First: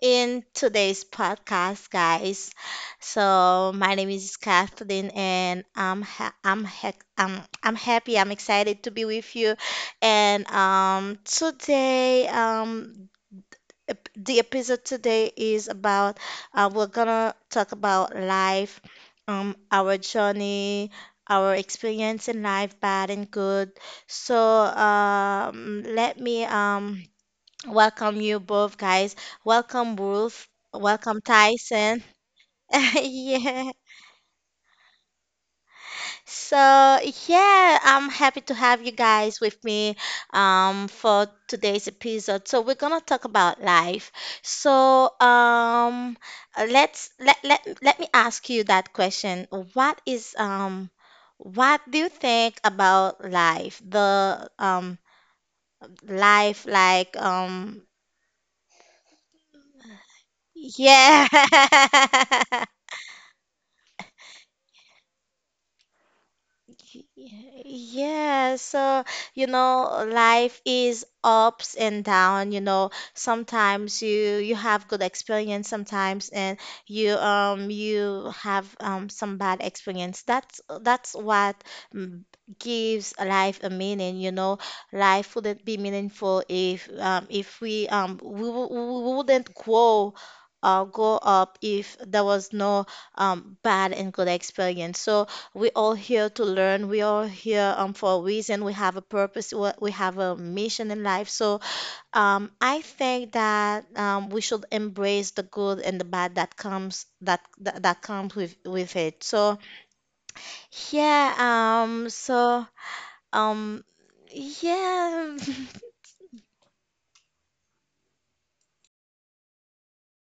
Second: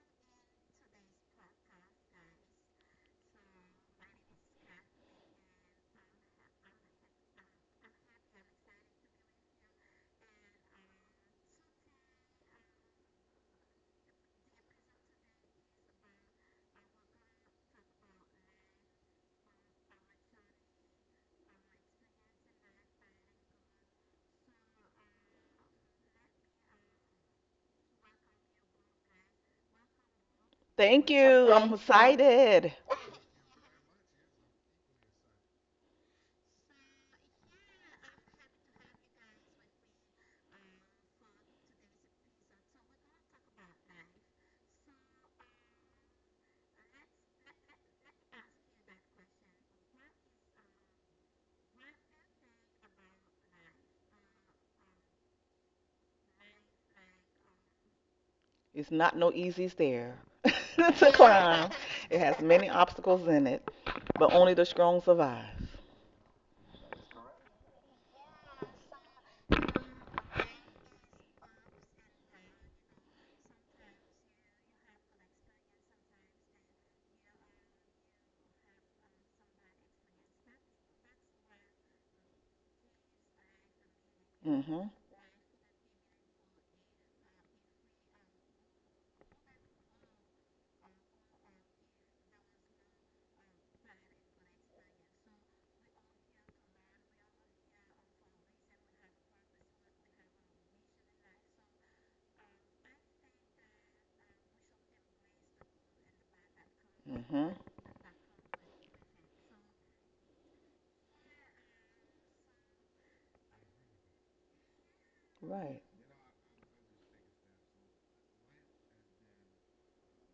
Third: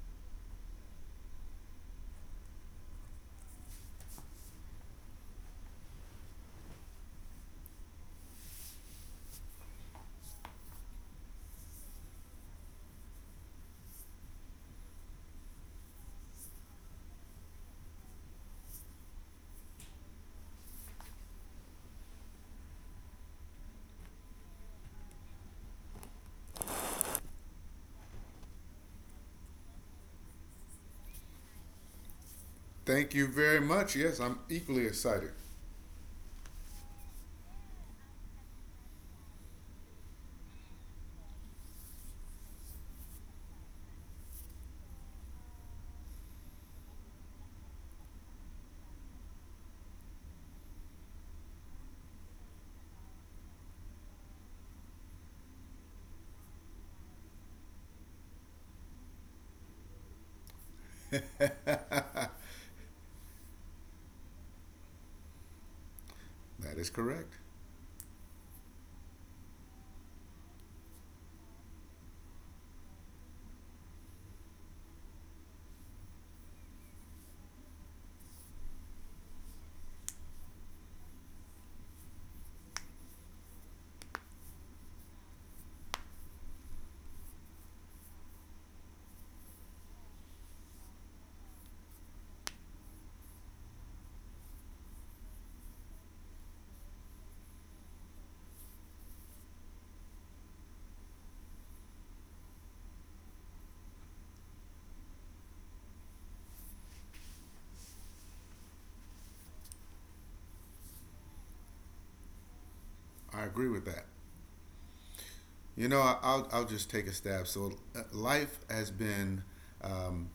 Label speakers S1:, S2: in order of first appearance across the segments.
S1: in today's podcast, guys. So, my name is Kathleen, and I'm happy. I'm excited to be with you. And today, the episode today is about. We're gonna talk about life, our journey, our experience in life, bad and good. So, let me welcome you both guys. Welcome Ruth.
S2: Thank
S1: Welcome
S2: you. I'm
S1: Tyson.
S2: excited.
S3: Thank you very
S1: Yeah.
S3: much. Yes, I'm equally excited.
S1: So yeah, I'm happy to have you guys with me for today's episode. So we're gonna talk about life. So let me ask you that question. What is what do you think about life? The life like
S2: It's not no easy stair to
S1: yeah.
S2: climb. It has many obstacles in it, but only the strong survive.
S3: That is correct.
S1: Y- Yes, so life is ups and down, Sometimes you have good experience sometimes and you you have some bad experience. That's what mm, gives life a meaning, you know.
S2: Mm-hmm.
S1: Life wouldn't be meaningful if we wouldn't grow go up if there was no bad and good experience. So we all here to learn. We all here for a reason. We have a purpose. We have a mission in life. So I think that we should embrace the good and the bad
S2: Mm-hmm.
S1: that comes with it. So yeah. So
S3: I agree
S1: um.
S3: with that.
S1: Yeah.
S2: Right.
S3: You know, I'll just take a stab. So life has been um,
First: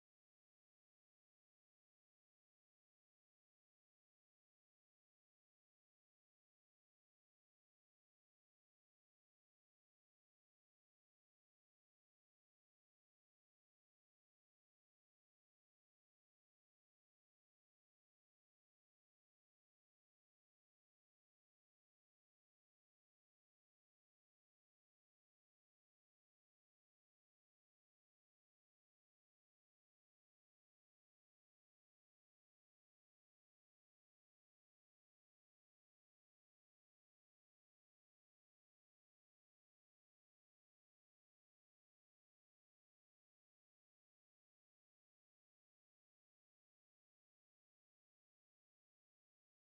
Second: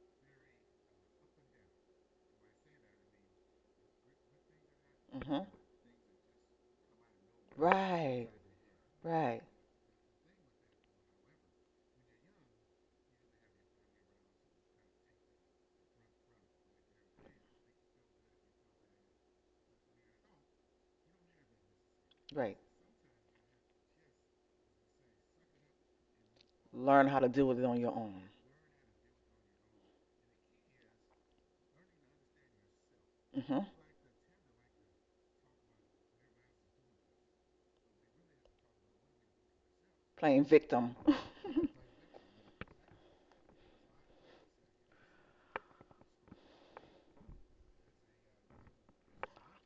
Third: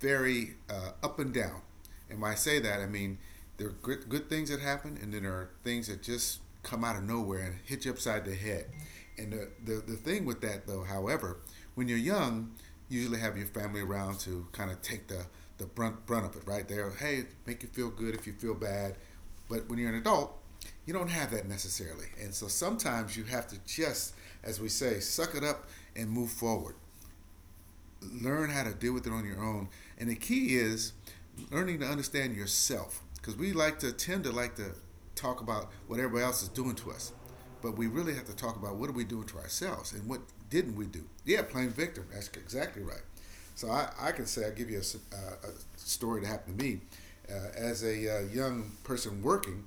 S3: very up and down, and when I say that, I mean there are good, good things that happen, and then there
S2: Mm-hmm.
S3: are things that just come out of nowhere and hit you upside
S2: Right.
S3: the head. And
S2: Right.
S3: the thing with that though, however, when you're young, you usually have your family around to kind of take the the brunt of it, right? They're hey, make you feel good if you feel bad. But when you're an adult, you don't have that necessarily. And so
S2: Right.
S3: sometimes you have to just, as we say, suck it up and move forward.
S2: Learn how to deal with it on your own.
S3: Learn how to deal with it on your own. And the key is learning to understand yourself. Because we
S2: Mm-hmm.
S3: like to tend to like to talk about what everybody else is doing to us. But we really have to talk about what are we doing to ourselves and what
S2: Playing
S3: didn't we
S2: victim.
S3: do? Yeah, playing victim. That's exactly right. So I can say, I'll give you a, a story that happened to me. As a young person working,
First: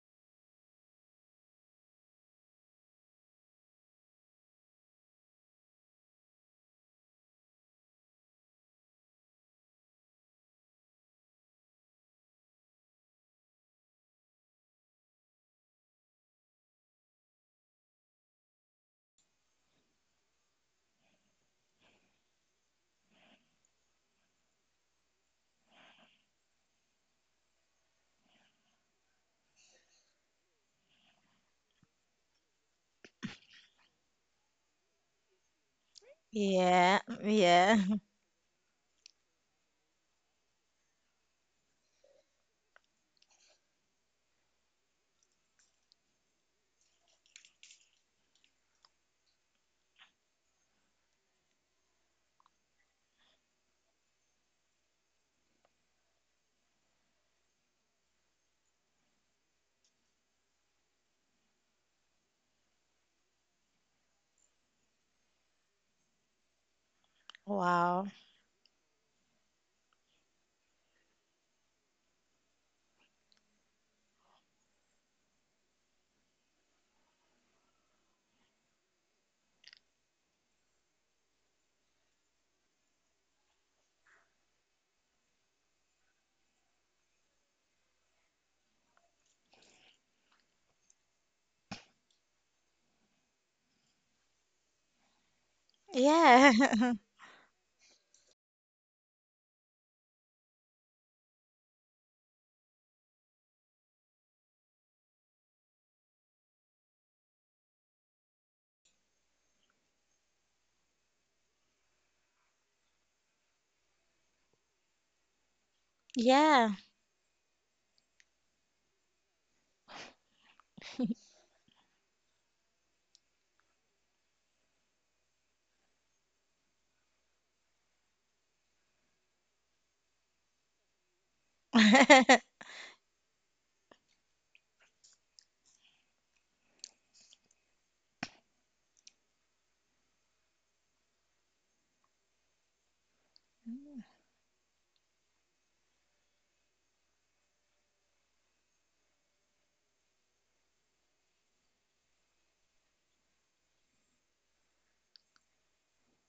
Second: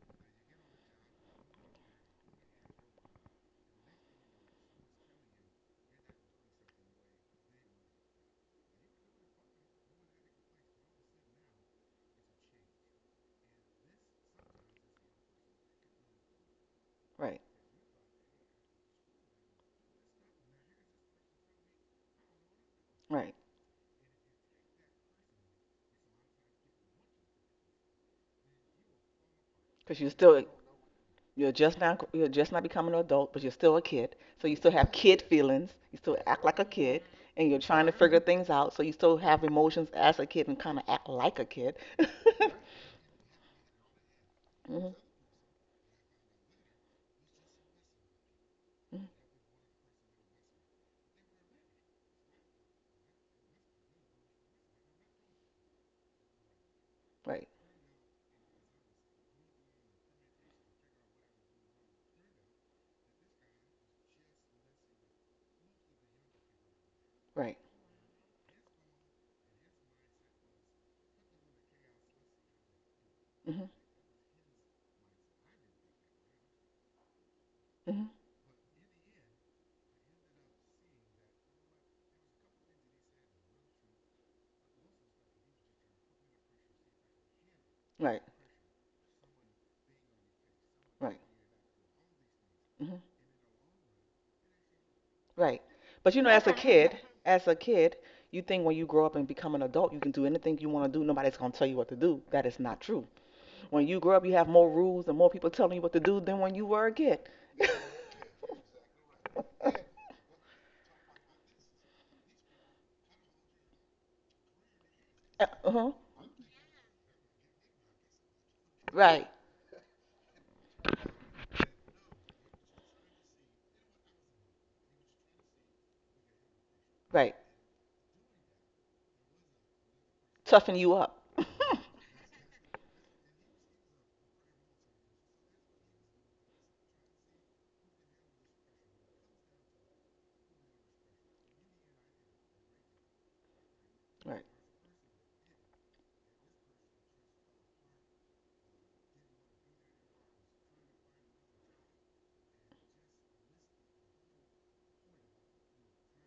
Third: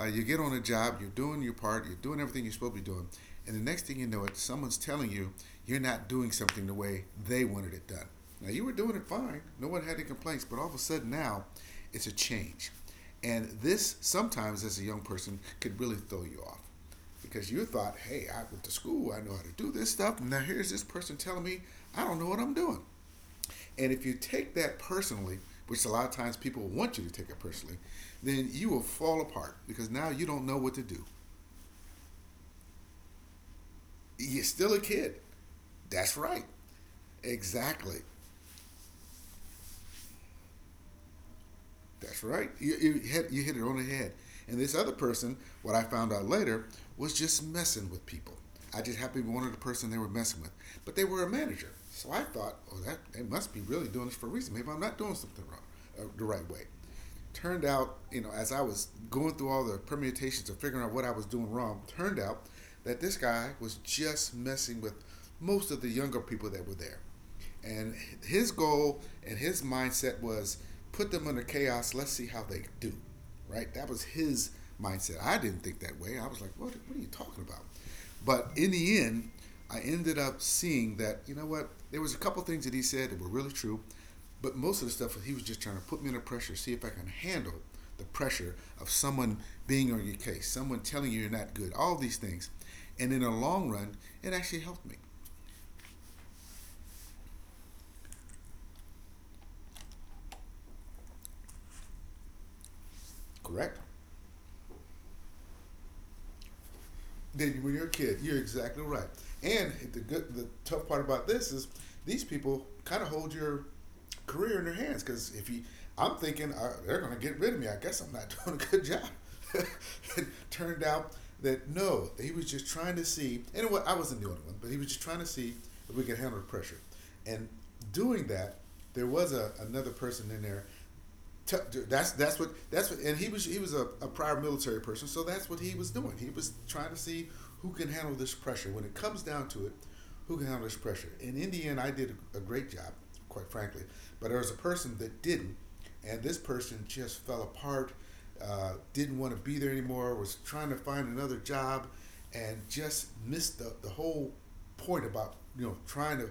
S3: you get on a job, you're doing your part, you're doing everything you're supposed to be doing, and the next thing you know, it someone's telling you you're not doing something the way they wanted it done. Now you were doing it fine, no one had any complaints, but all of a sudden now, it's a change, and this sometimes as a young person could really throw you off
S2: Right.
S3: because you thought, hey, I went to school, I know how to do this stuff. Now here's this person telling me I don't know what I'm doing.
S2: Right.
S3: And if you take that personally, which a lot of times people want you to take it personally, then you will fall apart because
S2: Because
S3: now
S2: you're
S3: you
S2: still.
S3: don't know what to do.
S2: You're just now you're just not becoming an adult, but you're still a kid.
S3: You're
S2: So you still
S3: still a
S2: have
S3: kid.
S2: kid feelings. You
S3: That's
S2: still
S3: right.
S2: act like a
S1: Yeah.
S2: kid, and you're
S1: Yeah.
S2: trying to
S3: Exactly.
S2: figure things out. So you still have emotions as a kid and kind of act like a kid.
S3: That's right. You, hit, you hit it on the head. And this
S2: Hmm.
S3: other person, what I found out later, was just messing with people. I just happened to be one of the person they were messing with. But they were a manager. So I thought, oh, that they must be really doing this for a reason. Maybe I'm not doing something wrong, the right way.
S2: Right,
S3: Turned out, you know, as I was going through all the permutations of figuring out what I was doing wrong, turned out that this guy was just messing with most of the younger people that were there.
S2: right.
S3: And
S1: Wow.
S3: his goal and his mindset was put them under chaos, let's see how they do.
S2: Hmm.
S3: Right? That was his mindset. I didn't think that way. I was like, what are you talking about?
S2: Hmm.
S3: But in the end, I ended up seeing that you know what? There was a couple things that he said that were really true, but most of the stuff he was just trying to put me under pressure, see if I can handle the
S2: Right,
S3: pressure of someone being on your case, someone telling
S2: right.
S3: you you're not good, all these things.
S2: Hmm.
S3: And in the long run, it actually helped me.
S2: Right. But you know,
S1: Yeah.
S2: as a kid, you think when you grow up and become an adult, you can do anything you want to do. Nobody's gonna tell you what to do. That is not true.
S3: Correct?
S2: When you grow up, you have more rules and more people telling you what to do than when you were a kid.
S3: Than when you're a kid. You're exactly right. And the good, the tough part about this is these people kind of hold your career in their hands because if you,
S2: Uh-huh.
S3: I'm thinking
S1: Yeah.
S3: they're going to get rid of me. I guess I'm not doing a good job.
S2: Right,
S3: it turned out that no, he was just trying to see. And what I wasn't the only one, but he was just trying to see if we could handle the pressure.
S2: right.
S3: And doing that, there was a, another person in there
S2: Toughen you up.
S3: T- that's that's what that's what, and he was a prior military person, so that's what he was doing. He was trying to see who can handle this pressure. When it comes down to it, who can handle this pressure? And in the end, I did a great job, quite frankly. But there
S2: Right,
S3: was a person that didn't, and this person just fell apart. Didn't want to be there anymore. Was trying to find another job, and just missed the whole point about you know trying to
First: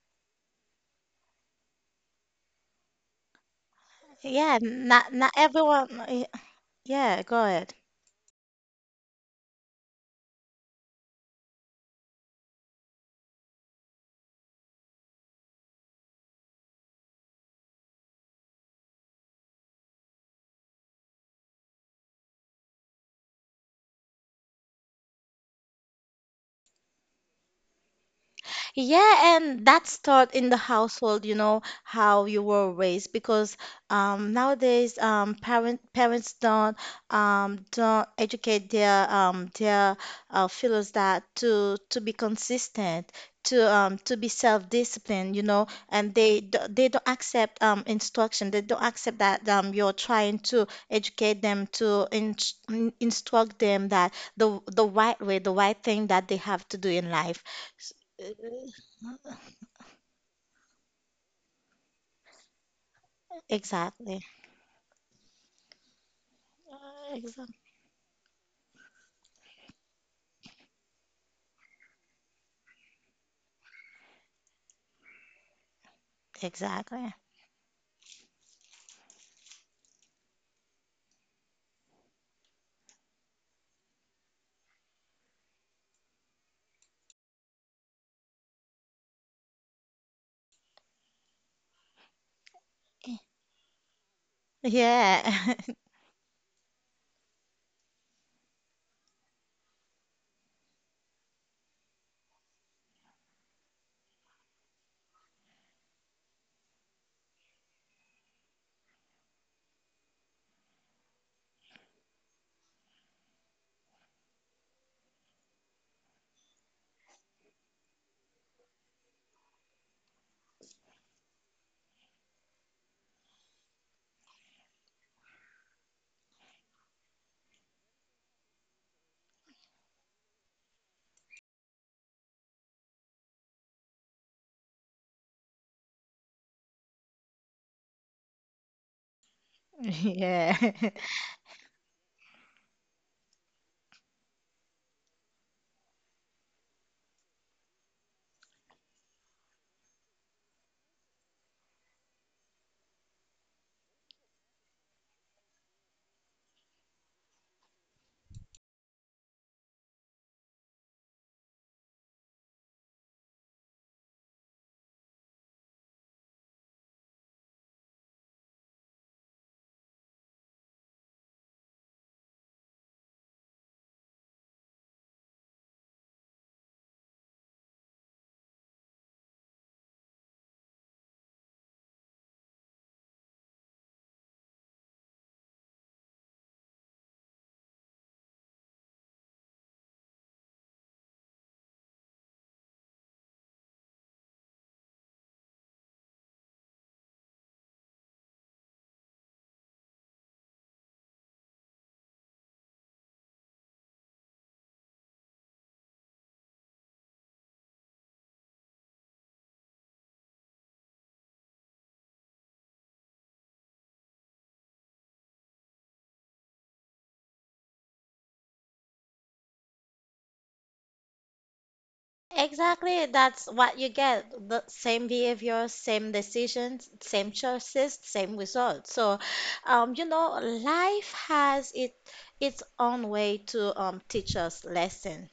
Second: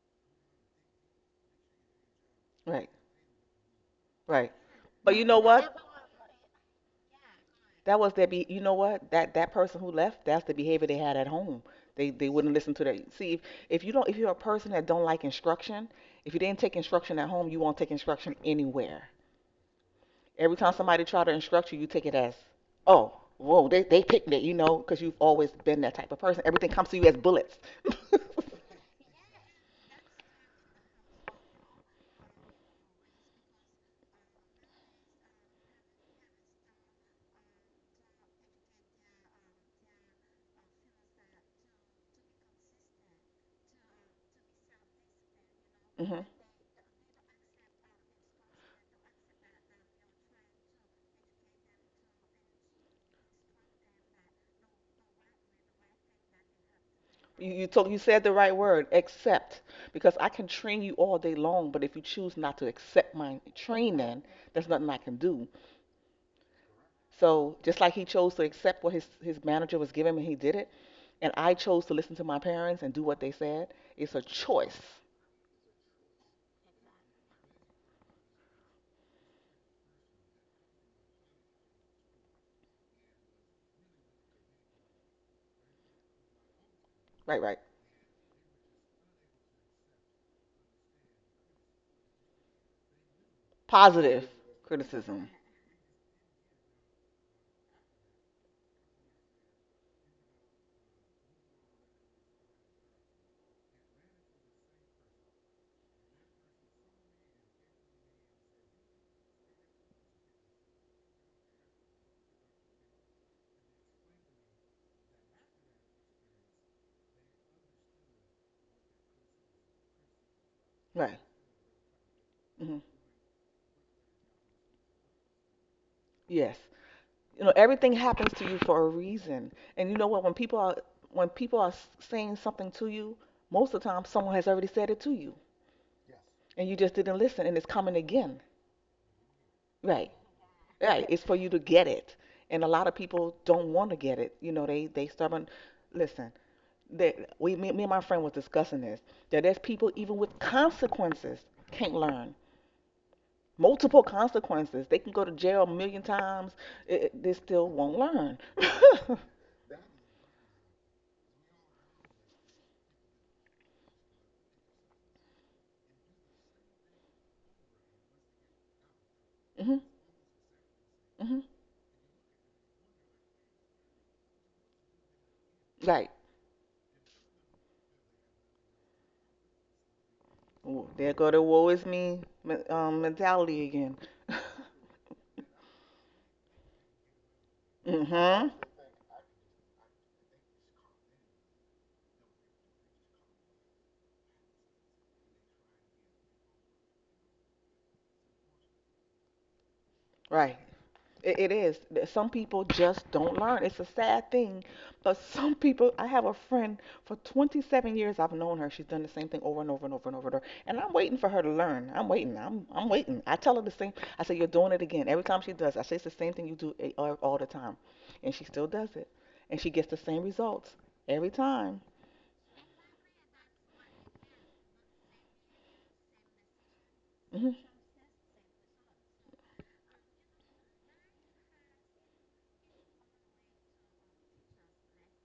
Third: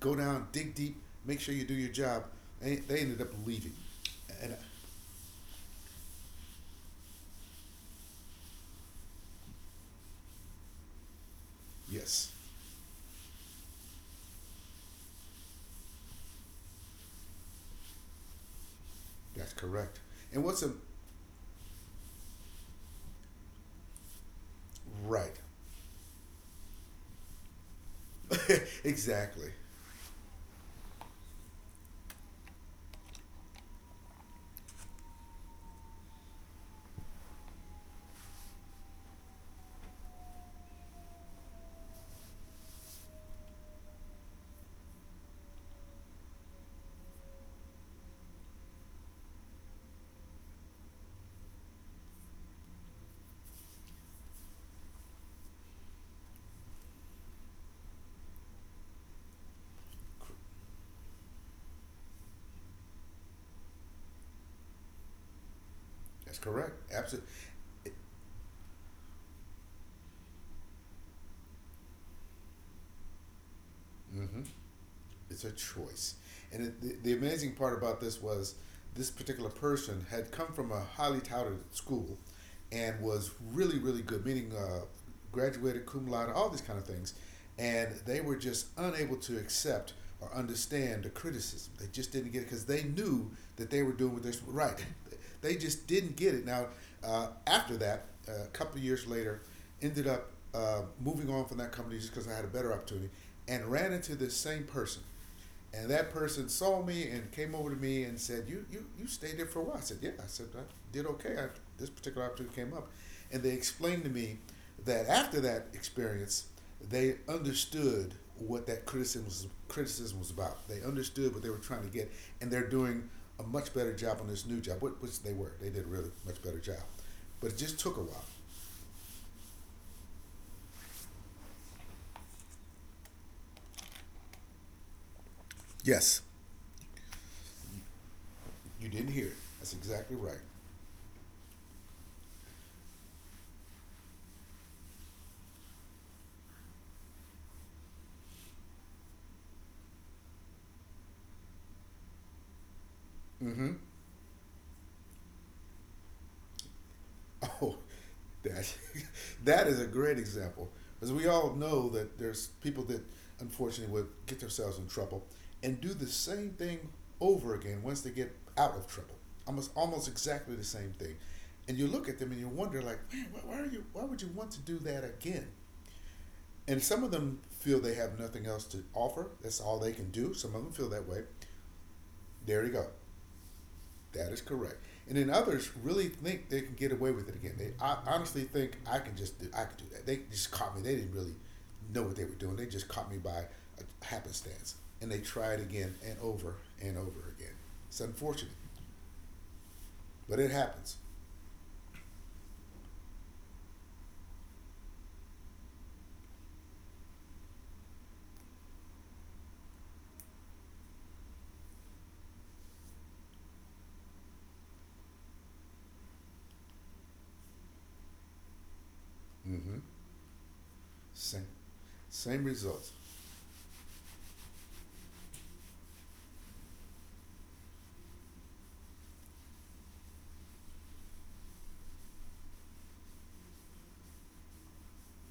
S3: go down, dig deep, make sure you do your job. And
S2: right,
S3: they ended up leaving.
S2: right.
S3: And
S1: Yeah. Not
S2: But you
S1: not
S2: know what?
S1: everyone. Yeah. Go ahead.
S2: That was their be. You know what? That person who left, that's the behavior they had at home. They
S3: yes,
S2: wouldn't listen to that. See, if you don't, if you're a person that don't like instruction, if you didn't take instruction at home, you won't take instruction anywhere.
S3: that's correct. And
S2: Every
S3: what's a
S2: time somebody try to instruct you, you take it as, oh, whoa, they picked it, you know, because you've
S3: right?
S2: always been that type of person. Everything comes to you as bullets.
S1: Yeah,
S3: exactly.
S1: and that's taught in the household, you know, how you were raised because nowadays, parents don't educate their fellows, that to be consistent, to be self-disciplined, you know, and
S2: Hmm.
S1: they do, they don't accept instruction. They don't accept that you're trying to educate them to instruct them that the right way, the right thing that they have to do in life.
S2: You took you said the right word, accept, because I can train you all day long, but if you choose not to accept my training,
S1: Exactly.
S2: there's nothing I can do.
S3: That's correct.
S1: Uh,
S3: Absolutely.
S1: exa-
S2: So just like he chose to accept what his manager was giving him, and he did it, and I chose to listen to my parents and do what they said. It's a
S3: Mm-hmm.
S2: choice,
S3: It's a choice. And it, the
S1: Exactly.
S3: amazing part about this was this particular person had come from a highly touted school and was really, really good, meaning graduated cum laude, all these kind of things.
S2: right? Right.
S3: And they were just unable to accept or understand the criticism. They just didn't get it because they knew that they were doing what they
S2: Positive
S3: were right.
S2: criticism,
S3: They
S1: Yeah.
S3: just didn't get it. Now, after that, a couple of years later, ended up moving on from that company just because I had a better opportunity and ran into this same person. And that person saw me and came over to me and said, "You stayed there for a while." I said, "Yeah." I said, "I did okay. I, this particular opportunity came up," and they explained to me that after that experience, they understood what that criticism was about. They
S2: right?
S3: understood what they were trying to get, and they're
S2: Hmm.
S3: doing a much better job on this new job, which they were. They did a really much
S2: Yes.
S3: better job,
S2: You
S3: but
S2: know
S3: it just
S2: everything
S3: took a while.
S2: happens to you for a reason, and you know what? When people are saying something to you, most of the time someone has already said it to you,
S3: Yes.
S2: and you just didn't listen and it's coming again.
S3: You didn't hear it. That's
S2: Right.
S3: exactly right.
S1: Yeah.
S2: Right. It's for you to get it, and a lot of people don't want to get it. You know, they stubborn. Listen, that me and my friend was discussing this, that there's people even with consequences can't learn.
S3: Mm-hmm.
S2: Multiple consequences, they can go to jail a million times. They still
S3: Oh,
S2: won't learn.
S3: that that is a great example, because we all know that there's people that unfortunately would get themselves in trouble and do the same thing over again once they get out of trouble. Almost
S2: Hmm.
S3: almost exactly the same thing,
S2: Hmm.
S3: and you look at them and you wonder like, man, why are you? Why would you want to do that again?
S2: Right.
S3: And some of them feel they have nothing else to offer. That's all they can do. Some of them
S2: Ooh,
S3: feel that
S2: there
S3: way.
S2: go the woe is me
S3: There you go.
S2: mentality again.
S3: That is correct. And then others really think they can get away with it again. They I honestly
S2: Hmm.
S3: think I can just do, I can do that. They just caught me. They didn't really know what they were doing. They just caught me by a happenstance, and they try it again and over again. It's unfortunate, but it
S2: Right.
S3: happens.
S2: It is. Some people just don't learn. It's a sad thing, but some people. I have a friend for 27 years. I've known her. She's done the same thing over and over and over and over and over. And I'm waiting for her to learn. I'm waiting. I'm waiting. I tell her the same. I say you're doing it again. Every time she does, I say it's the same thing you do all the time, and she still does it, and she
S3: Mm-hmm.
S2: gets the same results every
S3: Same
S2: time.
S3: same results.
S1: Exactly. That's what you get. The same behavior, same decisions, same
S2: Hmm.
S1: choices, same results. So, you know, life has it its own way to teach us lesson.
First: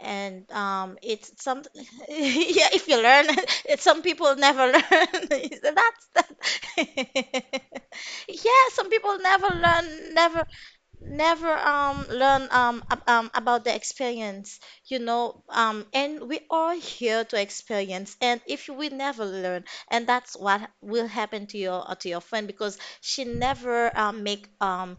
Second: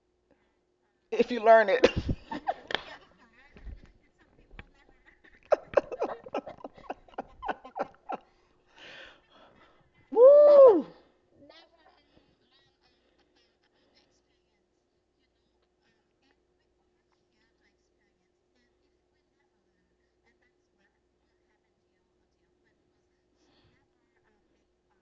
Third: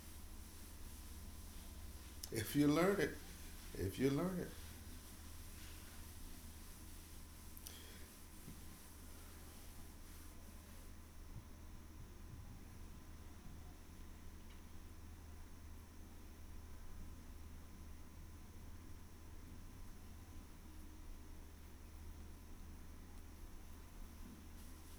S1: And
S2: If you
S1: it's some
S2: learn it.
S3: If you
S1: yeah. If
S3: learn
S1: you
S3: it,
S1: learn, it's
S3: if
S1: some
S3: you learn
S1: people
S3: it,
S1: never learn. That's that. Yeah, some people never learn, never.
S2: Woo!
S1: Never learn about the experience, you know. And we are here to experience, and if we never learn. And that's what will happen to your friend, because she never make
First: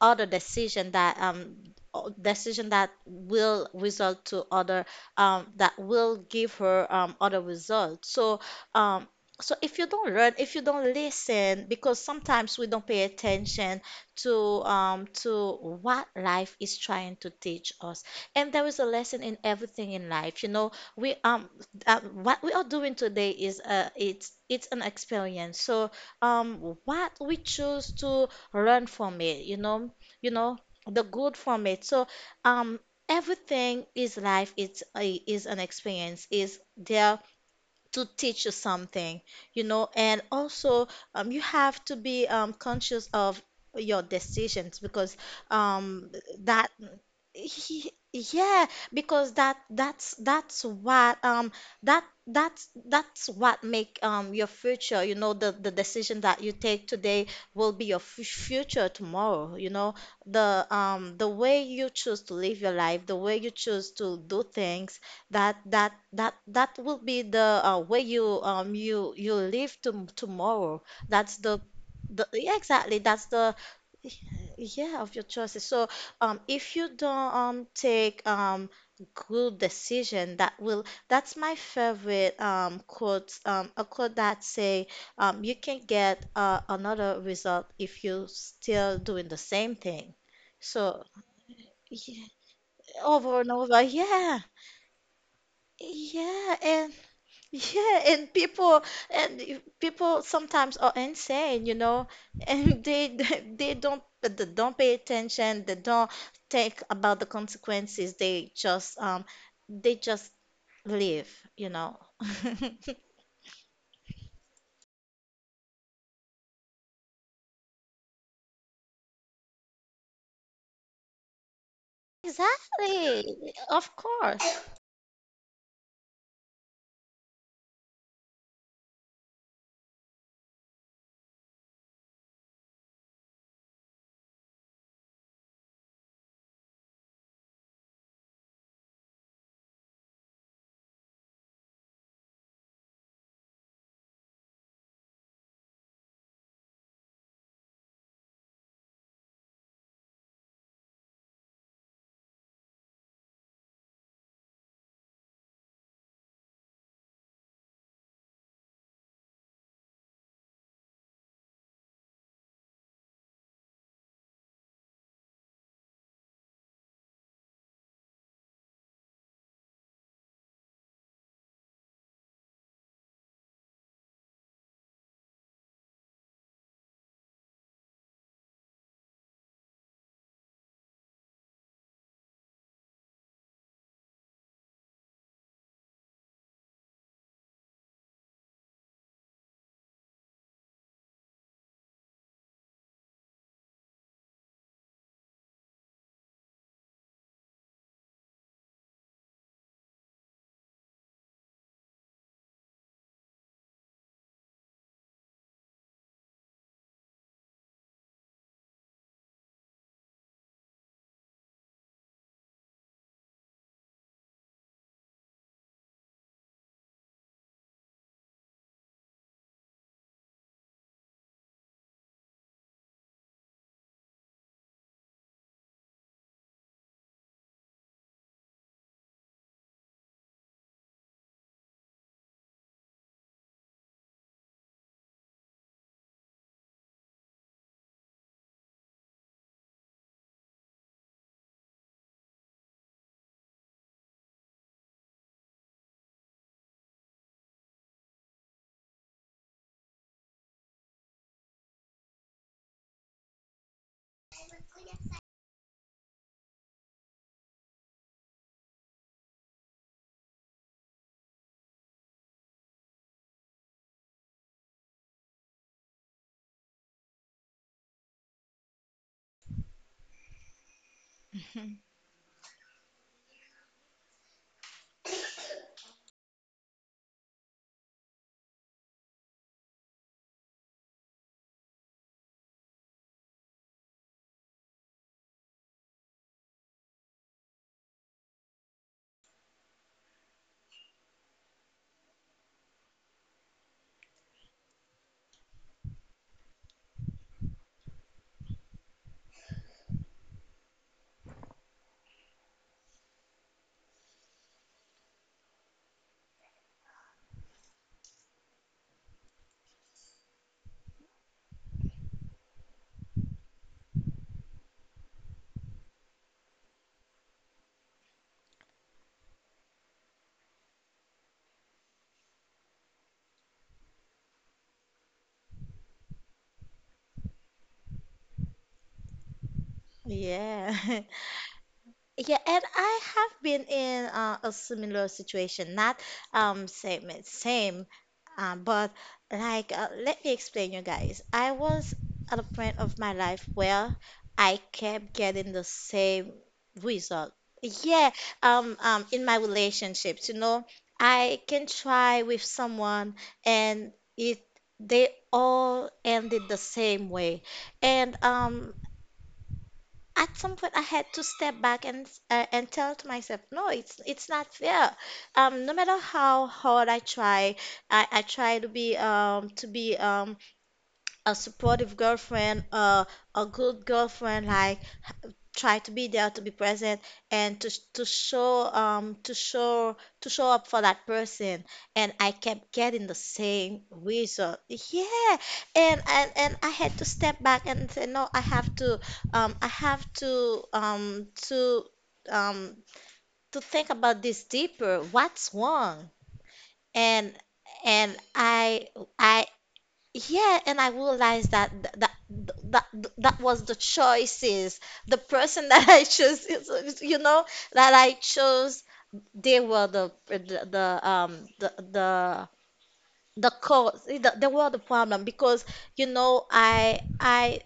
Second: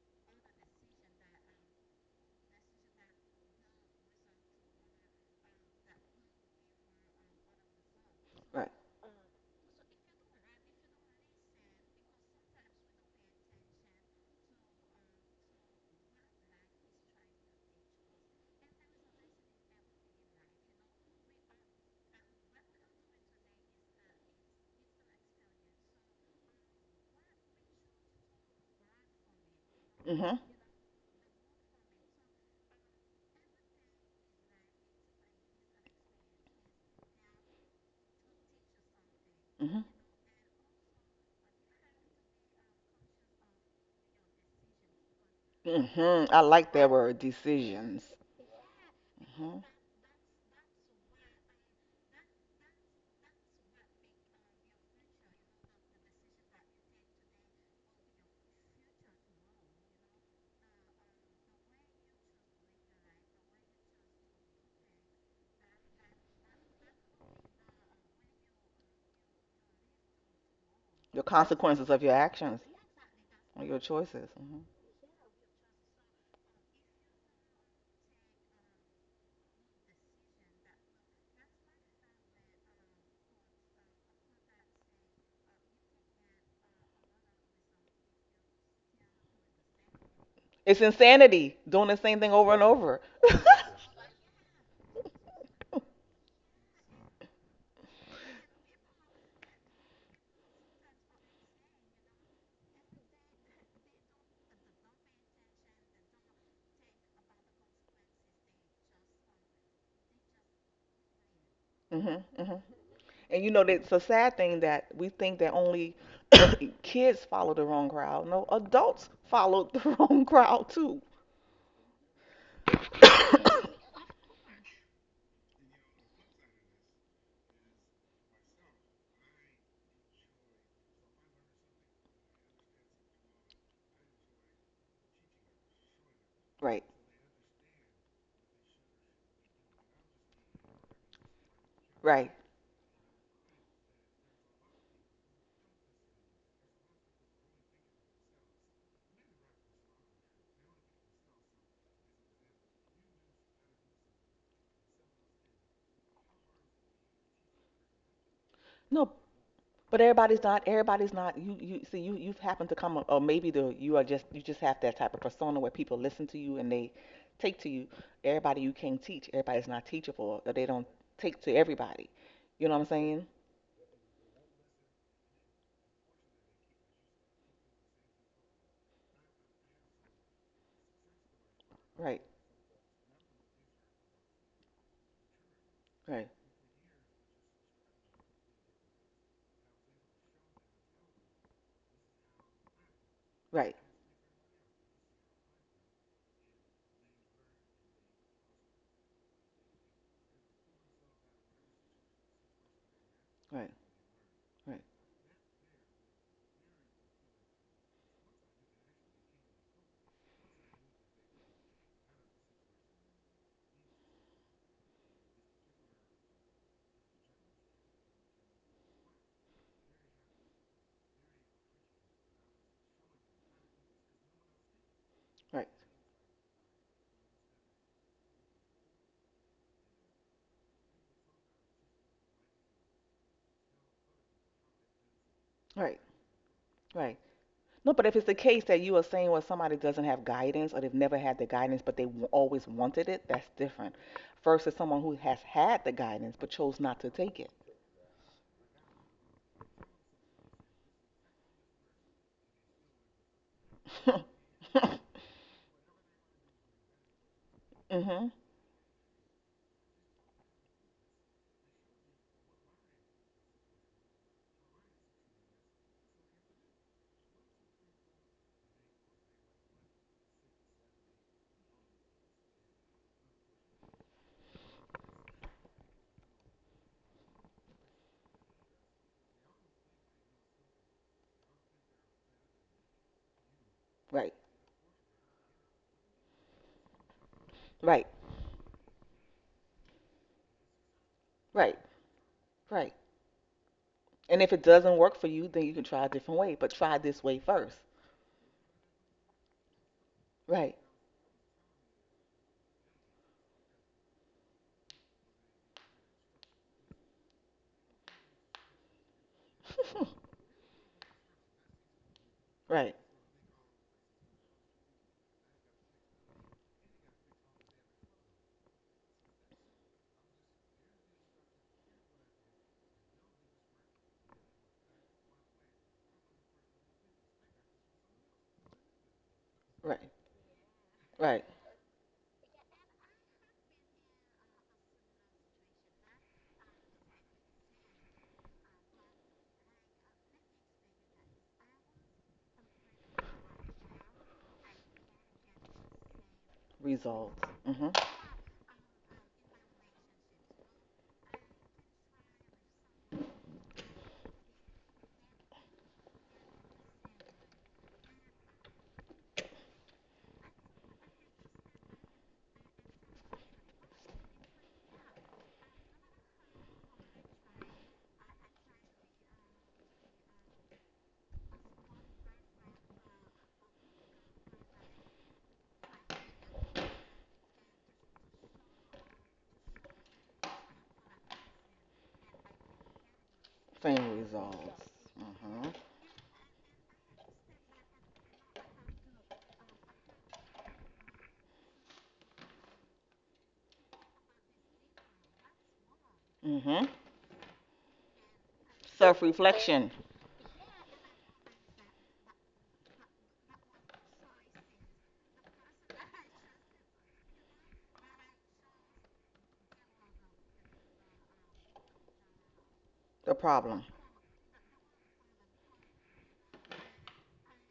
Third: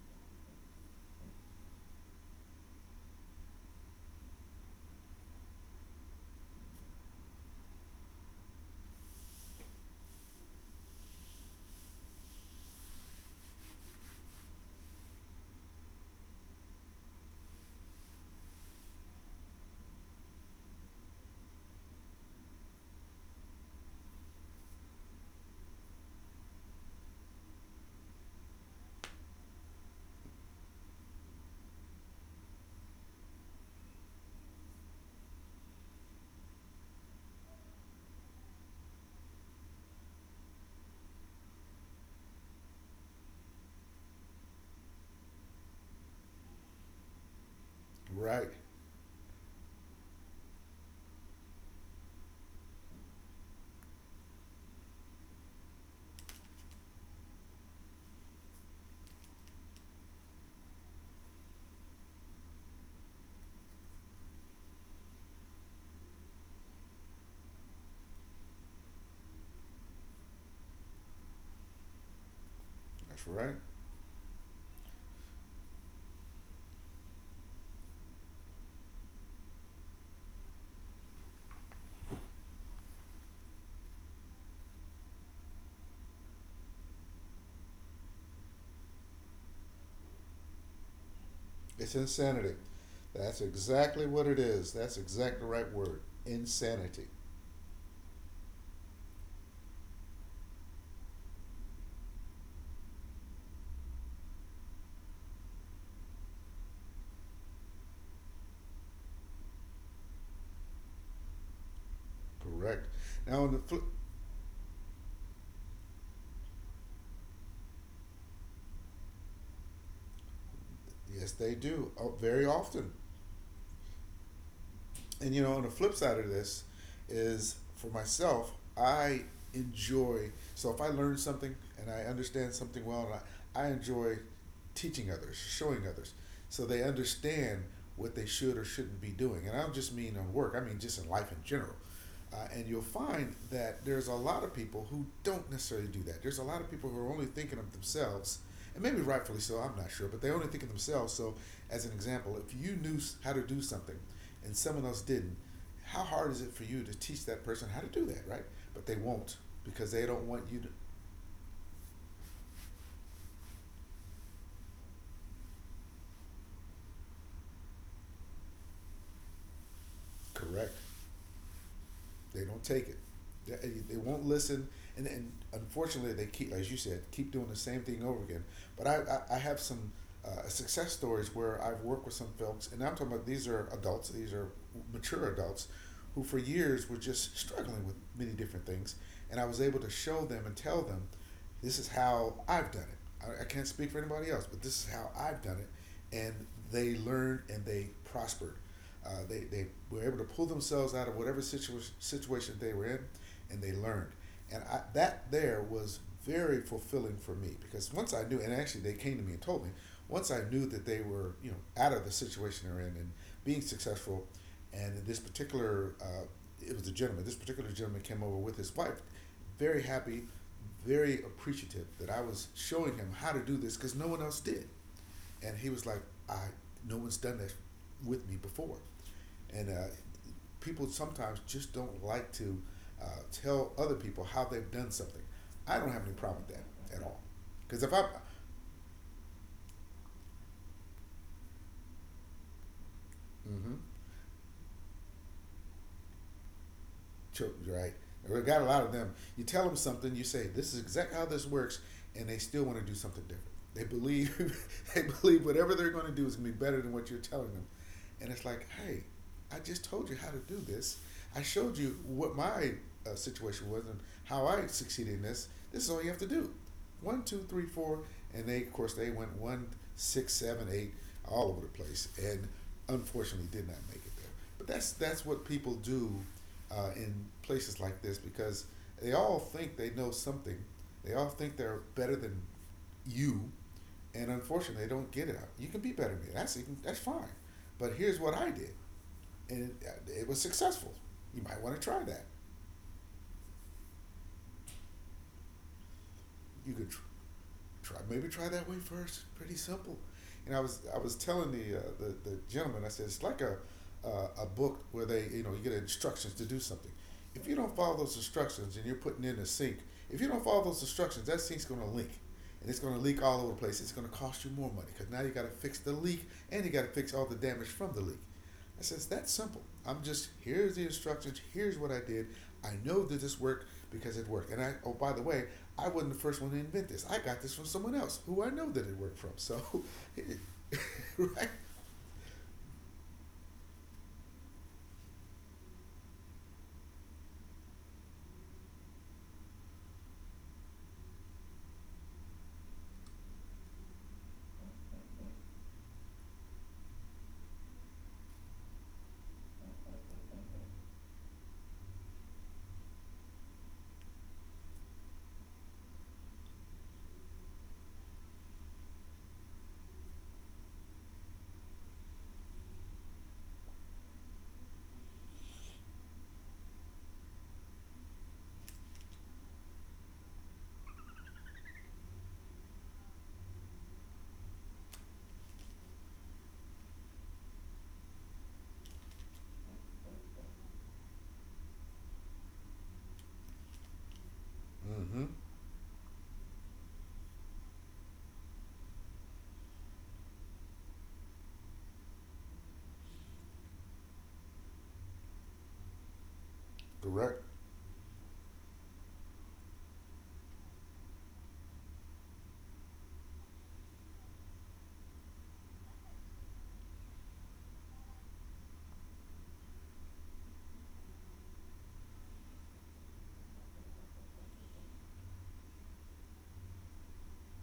S1: other decision that decision that will result to other that will give her other results. So
S2: Right.
S1: um so if you don't learn, if you don't listen, because sometimes we don't pay attention to um to what life is trying to teach us. And there is a lesson in everything in life, you know. We what we are doing today is it's an experience. So what we choose to learn from it, you know, you
S2: Mhm.
S1: know, the good from it. So, um, everything is life. Is an experience. Is there to teach you something, you
S2: Mhm.
S1: know. And also you have to be conscious of your decisions because um,
S2: Mhm. I
S1: that
S2: like that word, decisions.
S3: right?
S1: yeah, because that
S2: Mm-hmm.
S1: that's that's what that's what make your future, you know, the decision that you take today will be your f future tomorrow, you know, the way you choose to live your life, the way you choose to do things, that will be the way you you live to tomorrow.
S2: The
S1: That's
S2: consequences of your
S1: the yeah,
S2: actions
S1: exactly.
S3: That's
S1: That's the
S3: right.
S2: or your choices. Hmm.
S1: yeah, of your choices. So if you don't take good decision that will, that's my favorite quote, a quote that say you can get another result if you still doing the same thing.
S2: It's
S1: So
S2: insanity doing
S3: It's
S2: the same
S1: yeah,
S2: thing over
S3: insanity.
S2: and over.
S3: That's
S1: over and over,
S3: exactly what it
S1: yeah.
S3: is. That's exactly the right word.
S1: Yeah, and
S3: Insanity.
S1: yeah, and people and people sometimes are insane, you know, and they they don't pay attention, they don't think about the consequences. They just they just live, you
S2: Hmm.
S1: know.
S2: Hmm.
S3: Correct.
S2: And you
S3: Now, on
S2: know,
S3: the flip,
S2: it's a sad thing that we think that only kids follow the wrong crowd. No, adults follow the wrong crowd too.
S3: yes, they do very often.
S1: Exactly. Of course.
S3: And you know, on the flip side of this is for myself, I enjoy. So if I learn something and I understand something well, and I enjoy teaching others, showing others, so
S2: Right,
S3: they understand what they should or shouldn't be doing. And I don't just mean on work; I mean just in life in general.
S2: right.
S3: And you'll find that there's a lot of people who don't necessarily do that. There's a lot of people who are only thinking of themselves, and maybe rightfully so, I'm not sure, but they only think of themselves. So, as an example, if you knew how to do something and someone else didn't, how hard is it for you to teach that person how to do that, right? But they
S2: No,
S3: won't because
S2: but
S3: they don't
S2: everybody's
S3: want
S2: not.
S3: you to.
S2: Everybody's not. You see you've happened to come, or maybe the you are just you just have that type of persona where people listen to you and they take to you. Everybody you can't teach. Everybody's not teachable. Or they
S3: Correct.
S2: don't take to everybody.
S3: They
S2: You
S3: don't
S2: know what
S3: take
S2: I'm
S3: it.
S2: saying?
S3: They won't listen. And, unfortunately, they keep, as you said, keep doing the same thing over again. But I have some success stories where I've worked with
S2: Right.
S3: some folks, and I'm talking about these are adults, these are mature adults
S2: Right.
S3: who for years were just struggling with many different things. And I was able to show them and tell them this is how I've done it. I can't
S2: Right.
S3: speak for anybody else, but this is how I've done it. And they learned and they prospered. They were able to pull themselves out of whatever situation they were in and
S2: Right.
S3: they learned. And
S2: Right.
S3: I, that there was very fulfilling for me because once I knew, and actually they came to me and told me, once I knew that they were, you know, out of the situation they're in and being successful and this particular it was a gentleman. This particular gentleman came over with his wife, very happy, very appreciative that I was showing him how to do this because no one else did. And
S2: Right.
S3: he was like, "I no one's done that with me before," and people sometimes just don't like to tell other people how they've done something. I don't
S2: Right.
S3: have any problem with that at
S2: Right.
S3: all because
S2: No,
S3: if
S2: but
S3: I,
S2: if it's the case that you are saying well somebody doesn't have guidance or they've never had the guidance but they always wanted it, that's
S3: mm-hmm,
S2: different. Versus someone who has had the guidance but chose not to take it.
S3: children, right? We got a lot of them. You tell them something, you say, "This is exactly how this works," and they still want to do something different. They believe, they believe whatever they're going to do is going to be better than what you're telling them.
S2: Mhm.
S3: And it's like, hey, I just told you how to do this. I showed you what my situation was and how I succeeded in this. This is all you have to do. One, two, three, four, and they, of course, they went one, six, seven, eight, all over the place, and unfortunately, did not make it there. But that's what people do in places like this because they all think they know something. They all think they're better than you,
S2: Right.
S3: and unfortunately, they don't get it. Out. You can be better than me. That's even, that's fine. But
S2: Right,
S3: here's what I did, and it was successful. You might
S2: right,
S3: want to try that.
S2: right. And if it doesn't work for you, then you can try a different way, but
S3: You could
S2: try
S3: tr-
S2: this way first.
S3: Try, maybe try that way first. Pretty simple. And I
S2: Right,
S3: was I was telling the gentleman. I said it's like a book where they you get instructions to do something. If you don't follow those instructions and you're putting in a sink, if you don't follow those instructions, that sink's going to leak. And it's
S2: right,
S3: going to leak all over the place. It's going to cost you more money because now you got to fix the leak and you got to fix all the damage from the leak. I says, that's simple. I'm just, here's the instructions, here's what I did. I know that this worked because it worked. And I, oh, by the way, I wasn't the first one to invent this. I got this from someone else who I know that it worked from. So,
S2: right,
S1: Yeah.
S2: right.
S3: right?
S1: Yeah, and I have been in a similar situation, not same it's same, but like let me explain you guys. I was at a point of my life where I kept getting the same result.
S2: Results. Hmm.
S1: Yeah, in my relationships, you know, I can try with someone and it they all ended the same way, and at some point I had to step back and tell to myself, no, it's not fair. No matter how hard I try, I try to be a supportive girlfriend, a good girlfriend, like try to be there, to be present, and to show to show up for that person. And I kept getting the same
S2: Same
S1: result,
S2: results.
S3: Mm-hmm.
S1: yeah.
S2: Hmm.
S1: And and I had to step back and say no, I have to I have to um to think about this deeper, what's wrong.
S2: Hmm.
S1: and
S3: Correct.
S1: and
S2: Self
S1: I
S2: reflection,
S1: yeah, and I realized that that was the choices. The person that I chose, you know, that I chose, they were
S2: the
S1: the
S2: problem.
S1: cause. They were the problem. Because you know I I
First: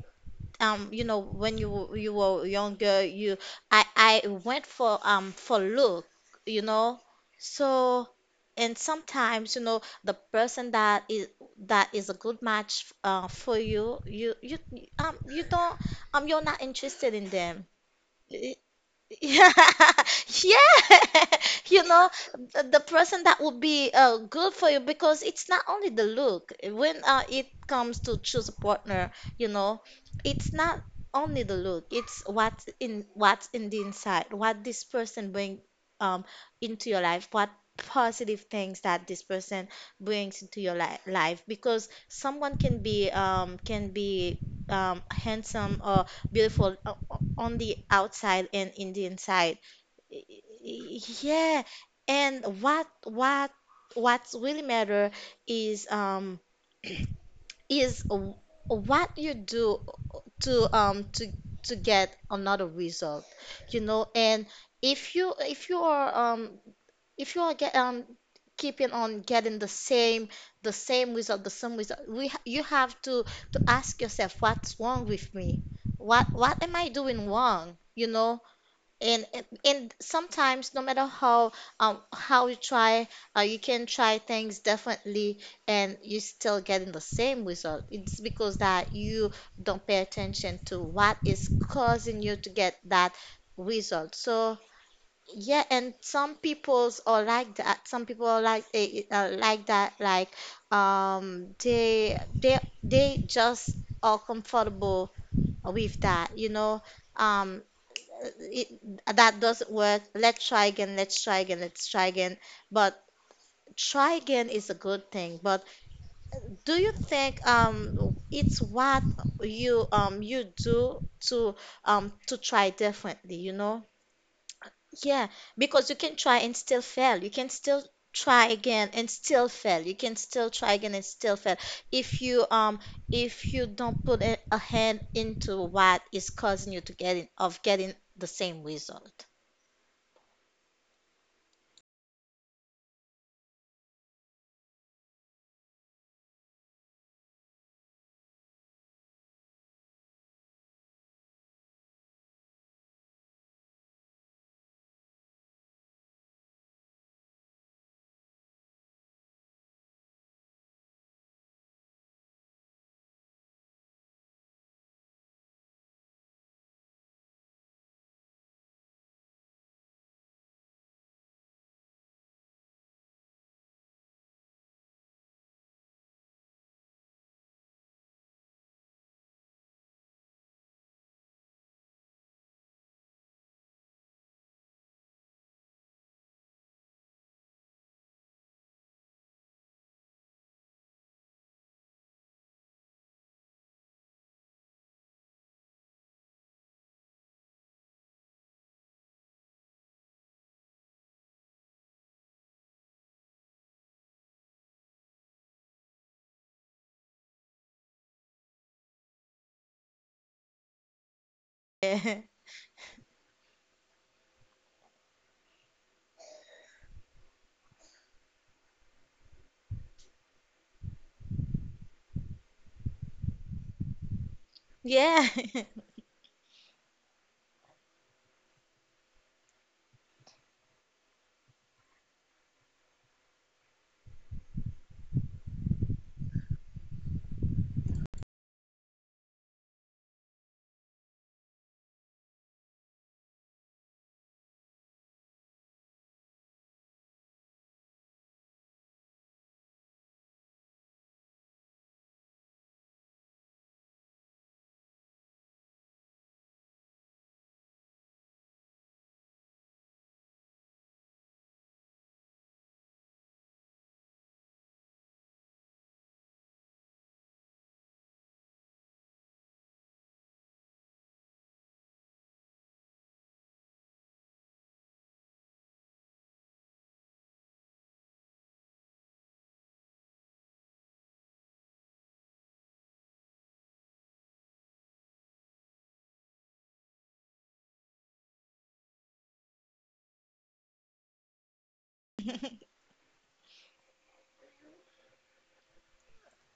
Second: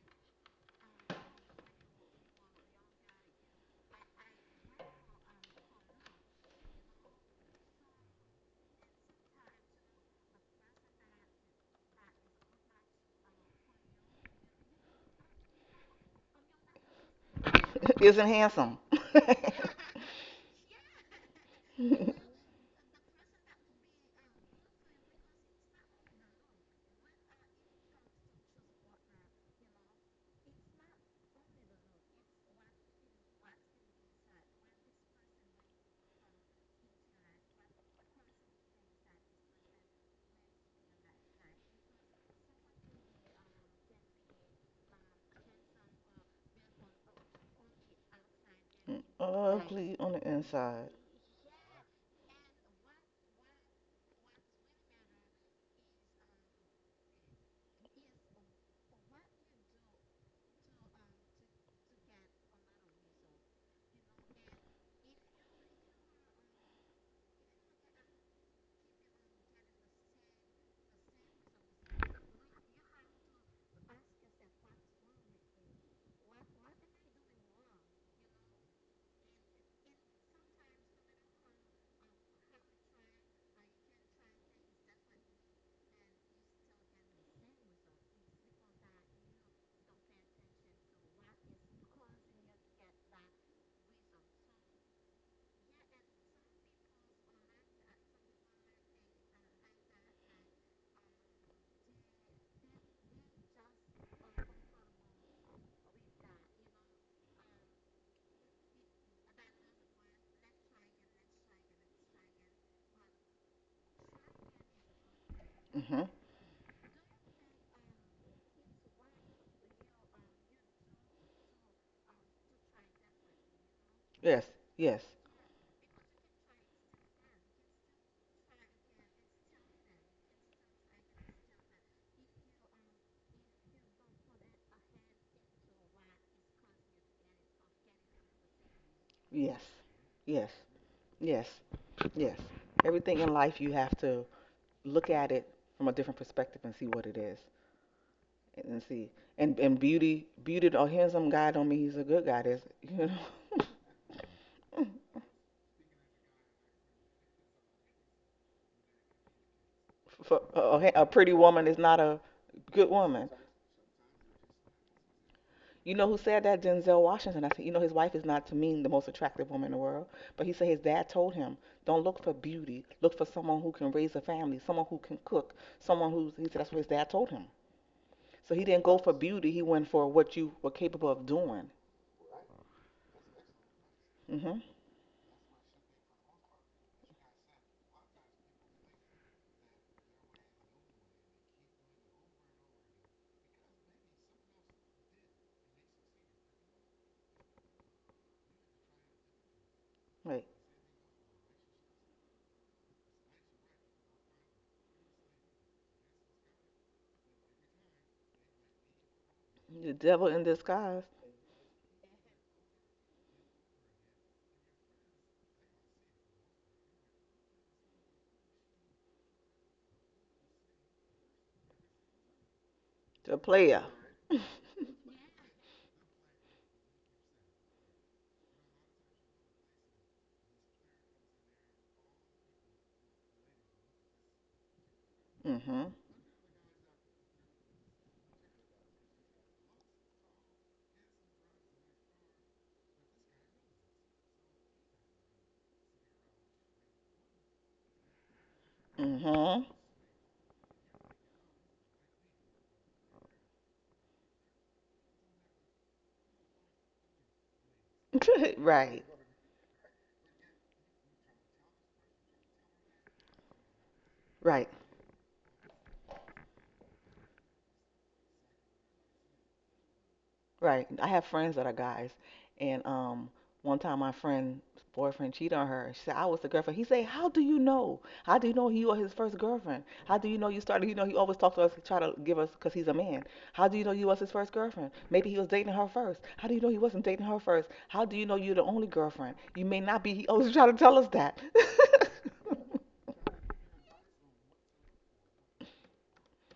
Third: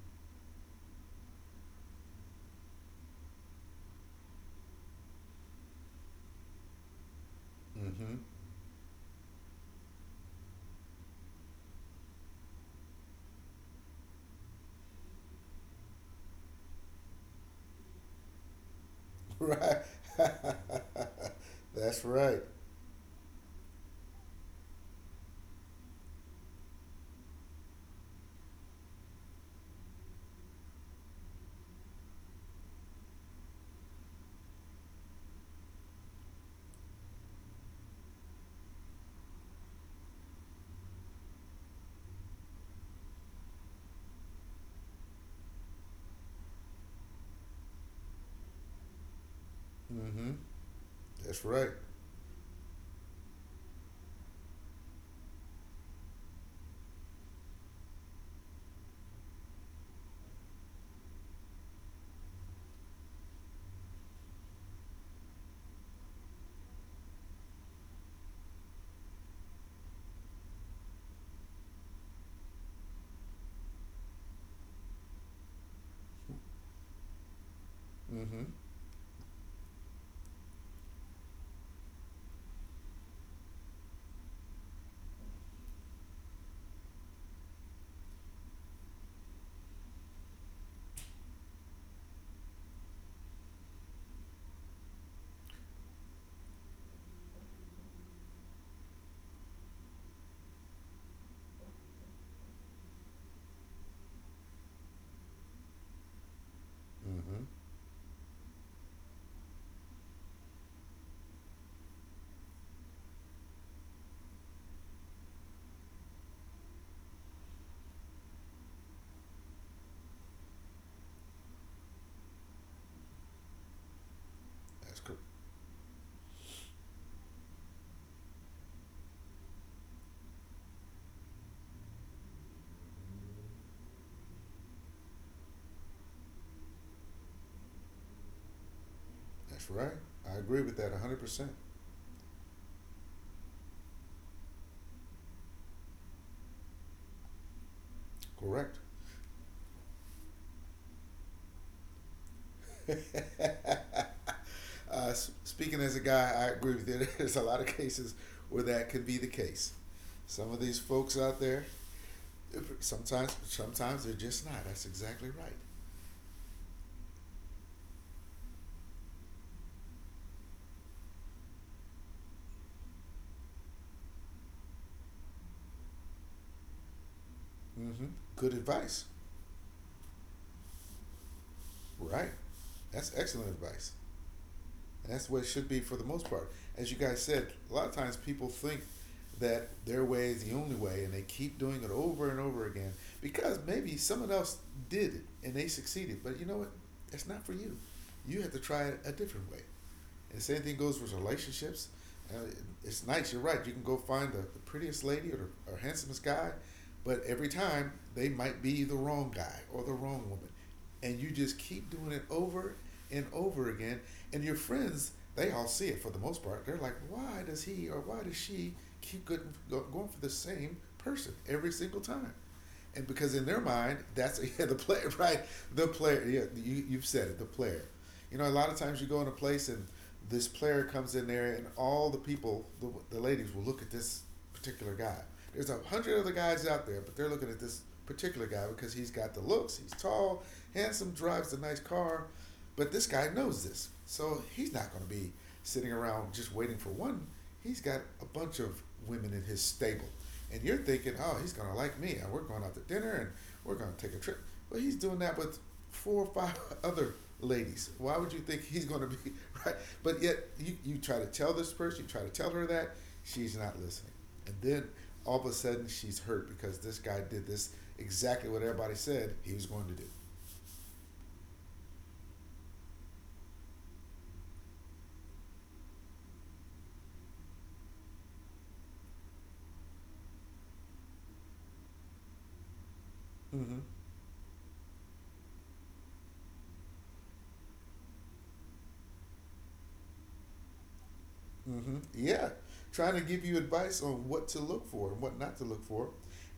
S1: you know, when you were younger, you I went for look, you know. So
S3: Mm-hmm.
S1: and sometimes, you know, the person that is a good match for you, you don't you're not interested in them.
S2: Isn't handsome.
S1: Yeah,
S3: Right.
S1: yeah, you
S3: That's
S1: know,
S3: right.
S1: the person that would be good for you, because it's not only the look. When it comes to choose a partner, you know, it's not only the look. It's what's in the inside, what this person bring um into your life, what positive things that this person brings into your li life. Because someone can be handsome or beautiful on the outside and in the inside.
S2: Ugly on the
S3: Mm-hmm.
S2: inside.
S3: That's
S1: Yeah,
S3: right.
S1: and what's really matter is is w- what you do to to get another result, you know. And if you are if you are get keeping on getting the same result, you have to ask yourself, what's wrong with me, what am I doing wrong, you know.
S3: Mm-hmm.
S1: And sometimes no matter how you try, you can try things differently and you still getting the same result. It's because that you don't pay attention to what is causing you to get that result. So yeah, and some people's are like that. Some people are like like that. Like um, they they they just are comfortable with that. You know,
S3: Mm-hmm.
S1: um, eh, it, that doesn't work. Let's try again. Let's try again. Let's try again. But try again is a good thing. But
S2: Hmm.
S1: do you think it's what you do to to try differently? You know?
S2: Yes,
S3: That's
S2: yes,
S3: cor-
S1: Yeah, because you can try and still fail. You can still try again and still fail. You can still try again and still fail. If you um if you don't put a hand into what is causing you to getting the same result.
S2: yes,
S3: That's right. I
S2: yes,
S3: agree with that
S2: yes,
S3: 100%.
S2: yes. Everything in life, you have to look at it from a different perspective and see what it is.
S3: Correct.
S2: Let's see. And beauty, beauty, or handsome guy don't mean he's a good guy. That's, you know,
S3: Uh, Speaking as a guy, I agree with you. There's a lot of cases where that could be the case.
S2: for
S3: Some of these
S2: a
S3: folks
S2: pretty
S3: out there,
S2: woman is not a good woman.
S3: sometimes, sometimes they're just not. That's exactly right.
S2: You know who said that? Denzel Washington. I said, you know, his wife is not to mean the most attractive woman in the world, but he said his dad told him, don't look for beauty. Look for someone who can raise a family, someone who can cook, someone who's. He said that's what his dad told him.
S3: mm hmm Good
S2: So he didn't go
S3: advice,
S2: for beauty. He went for what you were capable of doing.
S3: right? That's excellent advice,
S2: Mhm.
S3: and that's what it should be for the most part. As you guys said, a lot of times people think that their way is the only way, and they keep doing it over and over again because maybe someone else did it and they succeeded. But you know what? It's not for you. You have to try it a different way. And
S2: Right.
S3: same thing goes with relationships. Uh, it's nice. You're right. You can go find the prettiest lady or, the, or handsomest guy, but every time they might be the wrong guy or the
S2: The
S3: wrong
S2: devil in
S3: woman,
S2: disguise.
S3: and you just keep doing it
S1: Yeah.
S3: over and over again. And your friends, they all see it for the most part. They're like, why does he or why does she keep going for the same person every single time? And because
S2: The
S3: in their
S2: player.
S3: mind, that's yeah, the player,
S1: Yeah.
S3: right? The player, yeah, you, you've said it, the player. You know, a lot of times you go in a place and this player comes in there, and all the people, the ladies, will look at this particular guy. There's a
S2: Mhm.
S3: hundred other guys out there, but they're looking at this particular guy because he's got the looks, he's tall, handsome, drives a nice car, but this guy knows this, so he's not going to be sitting around just waiting for one. He's got a bunch of women in his
S2: Mhm.
S3: stable, and you're thinking, oh, he's going to like me, and we're going out to dinner, and we're going to take a trip. Well, he's doing that with four or five other ladies. Why would you think he's going
S2: Right,
S3: to be right? But yet you, you try to tell this person, you try to tell her that she's not listening, and
S2: right,
S3: then all of a sudden she's hurt because this guy did this exactly what everybody said he was going to do.
S2: right. I have friends that are guys, and one time my friend's boyfriend cheated on her. She said I was the girlfriend. He said, "How do you know? How do you know he was his first girlfriend? How do you know you started? You know he always talked to us, try to give us, cause he's a man. How do
S3: Mm-hmm.
S2: you know you was his first girlfriend? Maybe he was dating her first. How do you know he wasn't dating her first? How do you know you're the only girlfriend? You may not be. He always try to tell us that."
S3: Mm-hmm. Yeah, trying to give you advice on what to look for and what not to look for.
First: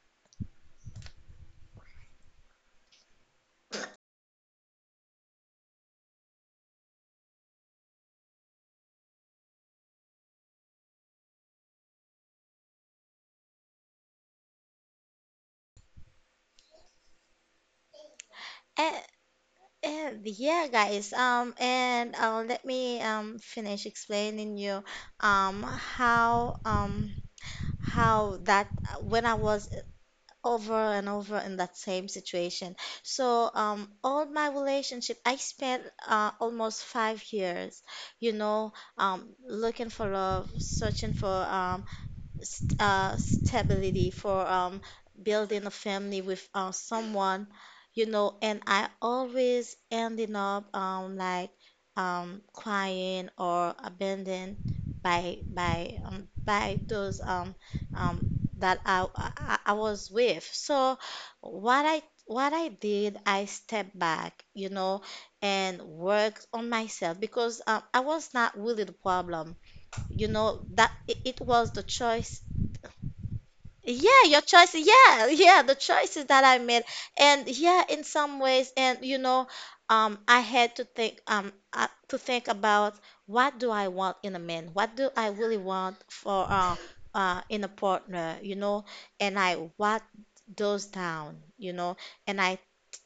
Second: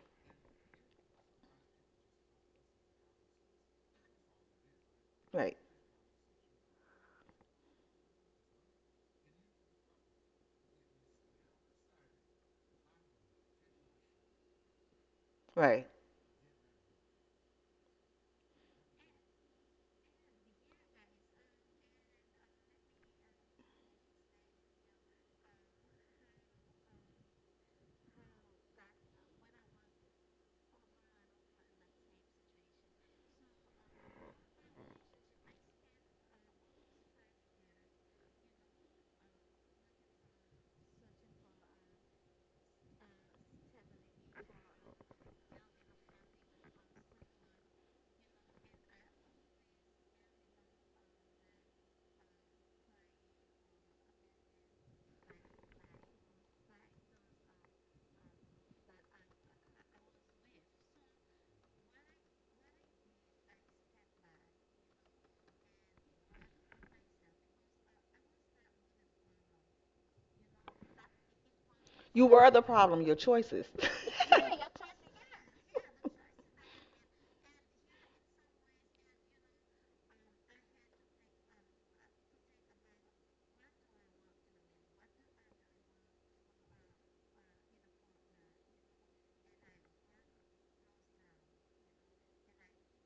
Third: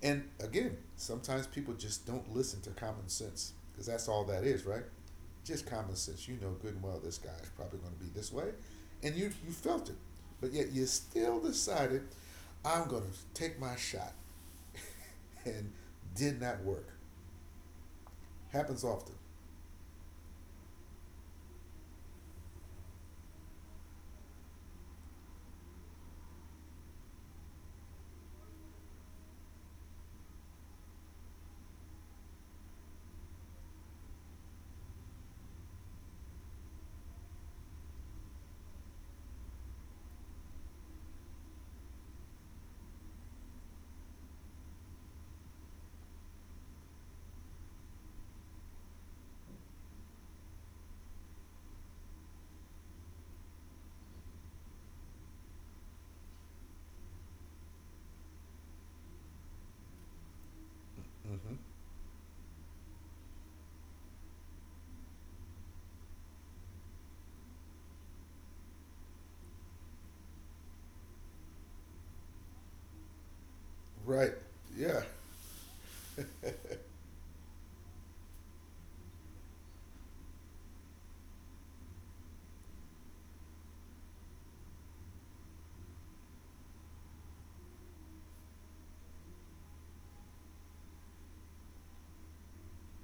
S3: And again, sometimes people just don't listen to common sense because that's all that is, right?
S2: Right,
S3: Just common sense. You know good and well this guy is probably going to be this way, and you felt it, but yet you still decided I'm going to take my shot, and
S2: right.
S3: did not work. Happens
S1: And,
S3: often.
S1: and yeah, guys. And let me finish explaining you um how um how that when I was over and over in that same situation. So, all my relationship, I spent almost 5 years, you know, looking for love, searching for stability, for building a family with someone, you know. And I always ending up like crying or abandoned by by those um, that I was with. So
S3: Mm-hmm.
S1: what I did, I stepped back, you know, and worked on myself, because I was not really the problem, you know, that it was the
S2: You
S1: choice.
S2: were the problem. Your choices.
S1: Yeah,
S3: Right.
S1: your choice.
S3: Yeah.
S1: Yeah, yeah, the choices that I made. And yeah, in some ways, and you know, I had to think about, what do I want in a man? What do I really want for, in a partner, you know? And I what those down, you know? And I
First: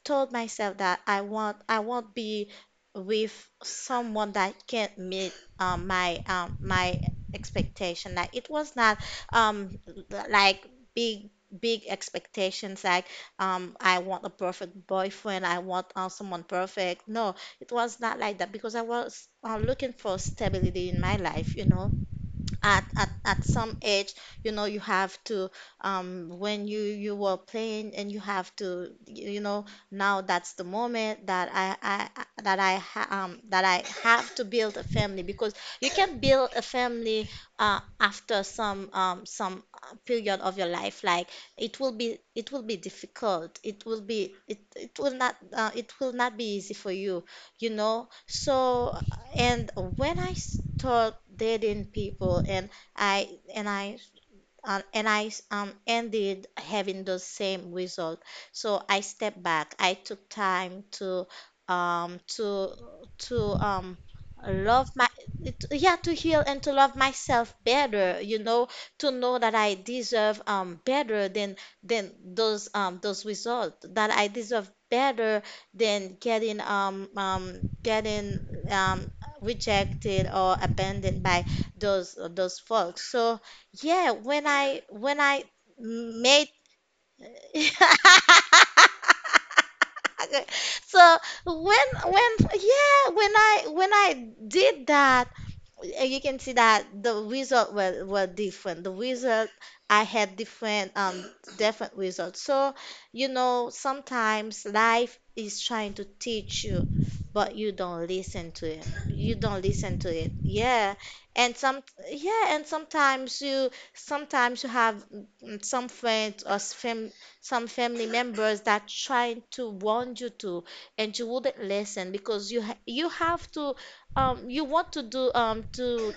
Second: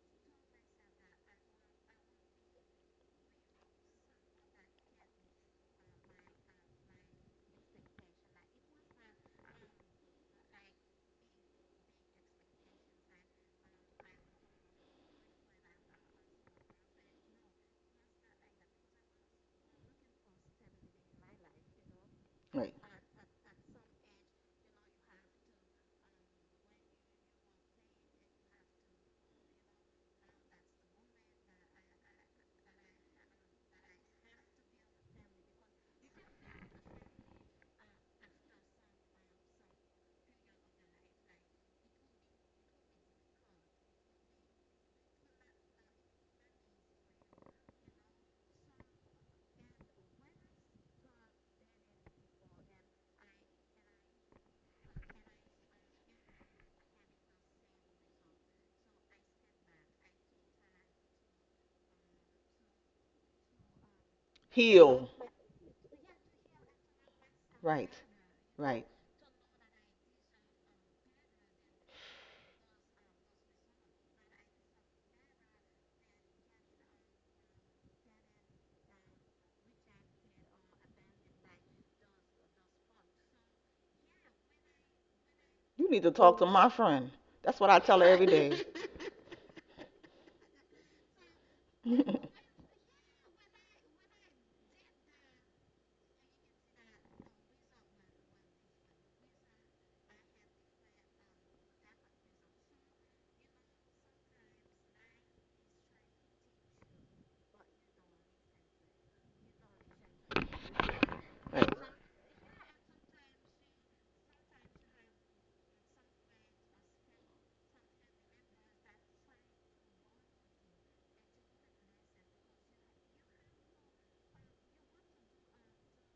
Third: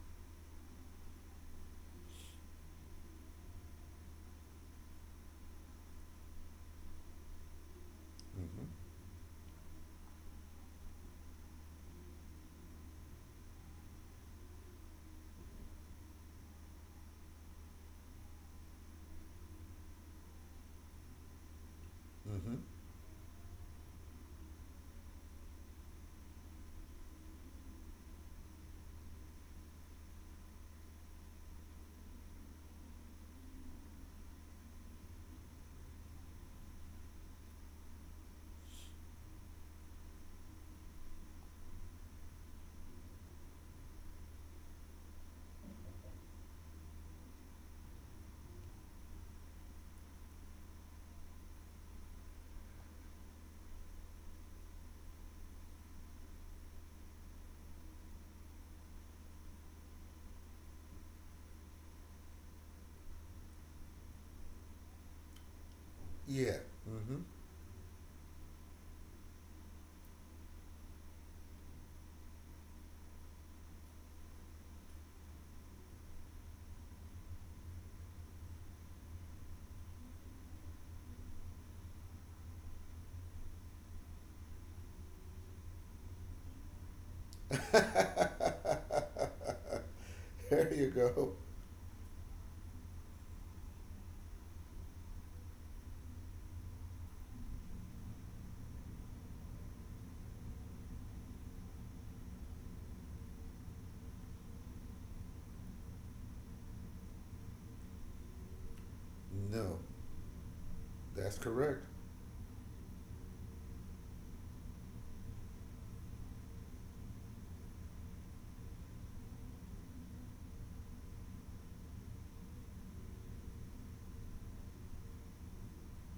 S1: told myself that I want, I won't be with someone that can't meet, my, my expectation. Like it
S3: Mm-hmm.
S1: was not like big big expectations, like I want a perfect boyfriend, I want someone perfect. No, it was not like that because I was looking for stability in my life, you know,
S3: Mm-hmm.
S2: Right.
S1: at at some age, you know, you have to when you were playing and you have to you you know now that's the moment that I- that I ha that I have to build a family because you can build a family after some period of your life. Like it will be difficult, it will be it it will not be easy for you, you know. So, and when I start dating people, and I and I and I ended having the same result. So I stepped back. I took time to um, to to um, love my
S2: Heal.
S1: it- Yeah, to heal
S3: Yeah.
S1: and to love
S3: Mm-hmm.
S1: myself
S2: Right,
S1: better. You know,
S2: right.
S1: to know that I deserve better than those results. That I deserve better than getting um, rejected or abandoned by those folks. So yeah, when I
S2: You need to talk
S1: made
S2: to my friend. That's what I tell her every day.
S3: There you
S1: so
S3: go.
S1: when
S2: Right.
S1: when yeah, when I when I did that, and you can see that the result were different. The result, I had different results. So you know, sometimes life is trying to teach you, but you don't listen to it. You don't
S3: No,
S1: listen to it. Yeah,
S3: that's
S1: and some
S3: correct.
S1: yeah, and sometimes you have some friends, or some family members that trying to warn you to, and you wouldn't listen because you have to you want to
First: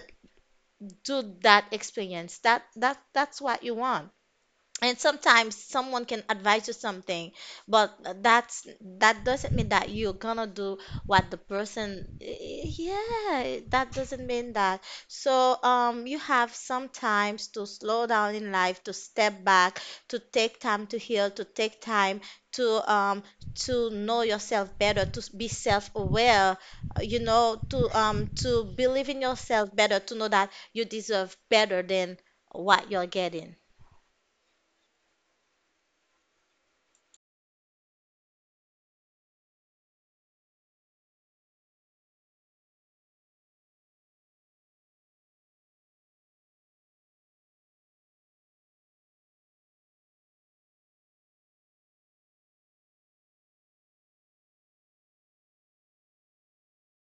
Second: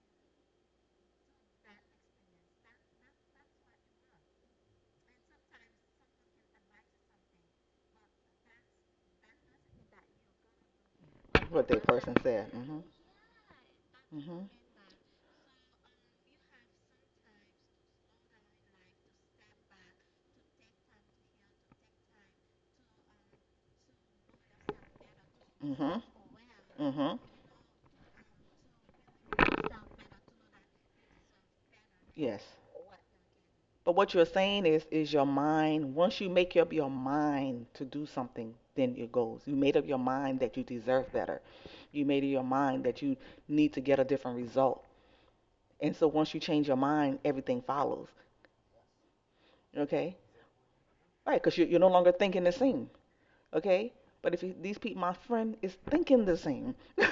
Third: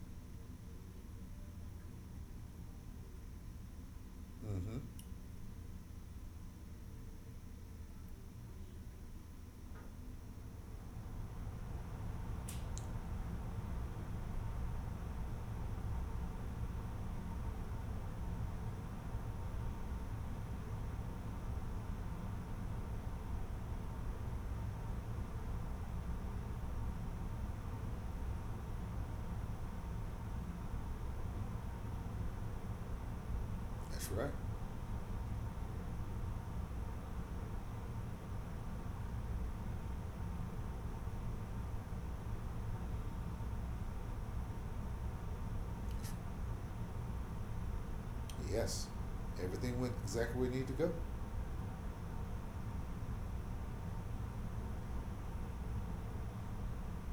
S1: do that experience, that that's what you want.
S3: Mm-hmm.
S1: And sometimes someone can advise you something, but that's that doesn't mean that you're gonna do what the
S2: What that person
S1: person.
S2: said. Mhm.
S1: Yeah, that doesn't
S2: Mhm.
S1: mean that. So you have sometimes to slow down in life, to step back, to take time to heal, to take time to um to know yourself better, to be
S2: Mhm.
S1: self-aware,
S2: Mhm.
S1: you know, to believe in yourself better, to know that you deserve better than
S2: Yes.
S1: what you're getting.
S2: But
S3: That's
S2: what you're
S3: right.
S2: saying is your mind. Once you make up your mind to do something, then it goes. You made up your mind that you deserve better. You made up your mind that you need to get a different result. And so once you change your mind, everything follows.
S3: Yes, everything went
S2: Okay.
S3: exactly where it needed to go.
S2: Right. Because you're no longer thinking the same. Okay? But if you, these people, my friend is thinking the same.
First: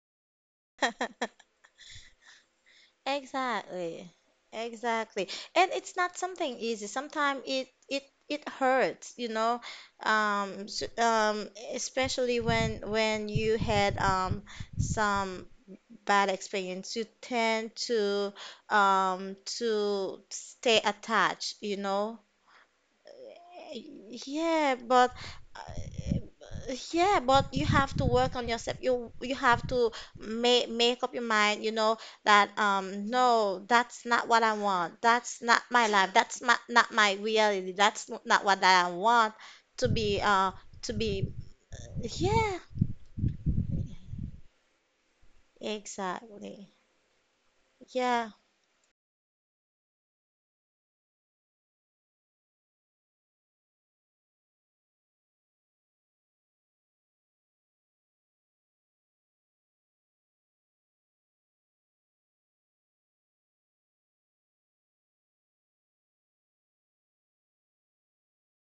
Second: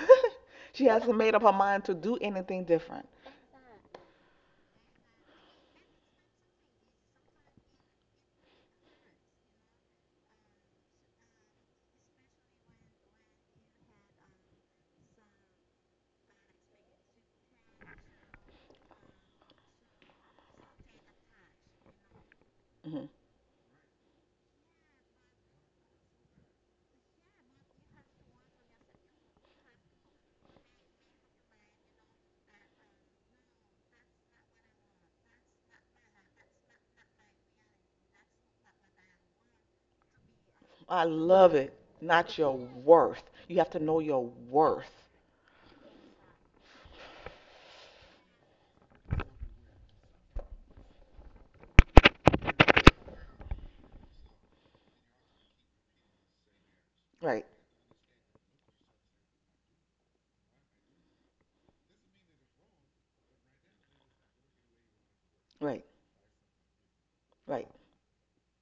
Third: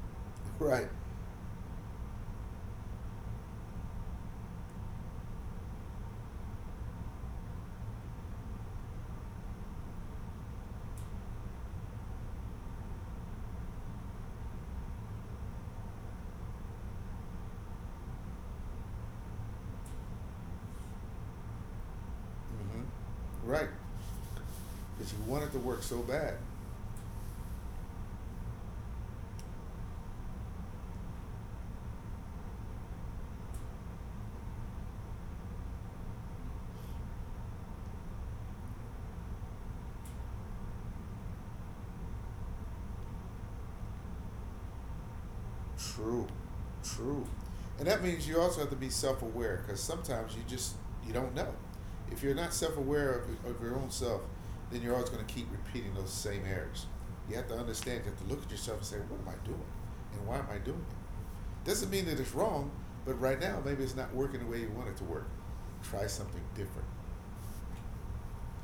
S2: She
S3: Right.
S2: hasn't made up her mind to do anything different.
S1: Exactly. Exactly. And it's not something easy. Sometimes it hurts, you know. S Especially when you had some bad experience, you tend to stay attached, you know.
S2: Mhm.
S3: Mm-hmm. Right.
S1: Eh, yeah, but
S3: Because you wanted to
S1: uh,
S3: work so bad.
S1: yeah, but you have to work on yourself. You have to make up your mind, you know, that no, that's not what I want. That's not my life. That's my, not my reality. That's not what I want to be to
S2: I
S1: be.
S2: love it. Not your
S1: Yeah,
S2: worth. You have to know your worth.
S3: True,
S1: exactly.
S3: true, and that means
S1: Yeah.
S3: you also have to be self-aware because sometimes you don't know. If you're not self-aware of your own self, then you're always going to keep repeating those same errors. You have
S2: Right,
S3: to understand. You have to look at yourself and say, "What am I doing? And why am I doing it?" Doesn't mean that it's wrong, but right now maybe it's not working the way you want it to work.
S2: right,
S3: Try something different.
S2: right.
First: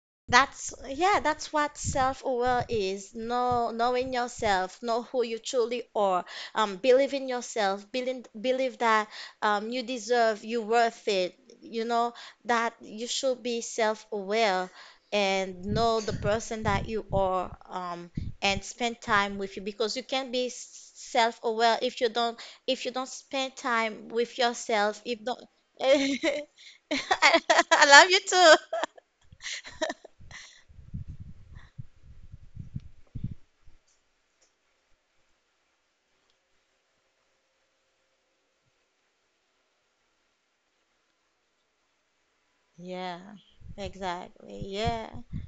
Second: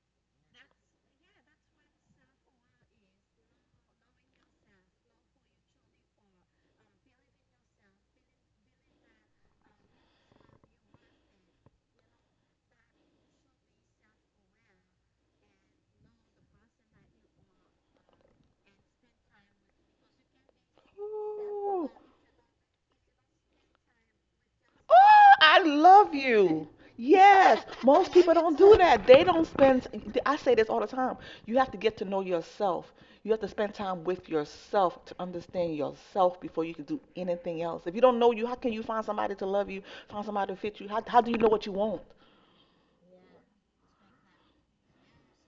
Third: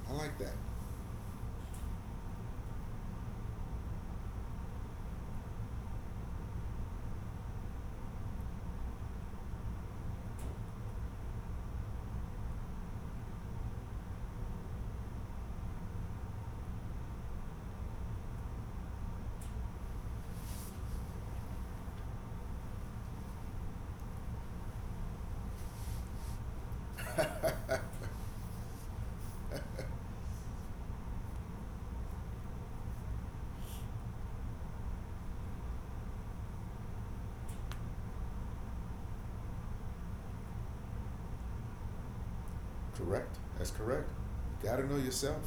S3: I like that.
S1: That's yeah, that's what self-aware is. Know, knowing yourself, know who you truly are. Believe in yourself. Believe that you deserve, you worth it. You know that you should be self-aware and know the person that you are. And spend time with you because you can't be self-aware
S2: Ooh.
S1: if you don't, if you don't spend time with yourself. If
S2: Oh,
S1: don't,
S2: I love you.
S1: I
S2: Yes,
S1: I love
S2: most
S1: you
S2: people
S1: too.
S2: don't do that. They don't spend. I say this all the time. You have to get to know yourself. You have to spend time with yourself to understand yourself before you can do anything else. If you don't know you, how can you find somebody to love you, find somebody to fit you? How do you know what you want?
S1: Yeah,
S3: Correct. That's correct.
S1: exactly.
S3: You got to know
S1: Yeah,
S3: yourself,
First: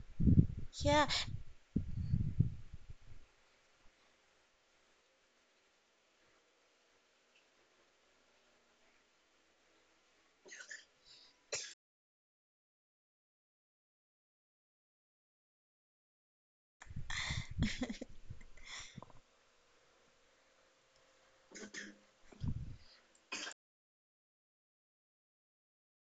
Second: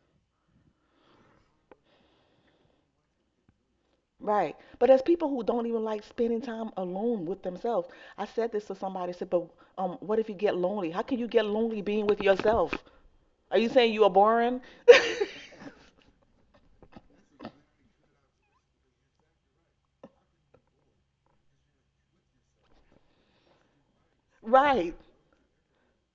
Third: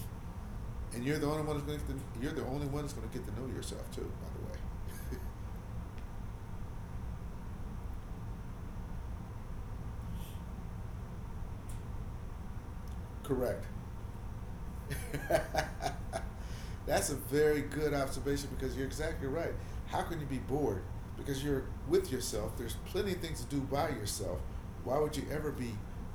S3: and
S1: yeah,
S3: you're the only one that's going to. You're the only one that's going to get to know yourself too. By the
S2: Right. But there's
S3: way.
S2: people who don't even like spending time alone with themselves. I said this to somebody, I said, but what if you get lonely? How can you get lonely being with yourself? Are
S3: Correct.
S2: you saying you are boring?
S3: That's a very good observation because you're exactly right. How can you be bored? Because you're with yourself. There's plenty of things to do by yourself.
S2: Right.
S3: Why would you ever be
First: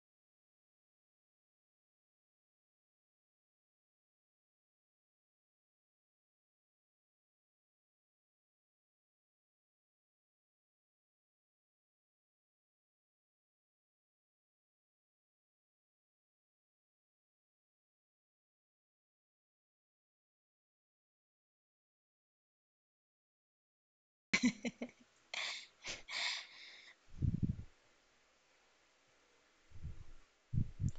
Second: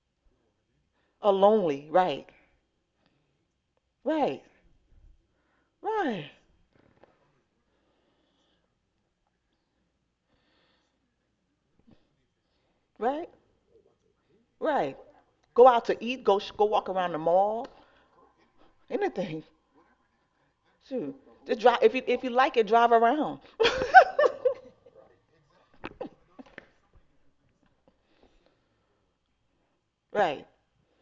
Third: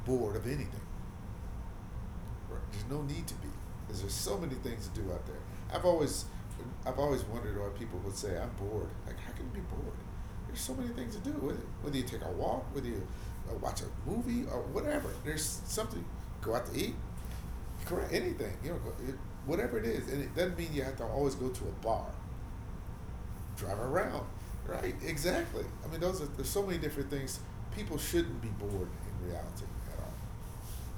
S3: bored of anything?
S2: A lonely, right,
S3: Right. There's no need to be. Because there's so
S2: right,
S3: many things to do out there. I've always,
S2: right,
S3: I've always wondered why people would say I'm bored. Like how can you be bored? There's so many things to do. Whether you take a walk, whether you
S2: right,
S3: watch a movie or
S2: right.
S3: whatever. There's
S2: Go out to
S3: something.
S2: eat. Go
S3: Go
S2: go
S3: out to
S2: walk
S3: eat.
S2: around the mall.
S3: Correct. Anything. You know, it,
S2: Anything.
S3: whatever it is, and it doesn't mean you have to
S2: Shoot.
S3: always go
S2: Just
S3: to
S2: drive.
S3: a bar.
S2: If you like it, drive around.
S3: Drive around. Right. Exactly. I mean, those are there's so many different things. People shouldn't be bored in reality at all.
S2: Right.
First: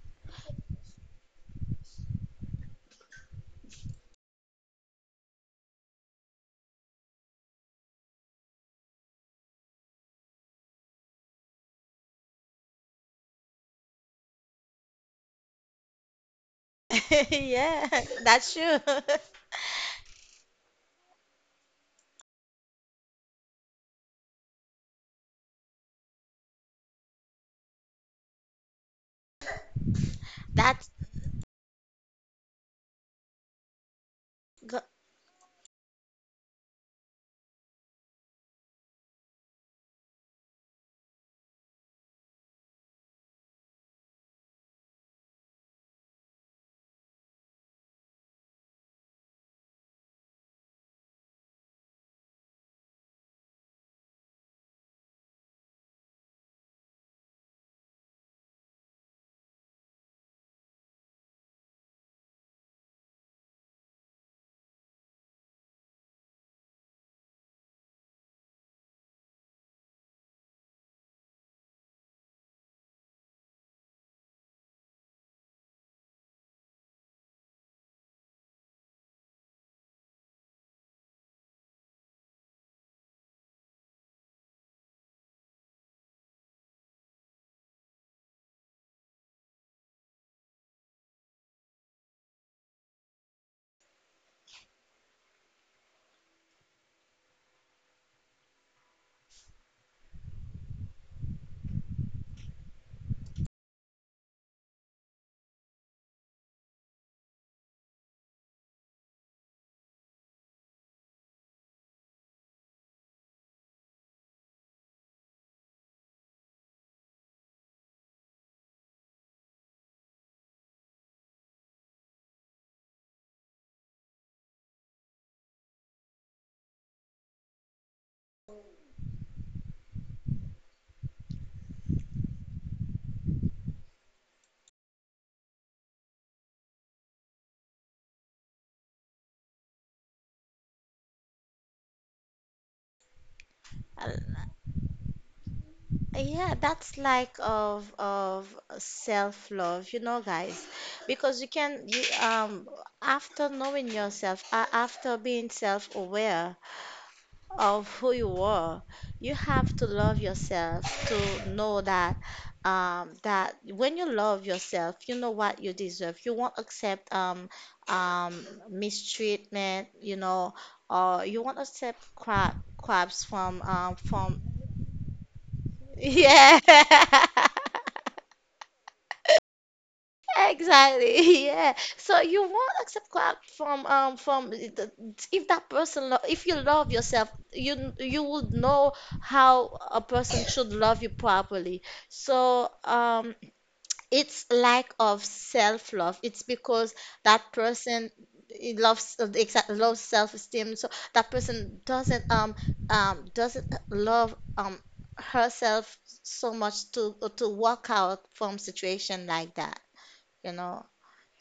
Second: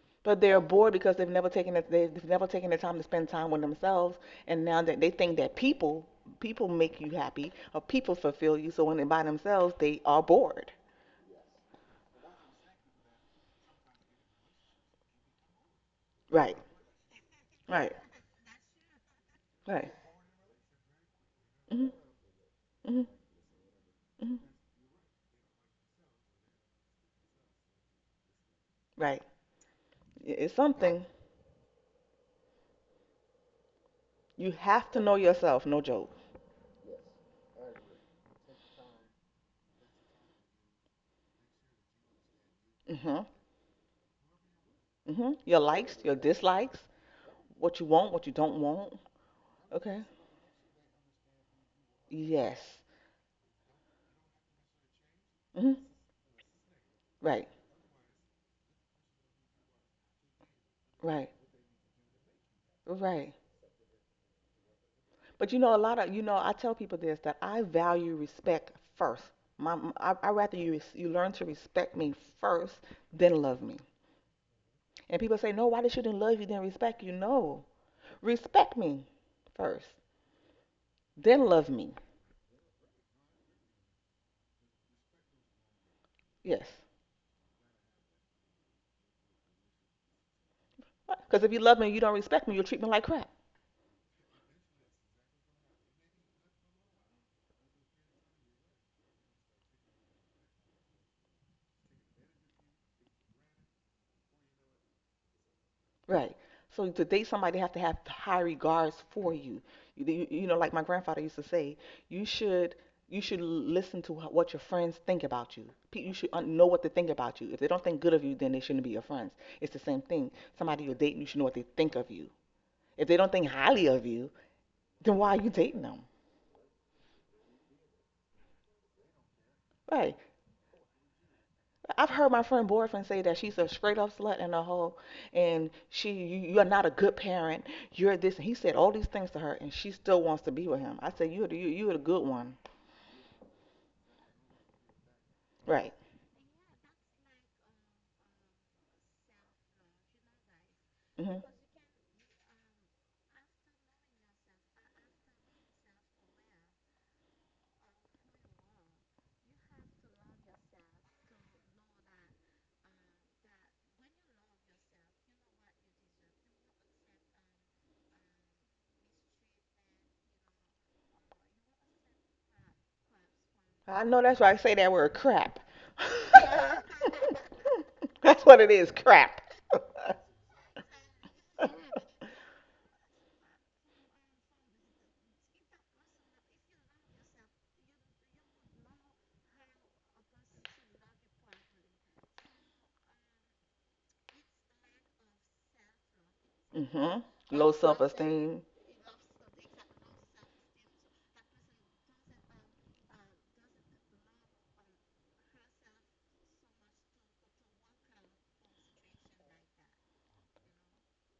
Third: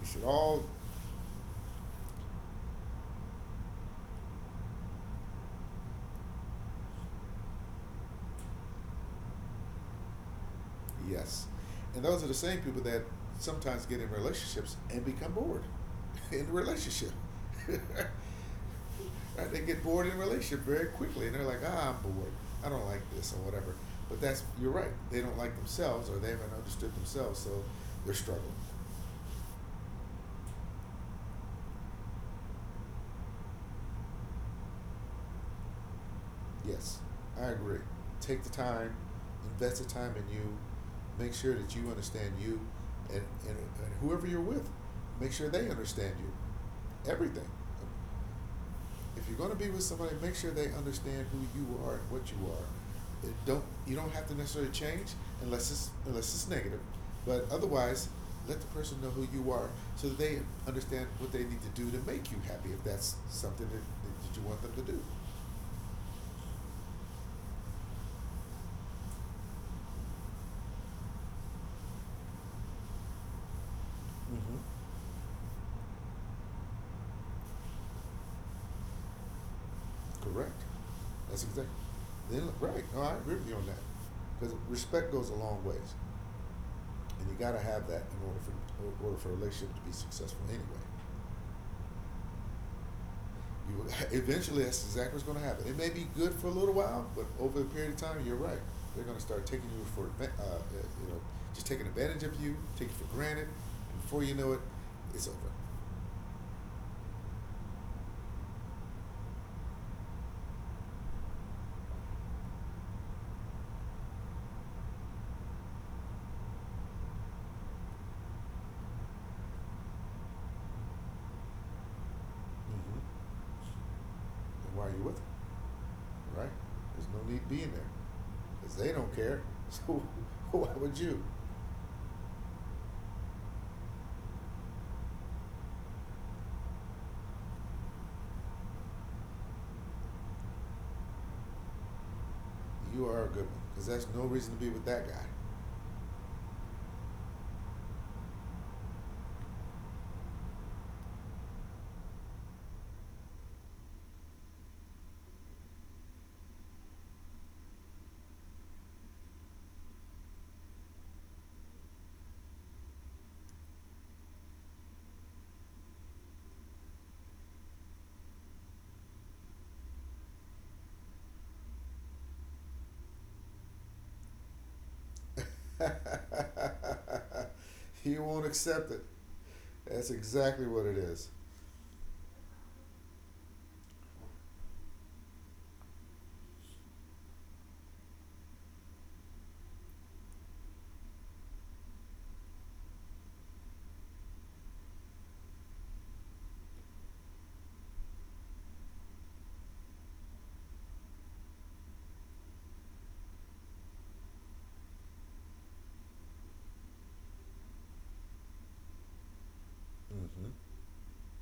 S3: We should
S2: But they're
S3: all
S2: bored because they've never taken it. They've never taken the time to spend time with themselves. And now that they think that people people make you happy or people fulfill you, so when they're by themselves, they are bored.
S3: yes. And those are the same people that sometimes get in relationships and become bored in the
S2: Right.
S3: relationship.
S1: yeah.
S2: Right.
S1: That's true.
S3: Right? They get
S2: Right.
S3: bored in a relationship very quickly and they're like, ah,
S2: Hmm.
S3: I'm bored. I don't like
S2: Hmm.
S3: this or whatever. But that's,
S2: Hmm.
S3: you're right. They don't like themselves or they haven't understood themselves, so they're struggling.
S2: Right. It's
S1: That's
S2: something you
S1: go-
S2: have to know yourself. No joke.
S3: Yes, I agree. Take the time, invest the time in you, make sure that you understand you
S2: Hmm.
S3: and whoever you're with. Make
S2: Hmm.
S3: sure
S2: Your
S3: they
S2: likes,
S3: understand
S2: your
S3: you.
S2: dislikes,
S3: Everything.
S2: what you want, what you don't want.
S3: If you're going to be with
S2: Okay.
S3: somebody, make sure they understand who you are and what you are.
S2: Yes.
S3: It don't you don't have to necessarily change unless
S2: Hmm.
S3: it's unless it's negative, but
S2: Right.
S3: otherwise, let the person know who you are so that they understand
S2: Right.
S3: what they need to do to make you happy if that's
S2: Right.
S3: something that, that you want them to do.
S2: But you know, a lot of you know, I tell people this that I value respect first. My, I rather you you learn to respect me first than love me.
S3: Mm-hmm.
S2: And people say, no, why they shouldn't love you then respect you? No, respect me first,
S3: Correct. That's
S2: then
S3: exactly.
S2: love me.
S3: Then right. No, I agree with you on that because respect goes a long ways,
S2: Yes.
S3: and you got to have that in order for a relationship to be successful anyway.
S2: Because if you love me, you don't respect me, you'll treat me like crap.
S3: You, eventually, that's exactly what's going to happen. It may be good for a little while, but over a period of time, you're right. They're going to start taking you for uh, uh, you know just taking advantage of you, take you for granted. And before you know it, it's over.
S2: Right. So to date somebody, they have to have high regards for you. You know, like my grandfather used to say, you should you should listen to what your friends think about you. You should know what they think about you. If they don't think good of you, then they shouldn't be your friends. It's the same thing. Somebody you're dating, you should know what they think of you.
S3: Mm-hmm.
S2: If they don't think highly of you,
S3: And why are you with
S2: then
S3: them,
S2: why are you dating them?
S3: right? There's no need being there because they don't care. So
S2: Right.
S3: why would you?
S2: I've heard my friend boyfriend say that she's a straight up slut and a hoe, and she you're not a good parent. You're this. And he said all these things to her, and she still wants to be with him. I said you're the good one,
S3: You are a good one because that's no
S1: uh,
S3: reason to be with that guy.
S2: right?
S1: yeah. That's like of self love, you know, guys, because you
S2: Hmm.
S1: can you after knowing yourself, after being self aware, of who you are. You have to love yourself to know that that when you love yourself, you know what you deserve. You won't accept mistreatment, you know, or you won't accept craps
S2: I know
S1: from
S2: that's why I say that word crap.
S1: yeah.
S3: You won't
S2: That's what it
S3: accept
S2: is,
S3: it.
S2: crap.
S3: That's exactly what it is.
S1: Exactly, yeah. So you won't accept crap from if that person lo, if you love yourself, you would know how a person should love you properly. So it's lack of self-love. It's because
S2: Hmm.
S1: that
S2: Low self
S1: person
S2: esteem,
S1: it loves exact loves self-esteem. So that person doesn't love herself so much to walk out from situation like that,
S3: Mm-hmm.
S1: you know.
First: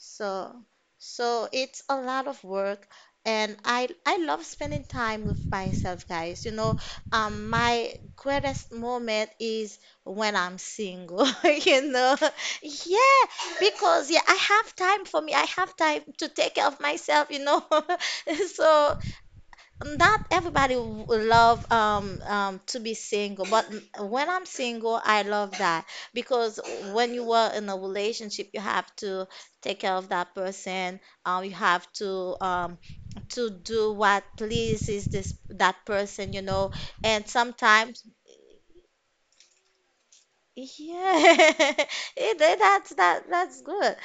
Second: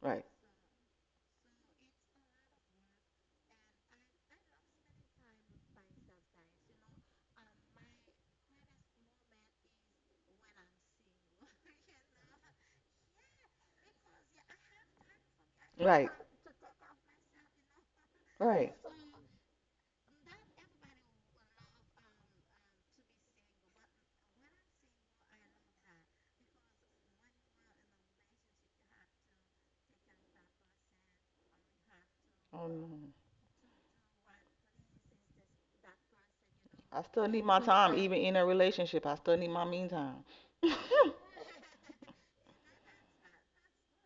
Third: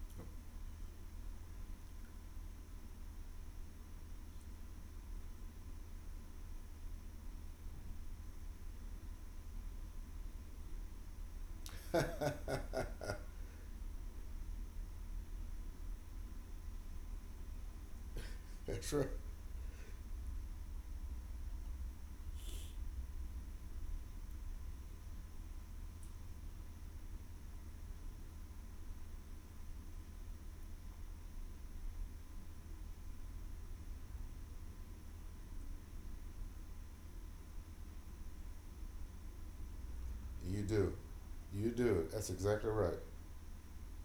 S2: right?
S1: so it's a lot of work, and I love spending time with myself, guys. You know, my greatest moment is when I'm single, you know.
S3: That's
S1: Yeah, because yeah, I have time for me. I have time
S2: Right?
S1: to take care of myself, you know.
S2: Right?
S1: So
S3: right.
S1: not everybody w- love to be single, but when I'm single, I love that because when you are in a relationship, you have to take care of that person. You have
S2: Oh no.
S1: to do what pleases this that person, you know.
S2: I
S1: And
S2: still need my time,
S1: sometimes
S2: even in a relationship. I still need my mean time.
S3: You do.
S1: yeah,
S3: You do. That's
S1: it,
S3: exactly right.
S1: that's good.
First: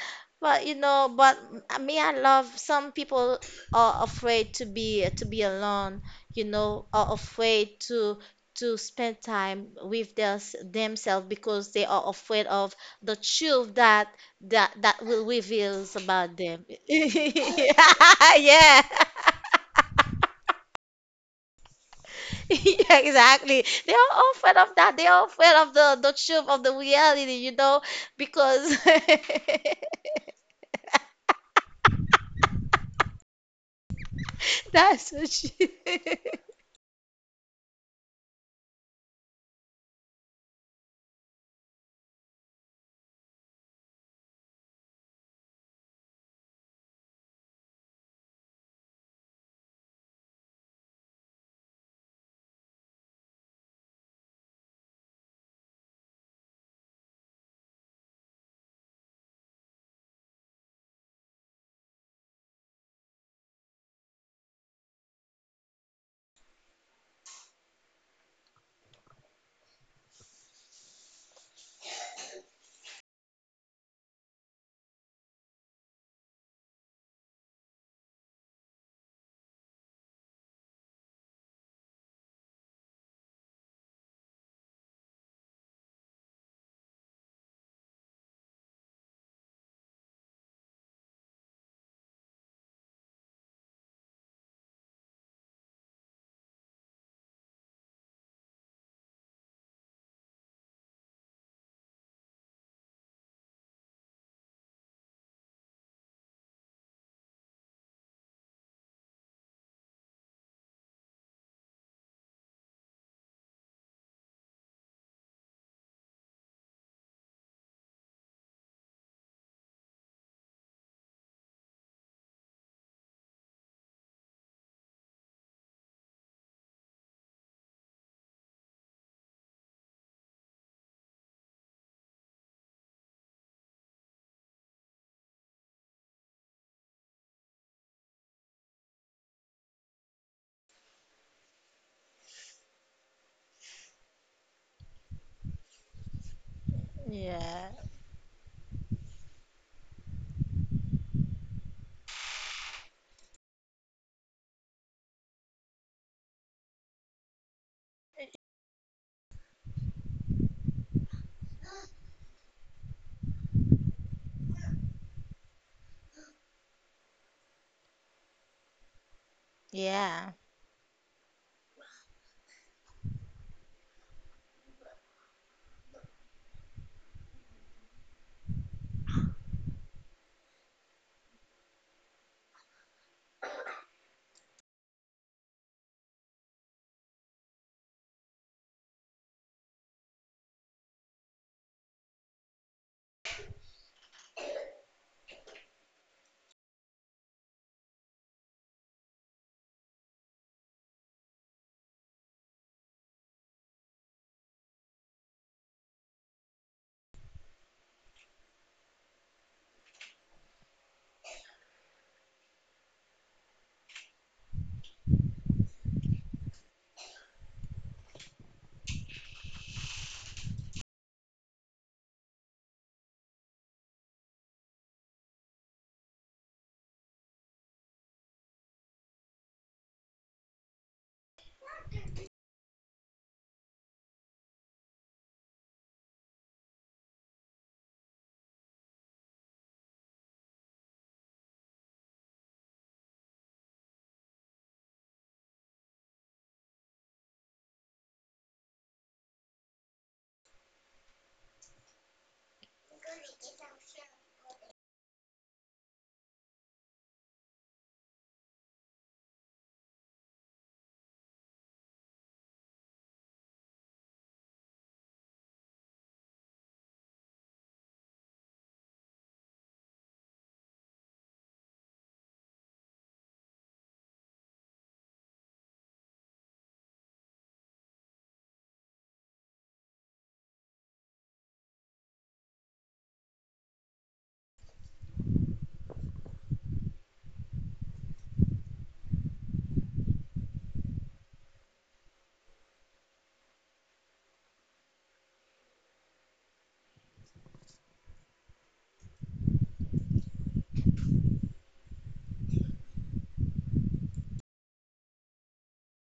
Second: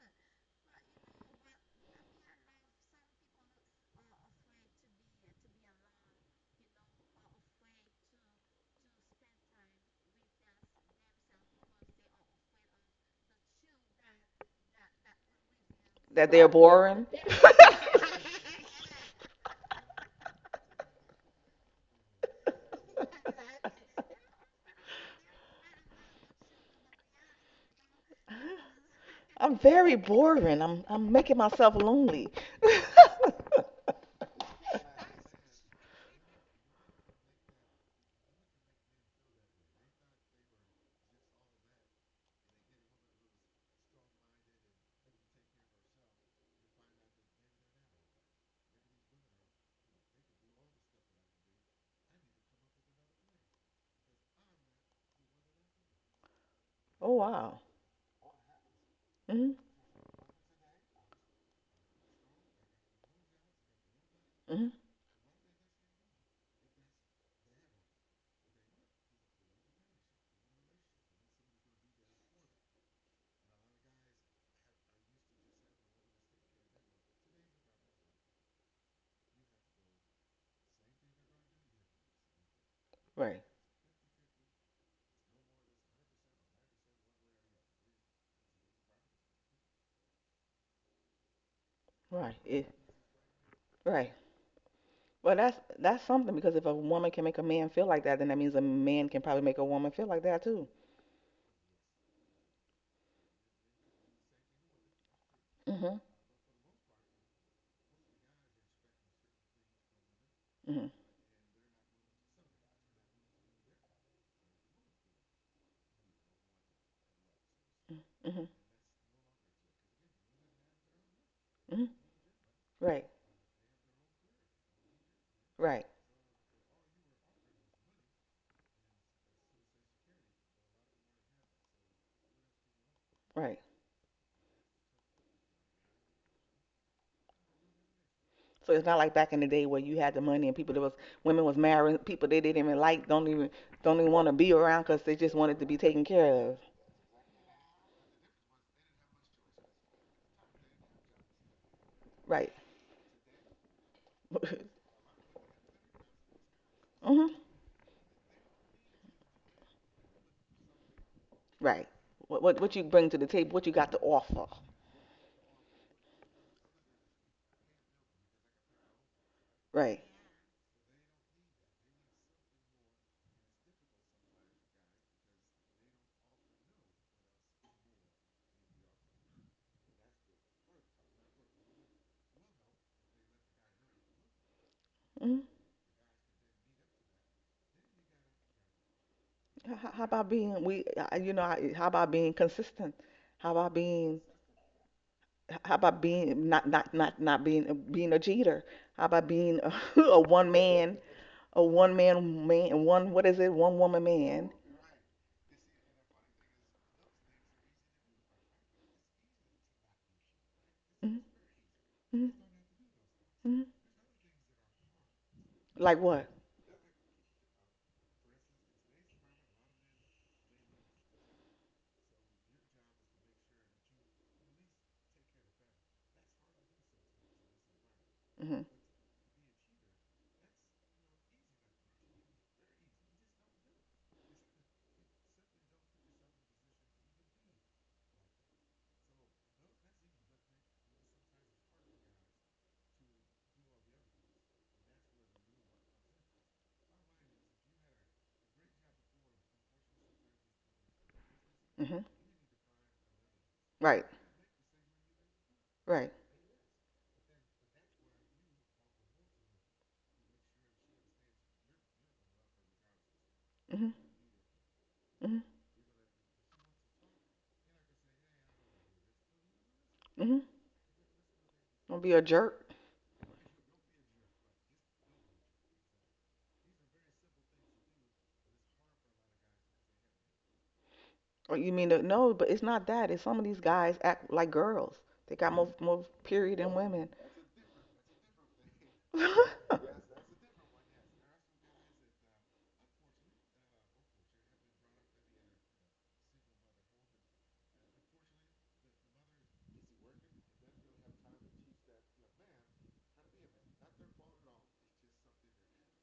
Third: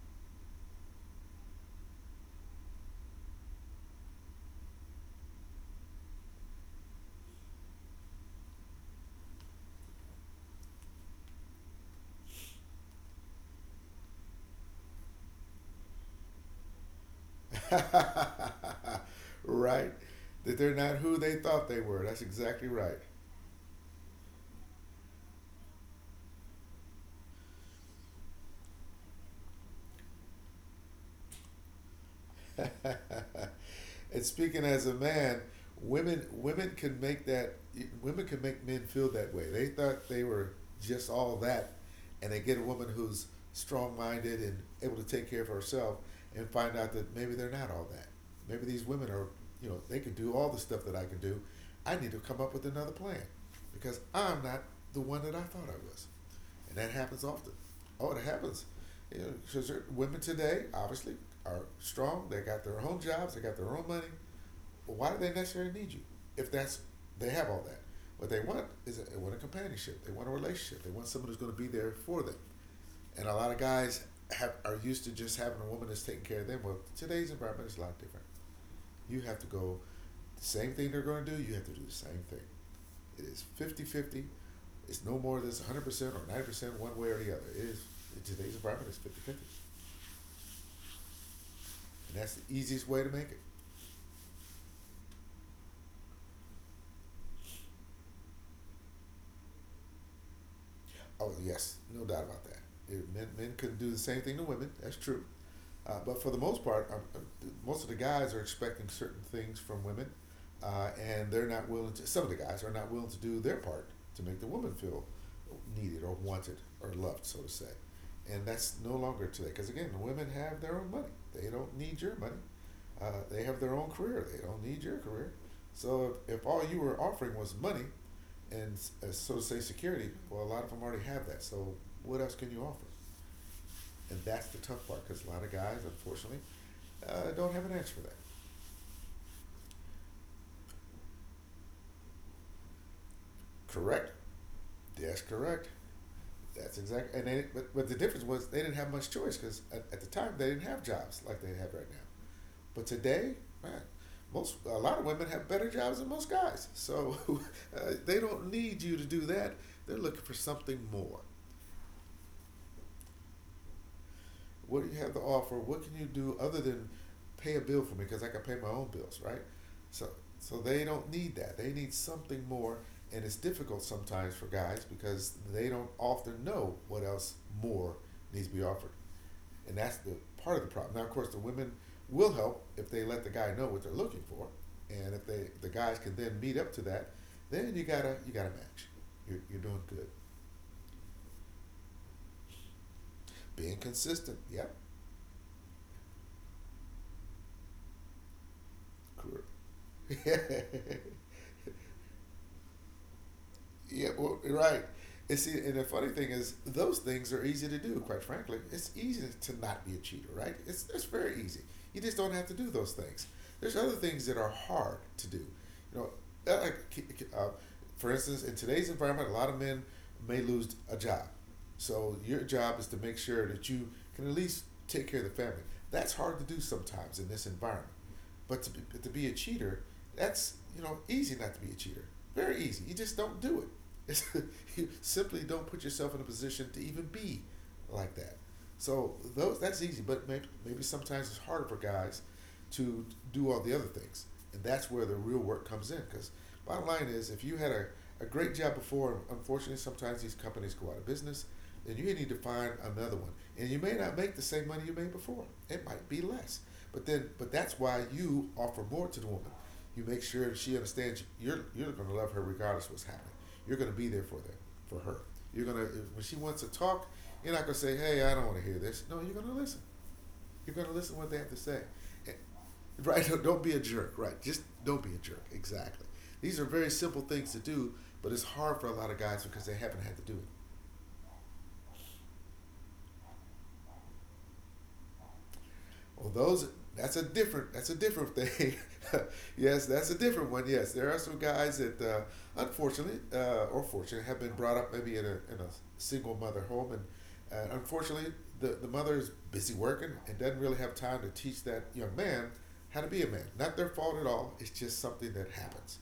S1: But you know, but me, I love, some people are afraid to be alone, you know, are afraid to spend time with their, themselves because they are afraid of the truth that that will reveals
S2: That
S1: about
S2: they're
S1: them.
S2: boring.
S1: Yeah,
S3: Right. That they're not who they thought they were. That's exactly right.
S1: yeah, exactly. They are all afraid of that. They are afraid of the truth of the reality, you know, because
S2: I'm very boring. I'm making myself lonely.
S3: And speaking as a
S1: that's what
S3: man,
S1: she.
S3: women women can make that women can make men feel that way. They thought they were just all that, and they get a woman who's strong minded and able to take care of herself, and find out that maybe they're not all that. Maybe these women are, you know, they can do all the stuff that I can do. I need to come up with another plan because I'm not the one that I thought I was and that
S2: Oh
S3: happens often.
S2: wow.
S3: Oh, it happens. You know,
S2: Hmm.
S3: because women today obviously are strong. They got their own jobs. They got their own money.
S2: Hmm.
S3: But why do they necessarily need you if that's they have all that? What they want is a, They want a companionship. They want a relationship. They want someone who's going to be there for them. And a lot of guys have are used to just having a woman that's taking care of them. Well, today's environment is a lot different. You have to go the same thing they're going to do. You have to do the same thing. It
S2: Right.
S3: is 50-50. It's no more than 100% or 90% one way or the other. It is, in today's environment, it's 50 50. And that's
S2: Right.
S3: the
S2: Yeah.
S3: easiest way to make it.
S2: Right. Well, that's something, because if a woman can make a man feel like that, then that means a man can probably make a woman feel like that too.
S3: Oh, yes, no doubt about that. Men couldn't do the same thing to women. That's true.
S2: Mhm.
S3: But for the most part, most of the guys are expecting certain things from women,
S2: Mhm.
S3: and they're not willing to. Some of the guys are not willing to do their part to make the woman feel needed or wanted or loved, so to say. And
S2: Mhm.
S3: that's no longer today, because again, the women have their own money. They don't
S2: Mhm.
S3: need your money.
S2: Right.
S3: They have their own career. They don't need your career.
S2: Right.
S3: So if all you were offering was money, and so to say security, well, a lot of them already have that. So what else can you offer?
S2: Right.
S3: And that's the tough part, because a lot of guys, unfortunately, don't have an answer for that.
S2: So it's not like back in the day where you had the money and people that was women was marrying people they didn't even like, don't even
S3: Correct.
S2: want to be around because they
S3: That's
S2: just wanted to
S3: correct.
S2: be taken care of.
S3: That's exact. And they,
S1: Yeah.
S3: but, but the difference was they didn't have much choice because at the time they didn't have jobs like they have right now.
S2: Right.
S3: But today, man, most a lot of women have better jobs than most guys. So
S2: Mhm.
S3: they don't need you to do that. They're looking for something more.
S2: Right. What you bring to the table, what you got to offer.
S3: What do you have to offer? What can you do other than pay a bill for me? Because I can pay my own bills, right?
S2: Right.
S3: So,
S1: Yeah.
S3: so they don't need that. They need something more, and it's difficult sometimes for guys because they don't often know what else more needs to be offered, and that's the part of the problem. Now, of course, the women will help if they let the guy know what they're looking for, and if
S2: Mhm.
S3: the guys can then meet up to that, then you gotta match. You're doing
S2: How
S3: good.
S2: about being we how about being consistent? How about
S3: Being
S2: being
S3: consistent. Yep.
S2: how about being not being a cheater? How about
S3: Cool.
S2: being a, a one man man one what is it one woman
S3: Yeah, well,
S2: man?
S3: right. And see, and the funny thing is, those things are easy to do. Quite frankly, it's easy to not be a cheater, right? It's
S2: Mhm,
S3: very easy. You just
S2: mhm,
S3: don't have to do those things.
S2: mhm.
S3: There's other things that are hard to do.
S2: Like
S3: You know,
S2: what?
S3: like, for instance, in today's environment, a lot of men may lose a job. So your job is to make sure that you can at least take care of the family. That's hard to do sometimes in this environment.
S2: Mhm.
S3: But to be a cheater, that's easy not to be a cheater. Very easy. You just don't do it. It's, you simply don't put yourself in a position to even be like that. So those that's easy, but maybe sometimes it's harder for guys to do all the other things, and that's where the real work comes in. Because bottom line is, if you had a great job before, unfortunately, sometimes these companies go out of business. Then
S2: Mhm.
S3: you need to find another one. And you may
S2: Right.
S3: not make the same money you made before. It might
S2: Right.
S3: be less. But then, but that's why you offer more to the woman. You make sure she understands you're going to love her regardless of what's happening. You're going
S2: Mhm.
S3: to be there for that for her.
S2: Mhm.
S3: You're going to when she wants to talk, you're not going to say, "Hey, I don't want to hear this." No, you're going to listen.
S2: Mhm.
S3: You're going to listen to what they have to say.
S2: Don't be a
S3: And,
S2: jerk.
S3: right? Don't be a jerk. Right? Just don't be a jerk. Exactly. These are very simple things to do, but it's hard for a lot of guys because they haven't had to do it.
S2: Or you mean the, no? But it's not that. It's some of these guys act like girls. They got more
S3: Well,
S2: period
S3: those
S2: than women.
S3: that's a different thing.
S2: I
S3: Yes, that's a different one. Yes, there are some guys that unfortunately or fortunately have been brought up maybe in a single mother home, and unfortunately the mother is busy working and doesn't really have time to teach that young man how to be a man. Not their fault at all. It's just something that happens.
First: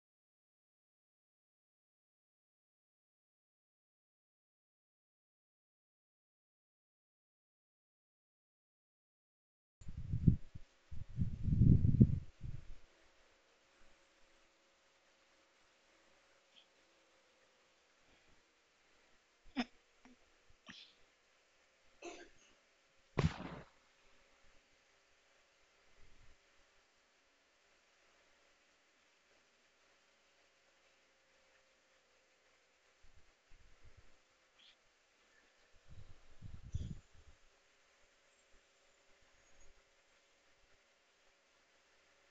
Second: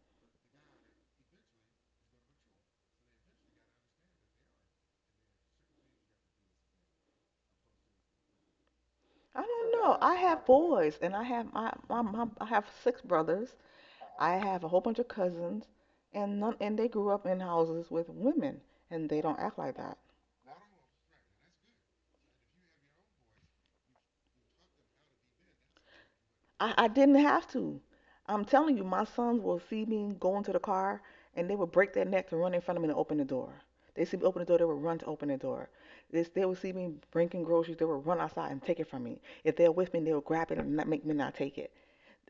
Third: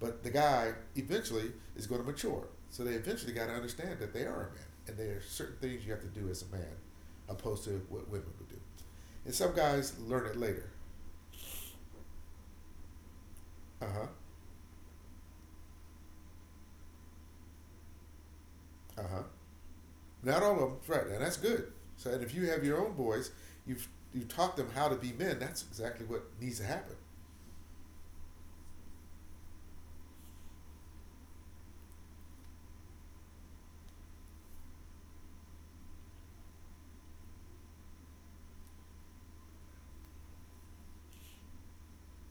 S3: But the guy eventually is going to mature. So they eventually got to understand that they are a man. And there are certain things you have to do as a man, opposed to what women would do. And some
S2: don't
S3: guys
S2: know. I
S3: learn it
S2: have
S3: later.
S2: boys, and I have my, my my I have six brothers.
S3: Uh huh.
S2: I have a whole bunch of cousins, and none and they grew up in houses with women,
S3: Uh
S2: and they
S3: huh.
S2: don't act like that.
S3: Not all of them, right? And that's good. So, and if you have your own boys, you've you taught them how to be men. That's exactly what needs to
S2: I
S3: happen.
S2: didn't have to. I'm telling you, my sons will see me go into the car and they would break their neck to run in front of me and open the door. They see me open the door, they would run to open the door. They would see me bringing groceries, they would run outside and take it from me. If they're with me, they would grab it and not make me not take it.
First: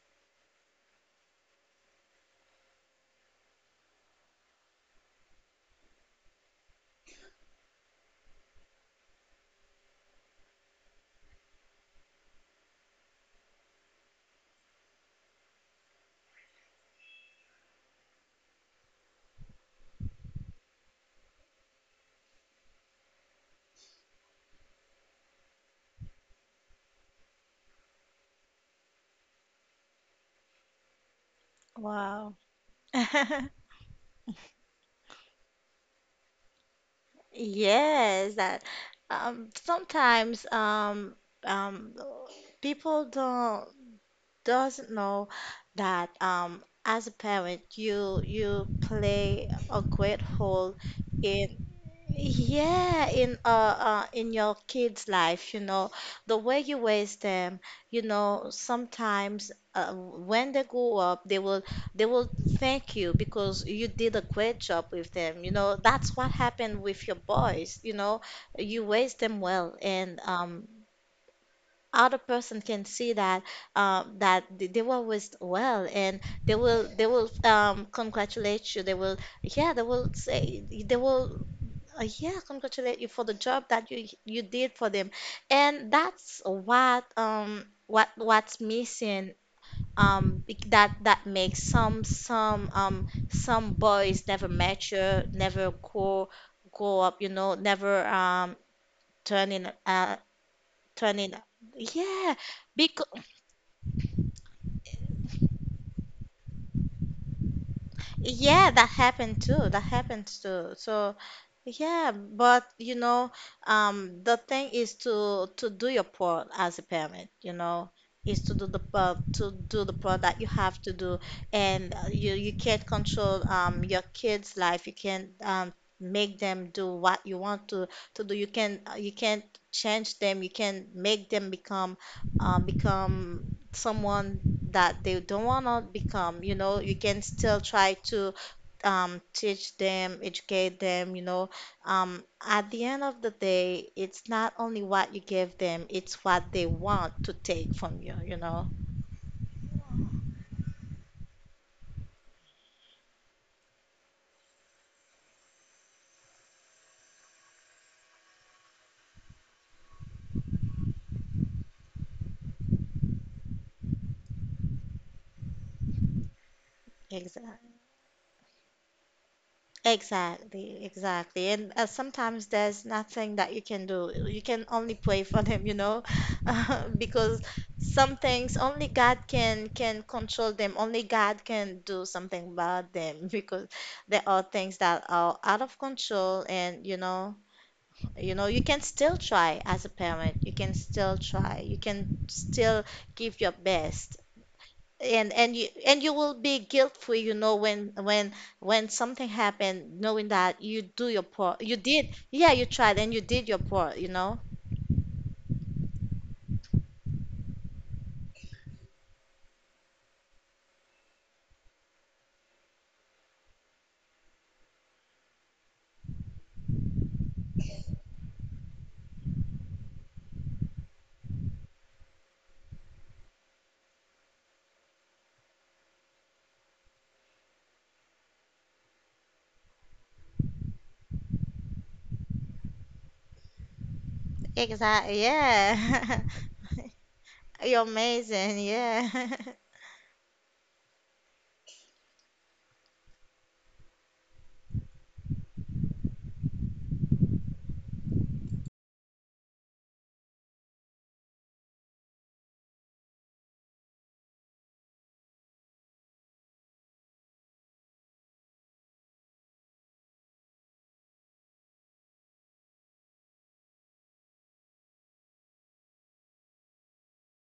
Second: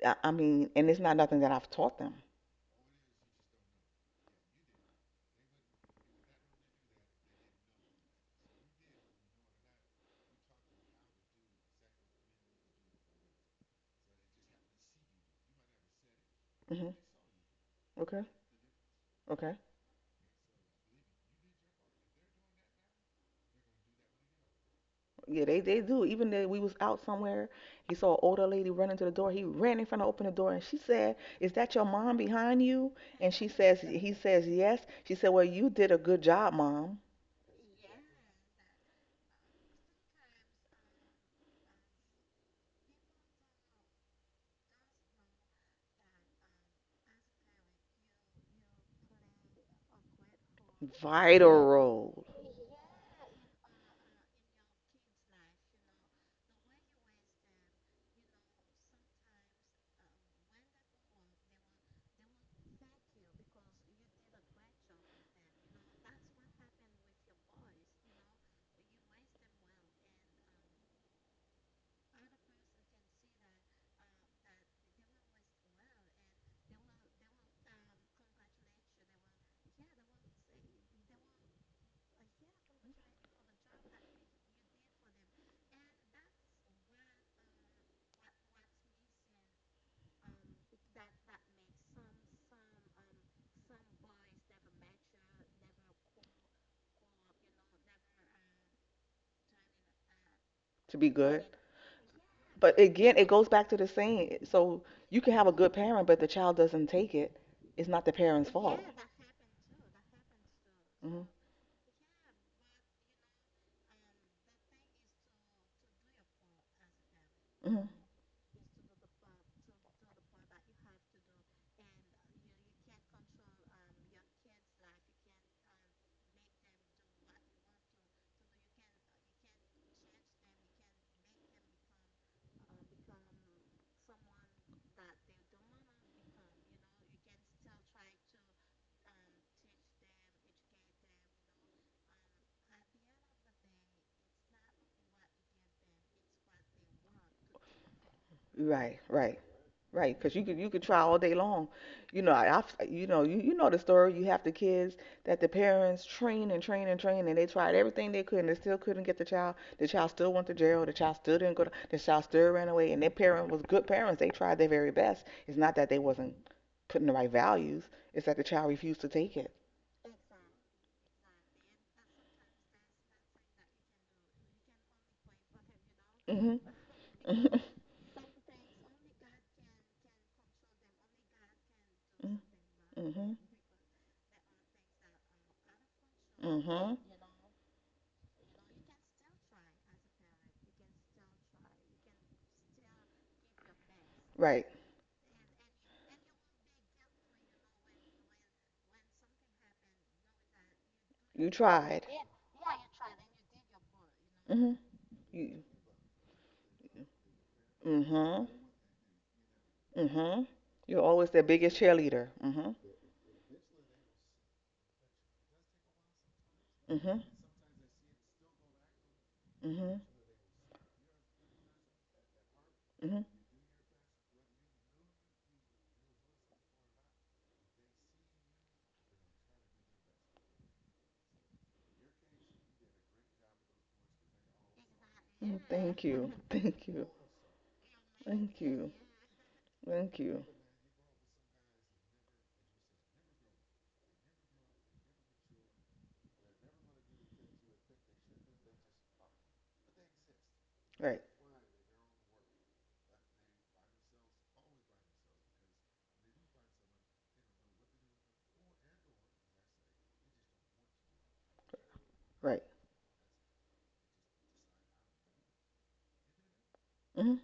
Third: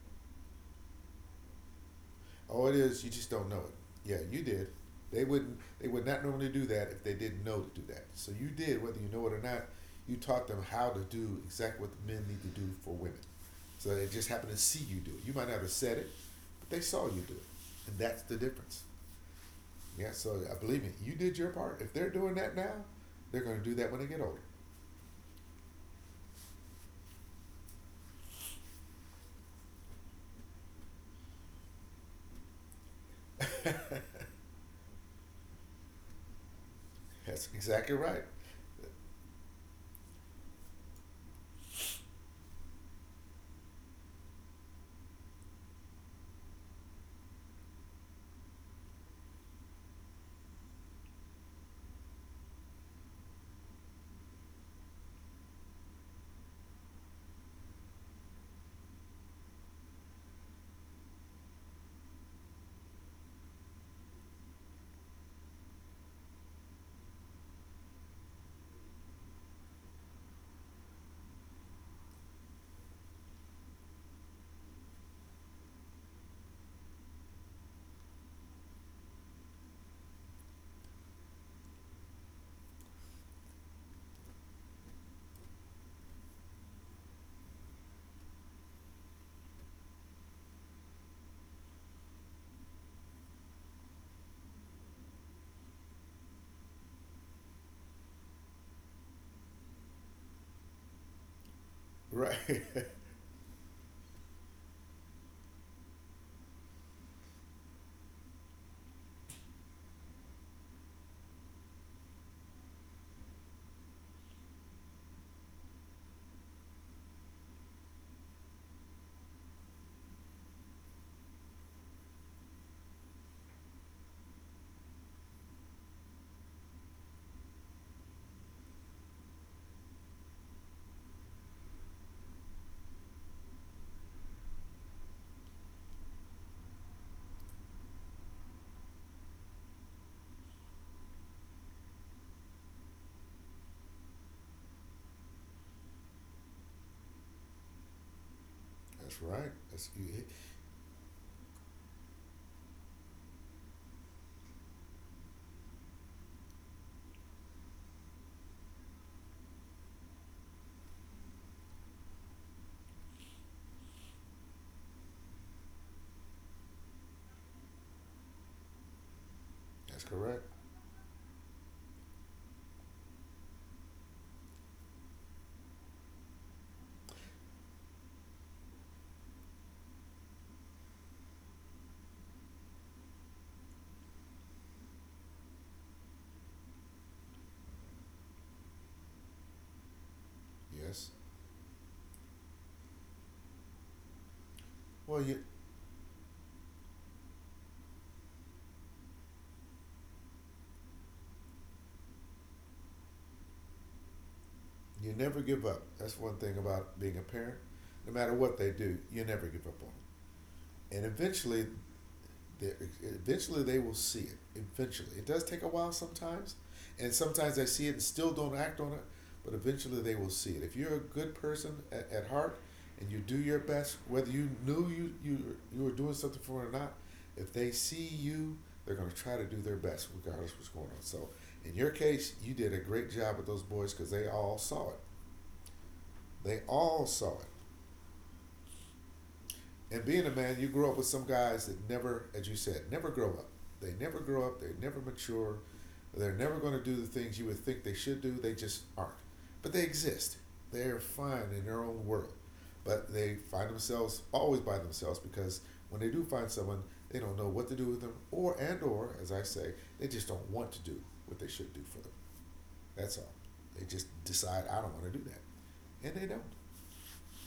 S2: I mean, and it's not nothing that I've taught them.
S3: All it is, you just don't know it. Yeah, you did. They wouldn't. They would not normally do that if they didn't know to do that. So you did, whether you know it or not. You taught them how to do exactly what the men need to do for women. So they just happened to see you do it. You might not have said it, but they
S2: Hmm.
S3: saw you do it, and that's
S2: Okay.
S3: the difference.
S2: Okay.
S3: Yeah. So I believe me, you did your part. If they're doing that now, they're going to do that when they get older.
S2: Yeah, they do. Even though we was out somewhere, he saw an older lady running to the door. He ran in front of open the door, and she said, "Is that your mom
S1: Wow.
S2: behind you?" And she says, he says, "Yes." She said, "Well, you did a good job, mom.
S3: That's exactly right.
S1: Yes, that sometimes um people don't doesn't know that as a parent you you play a great role
S2: Yeah. Vital
S1: in,
S2: role
S1: yeah, in your kids' life, you know, the way you raise them, you know, sometimes when they grow up, they will thank you because you did a great job with them. You know, that's what happened with your boys, you know, you raised them well, and other person can see that that they were raised well, and they will congratulate you. They will, yeah, they will say they will yeah, congratulate you for the job that you did for them. And that's what what's missing that that makes some some boys never mature, never grow up, you know, never turning
S2: to be
S1: turning,
S2: good."
S1: yeah,
S3: Right.
S2: But
S1: because
S2: again, it goes back to the same. So you can have a good parent, but the child doesn't take it. It's not the parent's
S1: yeah,
S2: fault.
S1: that happened too. That happened too. So,
S2: Hmm.
S1: yeah, but you know, the thing is to do your part as a parent. You know,
S2: Hmm.
S1: is to do the part to do the part that you have to do, and you you can't control your kids' life. You can't make them do what you want to do. You can you can't change them. You can make them become become someone that they don't want to become, you know, you can still try to teach them, educate them, you know. At the end of the day, it's not only what you give them, it's what they want to take from you, you know.
S2: Right,
S3: That's
S2: right.
S3: right.
S2: Right, because you could try all day long. You know, I you know you, you know the story. You have the kids that the parents train and train and train, and they tried everything they could, and they still couldn't get the child. The child still went to jail. The child still didn't go. The child still ran away, and their parent was good parents. They tried their very best. It's not that they wasn't putting the right
S1: Exactly.
S2: values. It's that the child refused to take it.
S3: That's correct.
S1: Exactly, exactly. And sometimes there's nothing that you can do. You can only pray for them, you know,
S2: Mhm.
S1: because
S2: Mhm.
S1: some things only God can control them. Only God can do
S2: Mhm.
S1: something about them
S2: Mhm.
S1: because there are things that are out of control, and
S2: Mhm.
S1: you know, you know, you can still try as a parent. You can
S3: Yes.
S1: still try. You can still give your best,
S2: Right.
S3: Well, you,
S1: and you, and you will be guilt free, you know, when something happened knowing that you do your
S2: You
S1: part, you
S2: tried.
S1: did, yeah, you tried and you did your part, you know.
S2: Mhm.
S3: You never
S2: You.
S3: give up. That's one thing about being a parent. No matter
S2: Mhm.
S3: what they do, you never give up on it.
S2: Mhm. You're
S3: And
S2: always their
S3: eventually,
S2: biggest cheerleader. Mhm,
S3: eventually they will see it. Eventually, it does take a while sometimes, and
S2: mhm.
S3: sometimes they see it and still don't act on it. But eventually,
S2: Hmm.
S3: they will see it. If you're a good person at heart and you do
S2: Hmm.
S3: your best, whether you knew you were doing something for it or not, if they see you, they're going to try to do their best regardless of what's going on. So, in your case, you did a great job with those boys because they all saw it.
S1: Exactly.
S2: Thank
S1: Yeah.
S2: you.
S3: They
S2: Thank
S3: all
S2: you.
S3: saw it.
S1: You're amazing.
S2: Thank you.
S1: Yeah.
S3: And
S2: Thank
S3: being a
S2: you.
S3: man, you grow up with some guys that never, as you said, never grow up. They never grow up. They never mature. They're never going to do the things you would think they should do. They just aren't. But they exist. They're
S2: Right.
S3: fine in their own world. But they find themselves always by themselves because when they do find someone, they don't know what to do with them, or and or, as I say, they just don't want to do what they should do for them.
S2: Right.
S3: That's all. They just decide I don't want to do that, and they don't.
S2: Hmm.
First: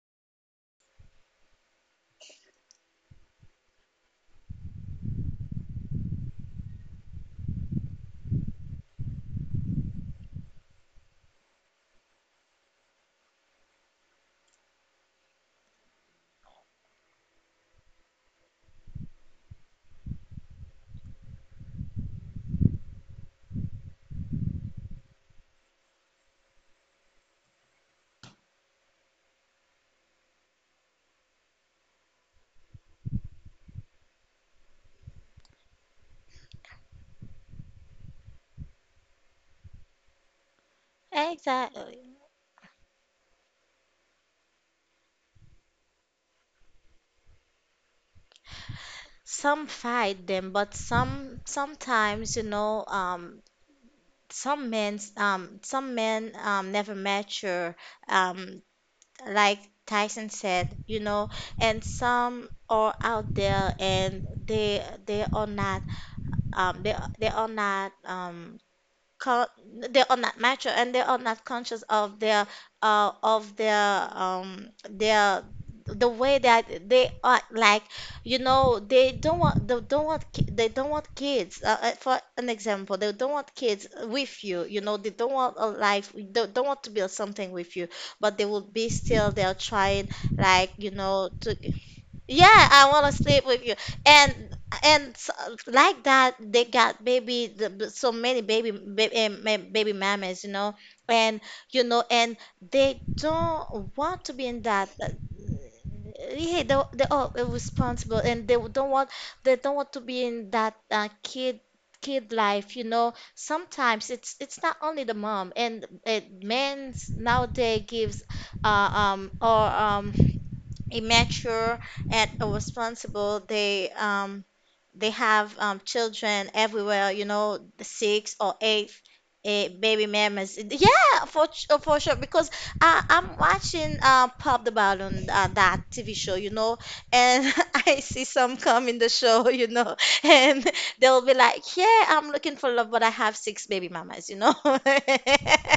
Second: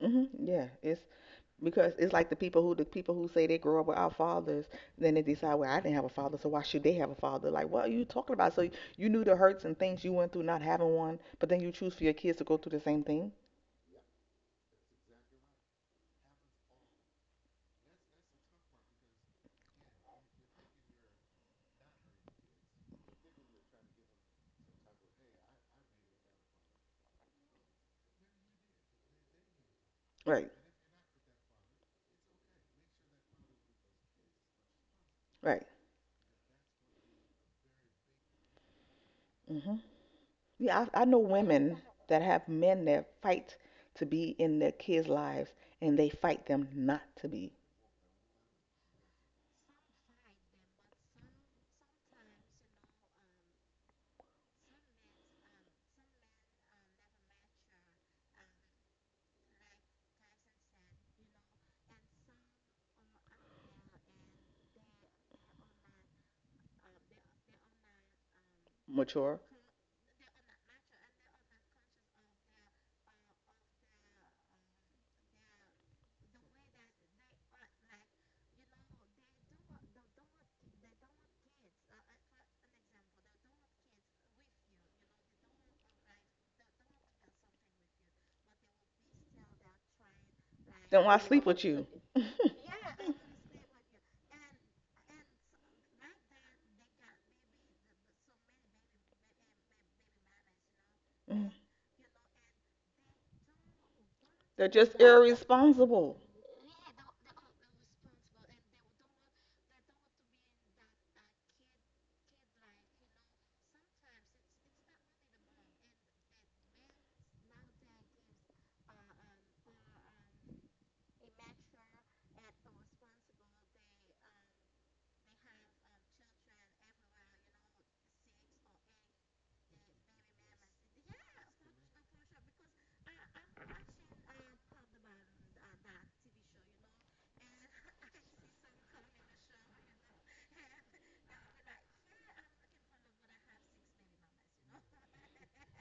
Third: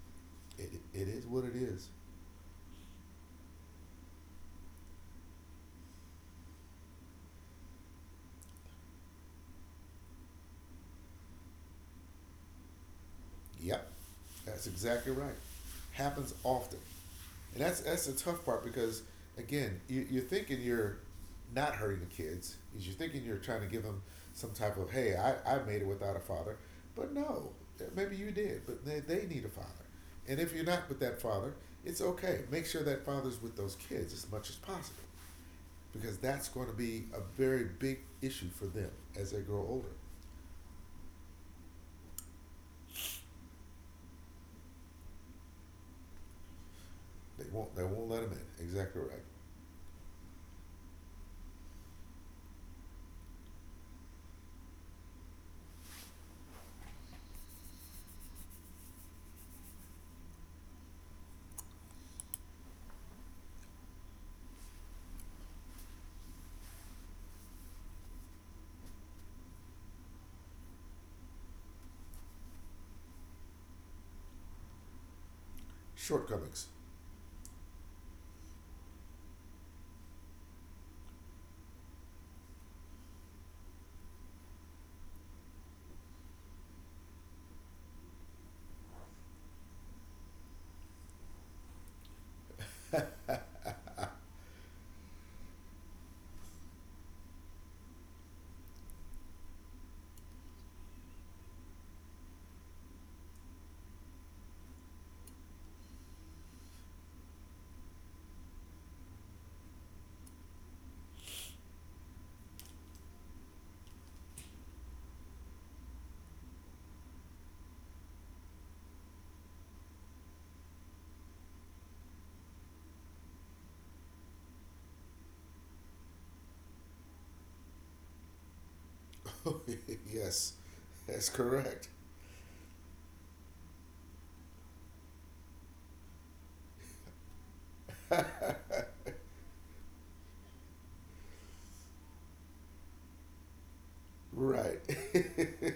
S2: Hmm. Yeah.
S3: It,
S2: It's
S3: it is what it is.
S2: because it's like the people who say they grow up without fathers, then they decide, well, I didn't have a father, so why should they have a father? Like, what are you talking about? So you knew the hurts and things you went through not having one, but then you choose for your kids to go through the same thing.
S3: Yep, that's exactly right. Happens often, and that's the tough part because again, you're thinking you're not hurting the kids. Is you're thinking you're trying to give them some type of hey, I made it without a father, but no, maybe you did, but they need a father. And
S2: Right.
S3: if you're not with that father, it's okay. Make sure that father's with those kids as much as possible
S2: Right.
S3: because that's going to be a very big issue for them as they grow
S2: Hmm.
S3: older.
S2: Yeah. I know women
S1: Exactly.
S2: that have men that fight to be in their kids' lives, and they fight them not to
S3: They
S2: be
S3: won't they won't let them in. Exactly right.
S1: Some fight them, but some sometimes, you know, some men never mature. Um, like Tyson said, you know, and some are out there and they are not they they are not
S2: mature.
S1: co- they are not mature, and they are not conscious of their their, the way that
S3: Shortcomings.
S1: they are, like, you know, they don't want, they don't want they don't want kids, for an example, they don't want kids with you, you know, they don't want a life, they don't want to build something with you, but they will be still they're trying, like, you
S2: Then why
S1: know,
S2: sleep
S1: to
S2: with you?
S1: yeah, I want to sleep with you. And and s- like that, they got baby so many baby mamas, and you know, and they don't want to be in
S2: They're
S1: that.
S2: just irresponsible.
S1: Yeah, they are responsible, and they don't want to be in that kid life, you know. Sometimes it's not only the mom, and uh, men nowadays gives or a mature and a responsible. They have children everywhere. You know, the six or eight. Eh, baby
S3: Yes,
S1: mamas, yeah,
S3: that's correct.
S1: for sure. Because I, I'm watching Pop the Balloon, that TV show, you know, and I see some come in the show, you know, and they'll be like, "Yeah, I'm looking for love, but I have six baby mamas," you know.
S3: Right.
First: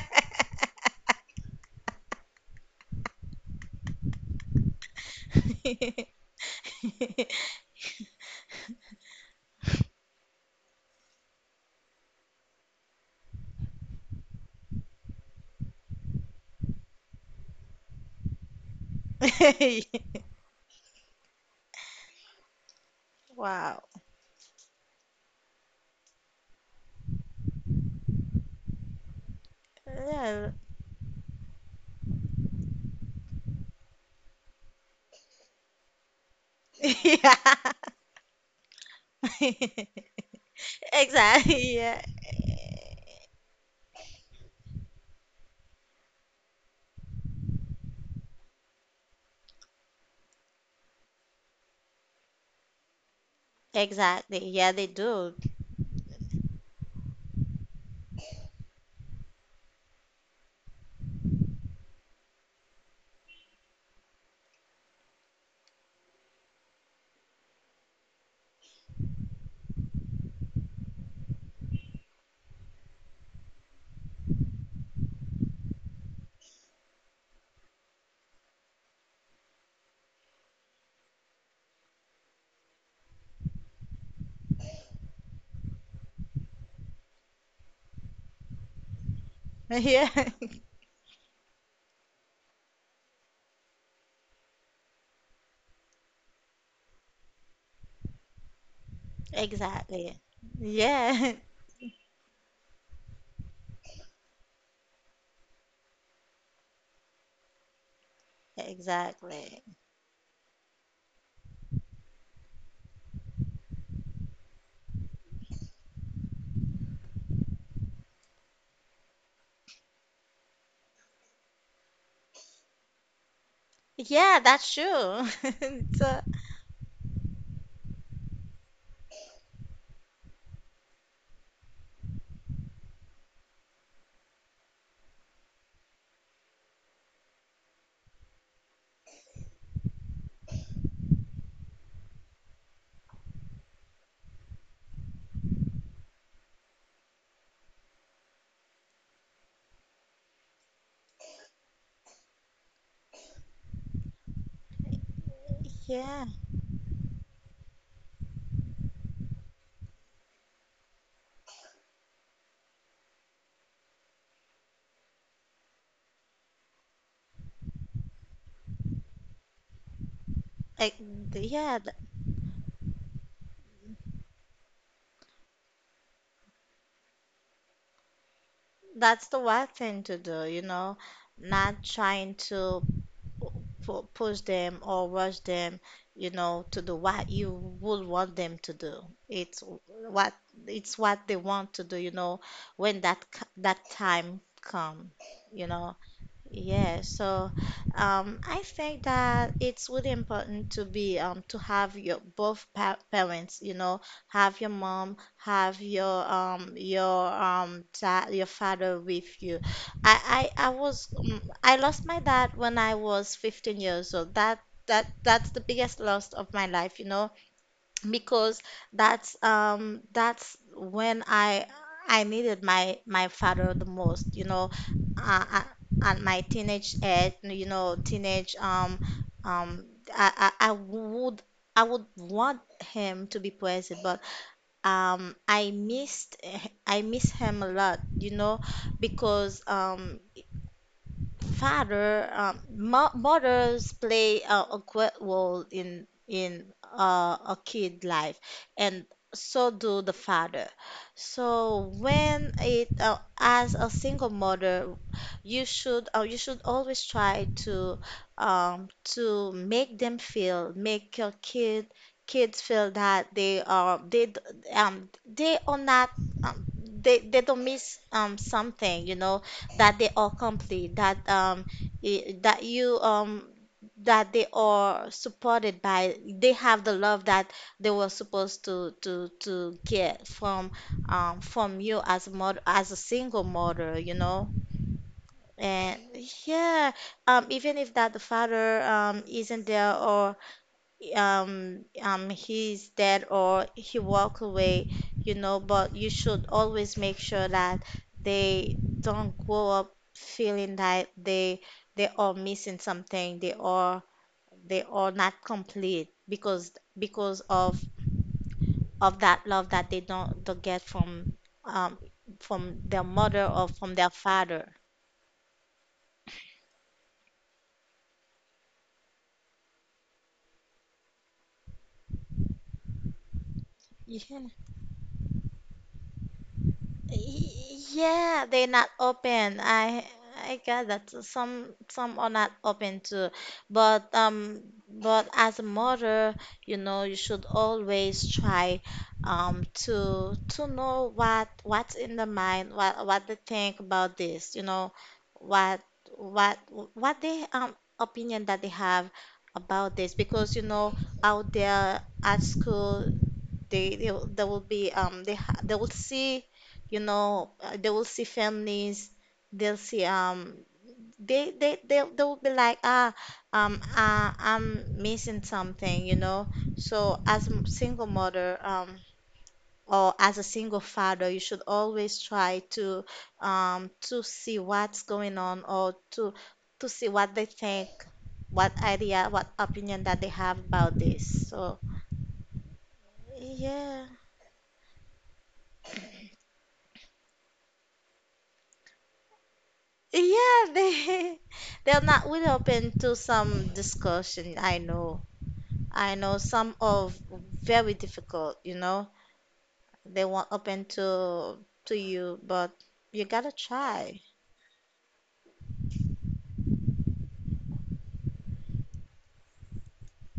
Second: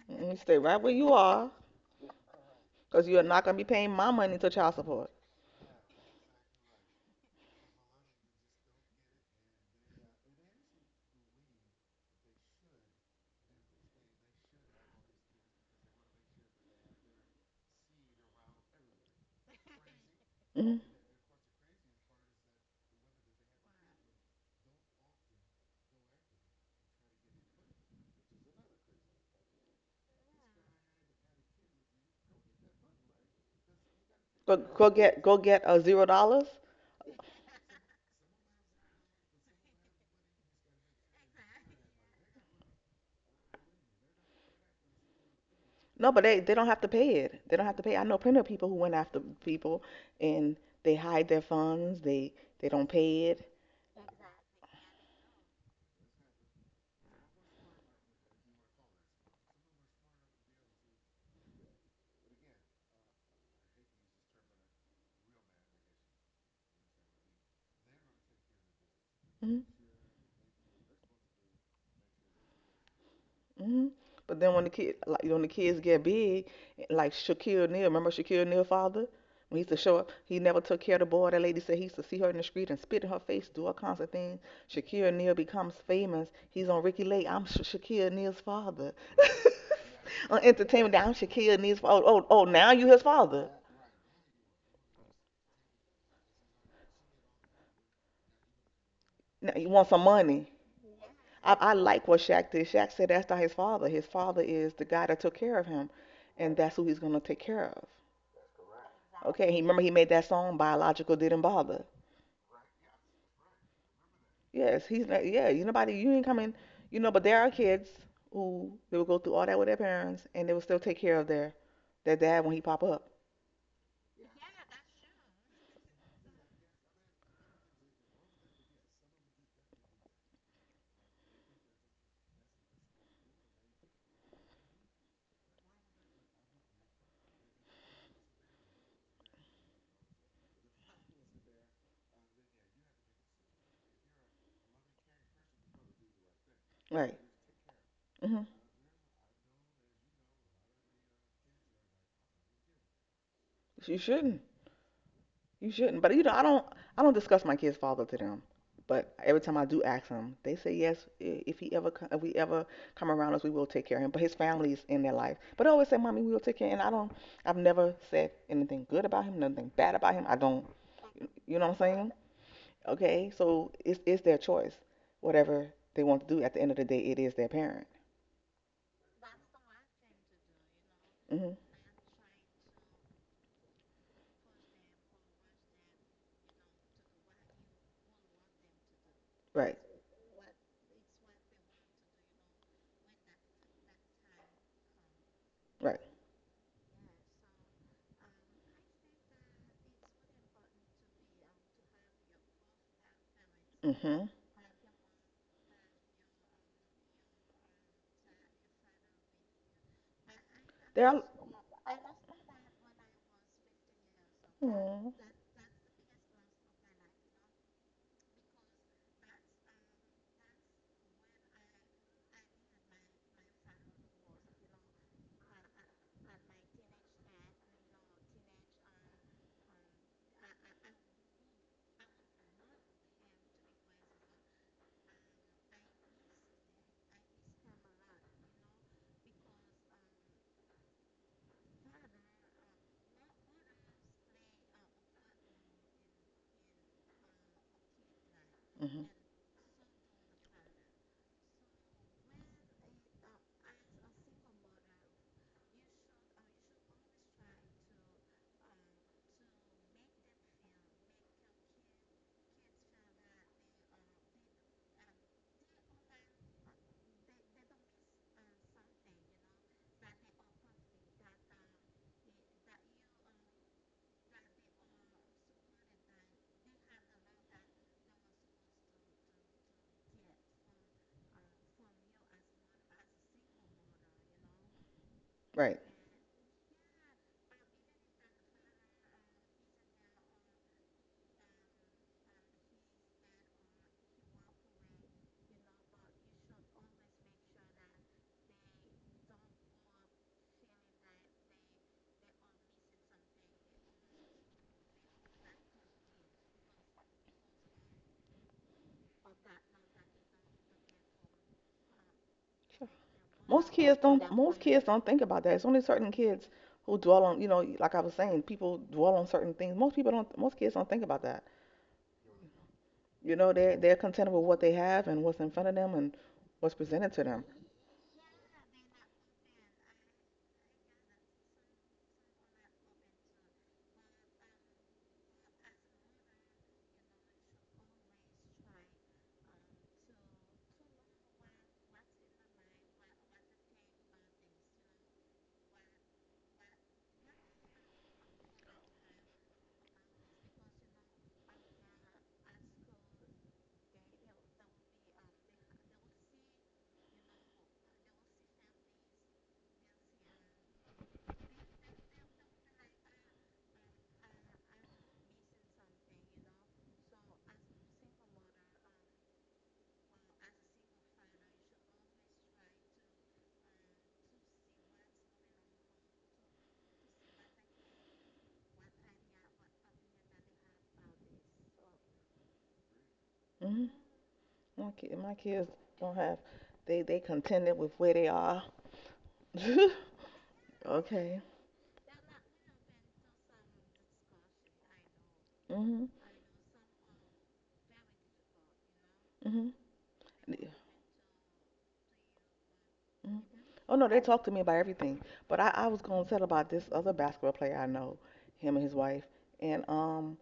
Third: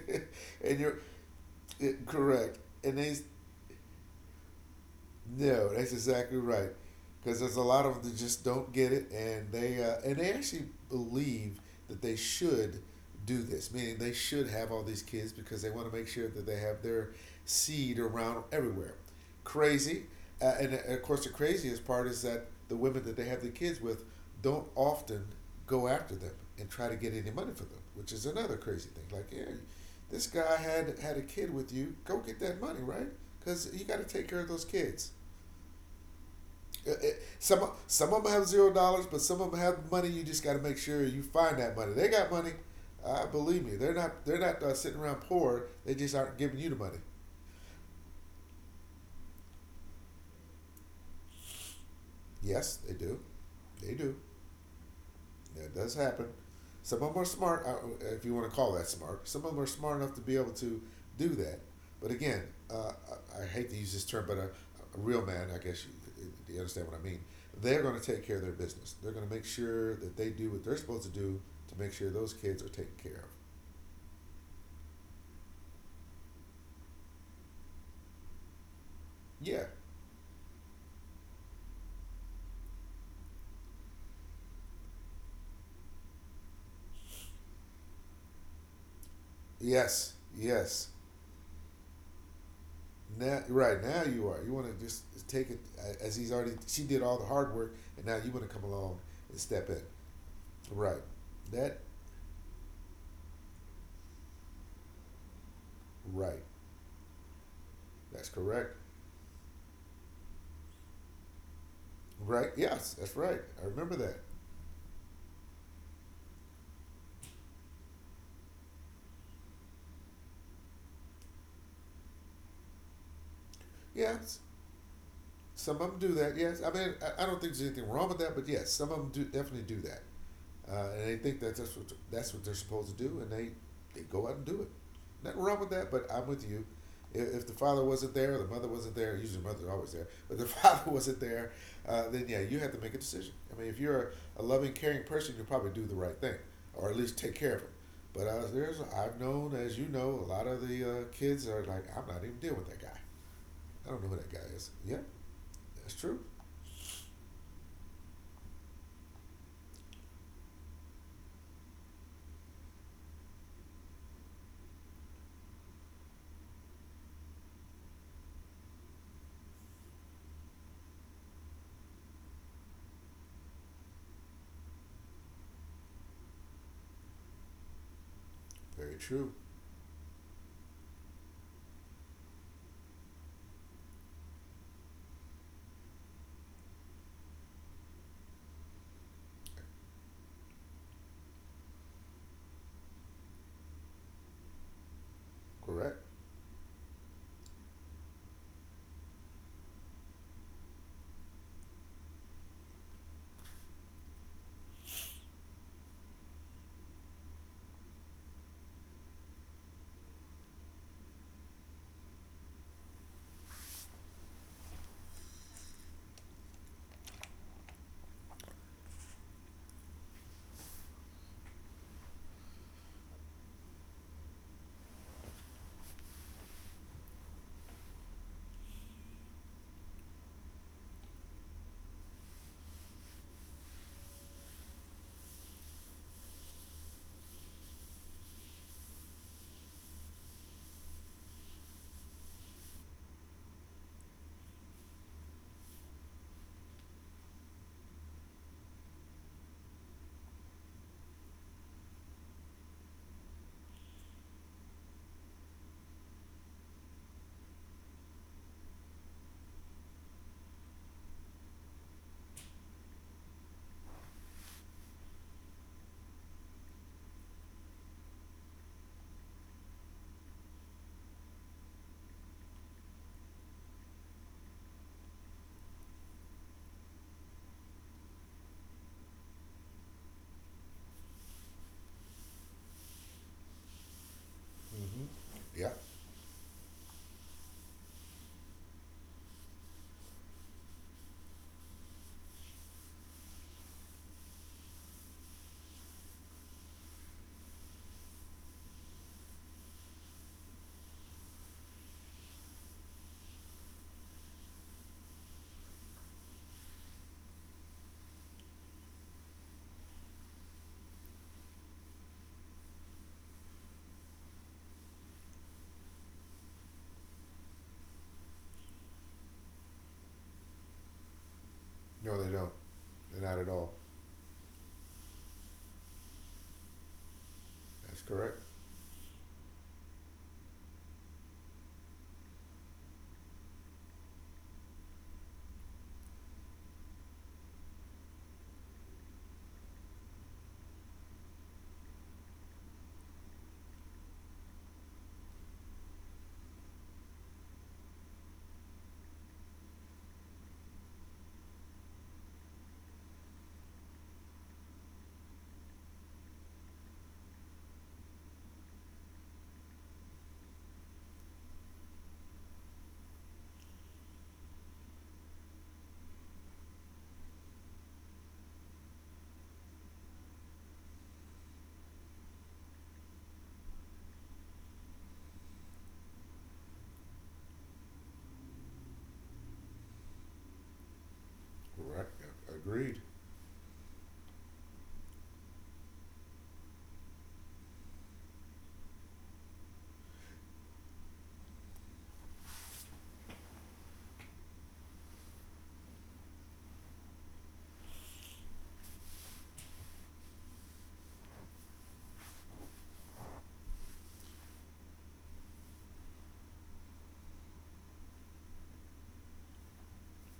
S2: You stay right
S3: And
S2: where
S3: you're
S2: you are,
S3: it, correct. And
S2: because
S3: they
S2: you are not gonna be paying my money to child support.
S3: no, that's exactly right. Because there's a lot of them that just don't get it, and they actually believe that they should do this, meaning they should have all these kids because they want to make sure that they have their seed around everywhere. Crazy, and
S2: Mhm.
S3: of course the craziest part is that the women that they have the kids
S1: Wow.
S3: with don't often go after them and try to get any money for them, which is another crazy thing. Like, yeah, this
S1: Yeah,
S3: guy had a kid with you, go get that money, right? Because you got to take care of
S2: Go
S3: those
S2: go
S3: kids.
S2: get go get a $0.
S3: Some
S1: yeah.
S3: some of them have $0, but some of them have money. You just got to make sure you find
S1: Exactly.
S3: that money.
S1: Yeah.
S3: They got money. Believe me, they're not sitting around poor. They
S2: No,
S3: just
S2: but
S3: aren't
S2: they
S3: giving
S2: don't
S3: you the
S2: have to
S3: money.
S2: pay it. They don't have to pay. I know plenty of people who went after people, and they hide their funds. They
S3: Yes,
S2: don't
S3: they do.
S2: pay it.
S3: They do.
S1: Exactly. Yeah, they do.
S3: That does happen. Some of them are smart, if you want to call that smart. Some of them are smart enough to be able to do that. But again, uh, I hate to use this term, but a real man, I guess you understand what I mean. They're going to take care of their business. They're going to make
S2: Mhm.
S3: sure that they do what they're supposed to do to make sure those kids are taken care of.
S2: Hmm. But then when the kids get big, like Shaquille O'Neal, remember Shaquille O'Neal's father? When he
S3: Yeah.
S2: used to show up, he never took care of the boy. That lady said he used to see her in the street and spit in her face, do all kinds of things. Shaquille O'Neal becomes famous. He's on Ricky Lake. I'm Shaquille O'Neal's father.
S1: Yeah.
S3: Yes.
S2: On
S3: Yes.
S2: entertainment, I'm Shaquille O'Neal's father. Oh, oh, oh, now you his
S3: Now,
S2: father.
S3: right now you are. You want to just take it as he's already. She did all the hard work, and now you want to come along and
S2: Now you
S3: step in.
S2: want some
S1: Exactly.
S2: money.
S3: Right.
S1: Yeah.
S2: I
S3: That
S2: like what Shaq did. Shaq said that's not his father. His father is the guy that took care of him,
S3: right.
S2: and that's who he's gonna take care of.
S3: That's correct.
S2: Okay, he
S1: Exactly.
S2: remember he made that song "Biological Didn't Bother."
S3: Right? Yes, that's right. I remember that.
S2: Yes, he's not. Yeah, you nobody. You ain't coming. You know, but there are kids who they will go through all that with their parents, and they will still take care of their dad when he pop up.
S3: Yes,
S1: Yeah, that's true.
S3: some of them do
S1: So,
S3: that. Yes, I mean, I don't think there's anything wrong with that, but yes, some of them do definitely do that. And they think that that's what they're supposed to do, they go out and do it. Nothing wrong with that, but I'm with you. If the father wasn't there, or the mother wasn't there, usually the mother's always there, but the father wasn't there, then yeah, you have to make a decision. I mean, if you're a loving, caring person, you'll probably do the right thing, or at
S2: Right.
S3: least take care of them. But
S2: Hmm.
S3: I've known, as you know, a lot of the kids are like, I'm not even dealing with that guy. I
S2: You
S3: don't know who that guy
S2: shouldn't.
S3: is. Yeah,
S2: You
S3: that's
S2: shouldn't. But
S3: true.
S2: you
S1: yeah.
S2: know, I don't. I don't discuss my kid's father to them. But every time I do ask them, they say yes. If we ever come around us, we will take care of him. But his family is in their life. But they always say, "Mommy, we will take care." And I don't. I've never said anything good about him, nothing bad about him. I don't.
S1: Like, th-
S2: You know what
S1: yeah,
S2: I'm
S1: th-
S2: saying? Okay, so it's their choice, whatever they want to do. At the end of the day, it is their parent.
S3: Very
S1: that's
S3: true.
S1: the right thing to do, you know,
S2: Hmm.
S1: not trying to push them or rush them, you know, to do what you would want them to do. It's
S2: Right,
S1: what it's what they want to do, you know, when that time come, you know.
S2: right.
S3: Correct.
S1: Yeah, so I think that it's really important to be to have your both pa parents, you know,
S2: Hmm.
S1: have your mom, have your dad, your father with you. I, I, I
S2: There
S1: was
S2: are.
S1: mm, I lost my dad when I was 15 years old. That
S2: Mm.
S1: that that's the biggest loss of my life, you know, because that's when I needed my father the most, you know, uh, uh, at my teenage age, you know, teenage um I, I I would I would want him to be present, but um I missed I miss him a lot, you know, because mothers play a great role in a kid life, and
S2: Hmm.
S1: so do the father. So when it as a single mother, you should always try to make them feel, make your kids feel that they are they d- they are not um, they they don't miss something, you know, that they are complete, that I- that you that they are supported, by they have the love that they were supposed to get from you as a mother, as a single mother, you know.
S3: Mm-hmm. Yeah.
S2: Right.
S1: And yeah, even if that the father isn't there, or he's dead, or he walk away, you know, but you should always make sure that they don't grow up feeling that they are missing something, they are not complete because of that love that they don't get um from
S2: Sure.
S1: their mother or
S2: Most
S1: from
S2: kids
S1: their
S2: don't. Most
S1: father.
S2: kids don't think about that. It's only certain kids who dwell on. You know, like I was saying, people dwell on certain things. Most people don't. Most kids don't think about that.
S3: No, they don't. They're
S2: You
S3: not at
S2: know,
S3: all.
S2: they're content
S1: Yeah.
S2: with what they have and what's in front of them and what's presented to them.
S1: Y-
S3: That's correct.
S1: Yeah, they're not open. I got that. Some are not open too. But um but as a mother, you know, you should always try to know what's in the mind, what they think about this, you know, what what they opinion that they have about this, because you know out there at school they will be they will see, you know, they will see families. They'll see they will be like, I'm missing something, you know. So as a single mother or as a single father, you should always try to see what's going on, or to see what they think, what idea, what opinion that they have about this. So
S3: Right. Agreed.
S2: Hmm.
S1: yeah.
S2: My kids don't have. They contented with where they are.
S1: Yeah,
S2: Okay.
S1: they they're not really open to some discussion. I know.
S2: Mhm.
S1: I know some of very difficult, you know.
S2: Mhm.
S1: They weren't
S2: Mhm.
S1: open to you, but you gotta
S2: Oh no, they
S1: try.
S2: talk to me about everything. But I was gonna tell about this other basketball player I know, him and his wife, and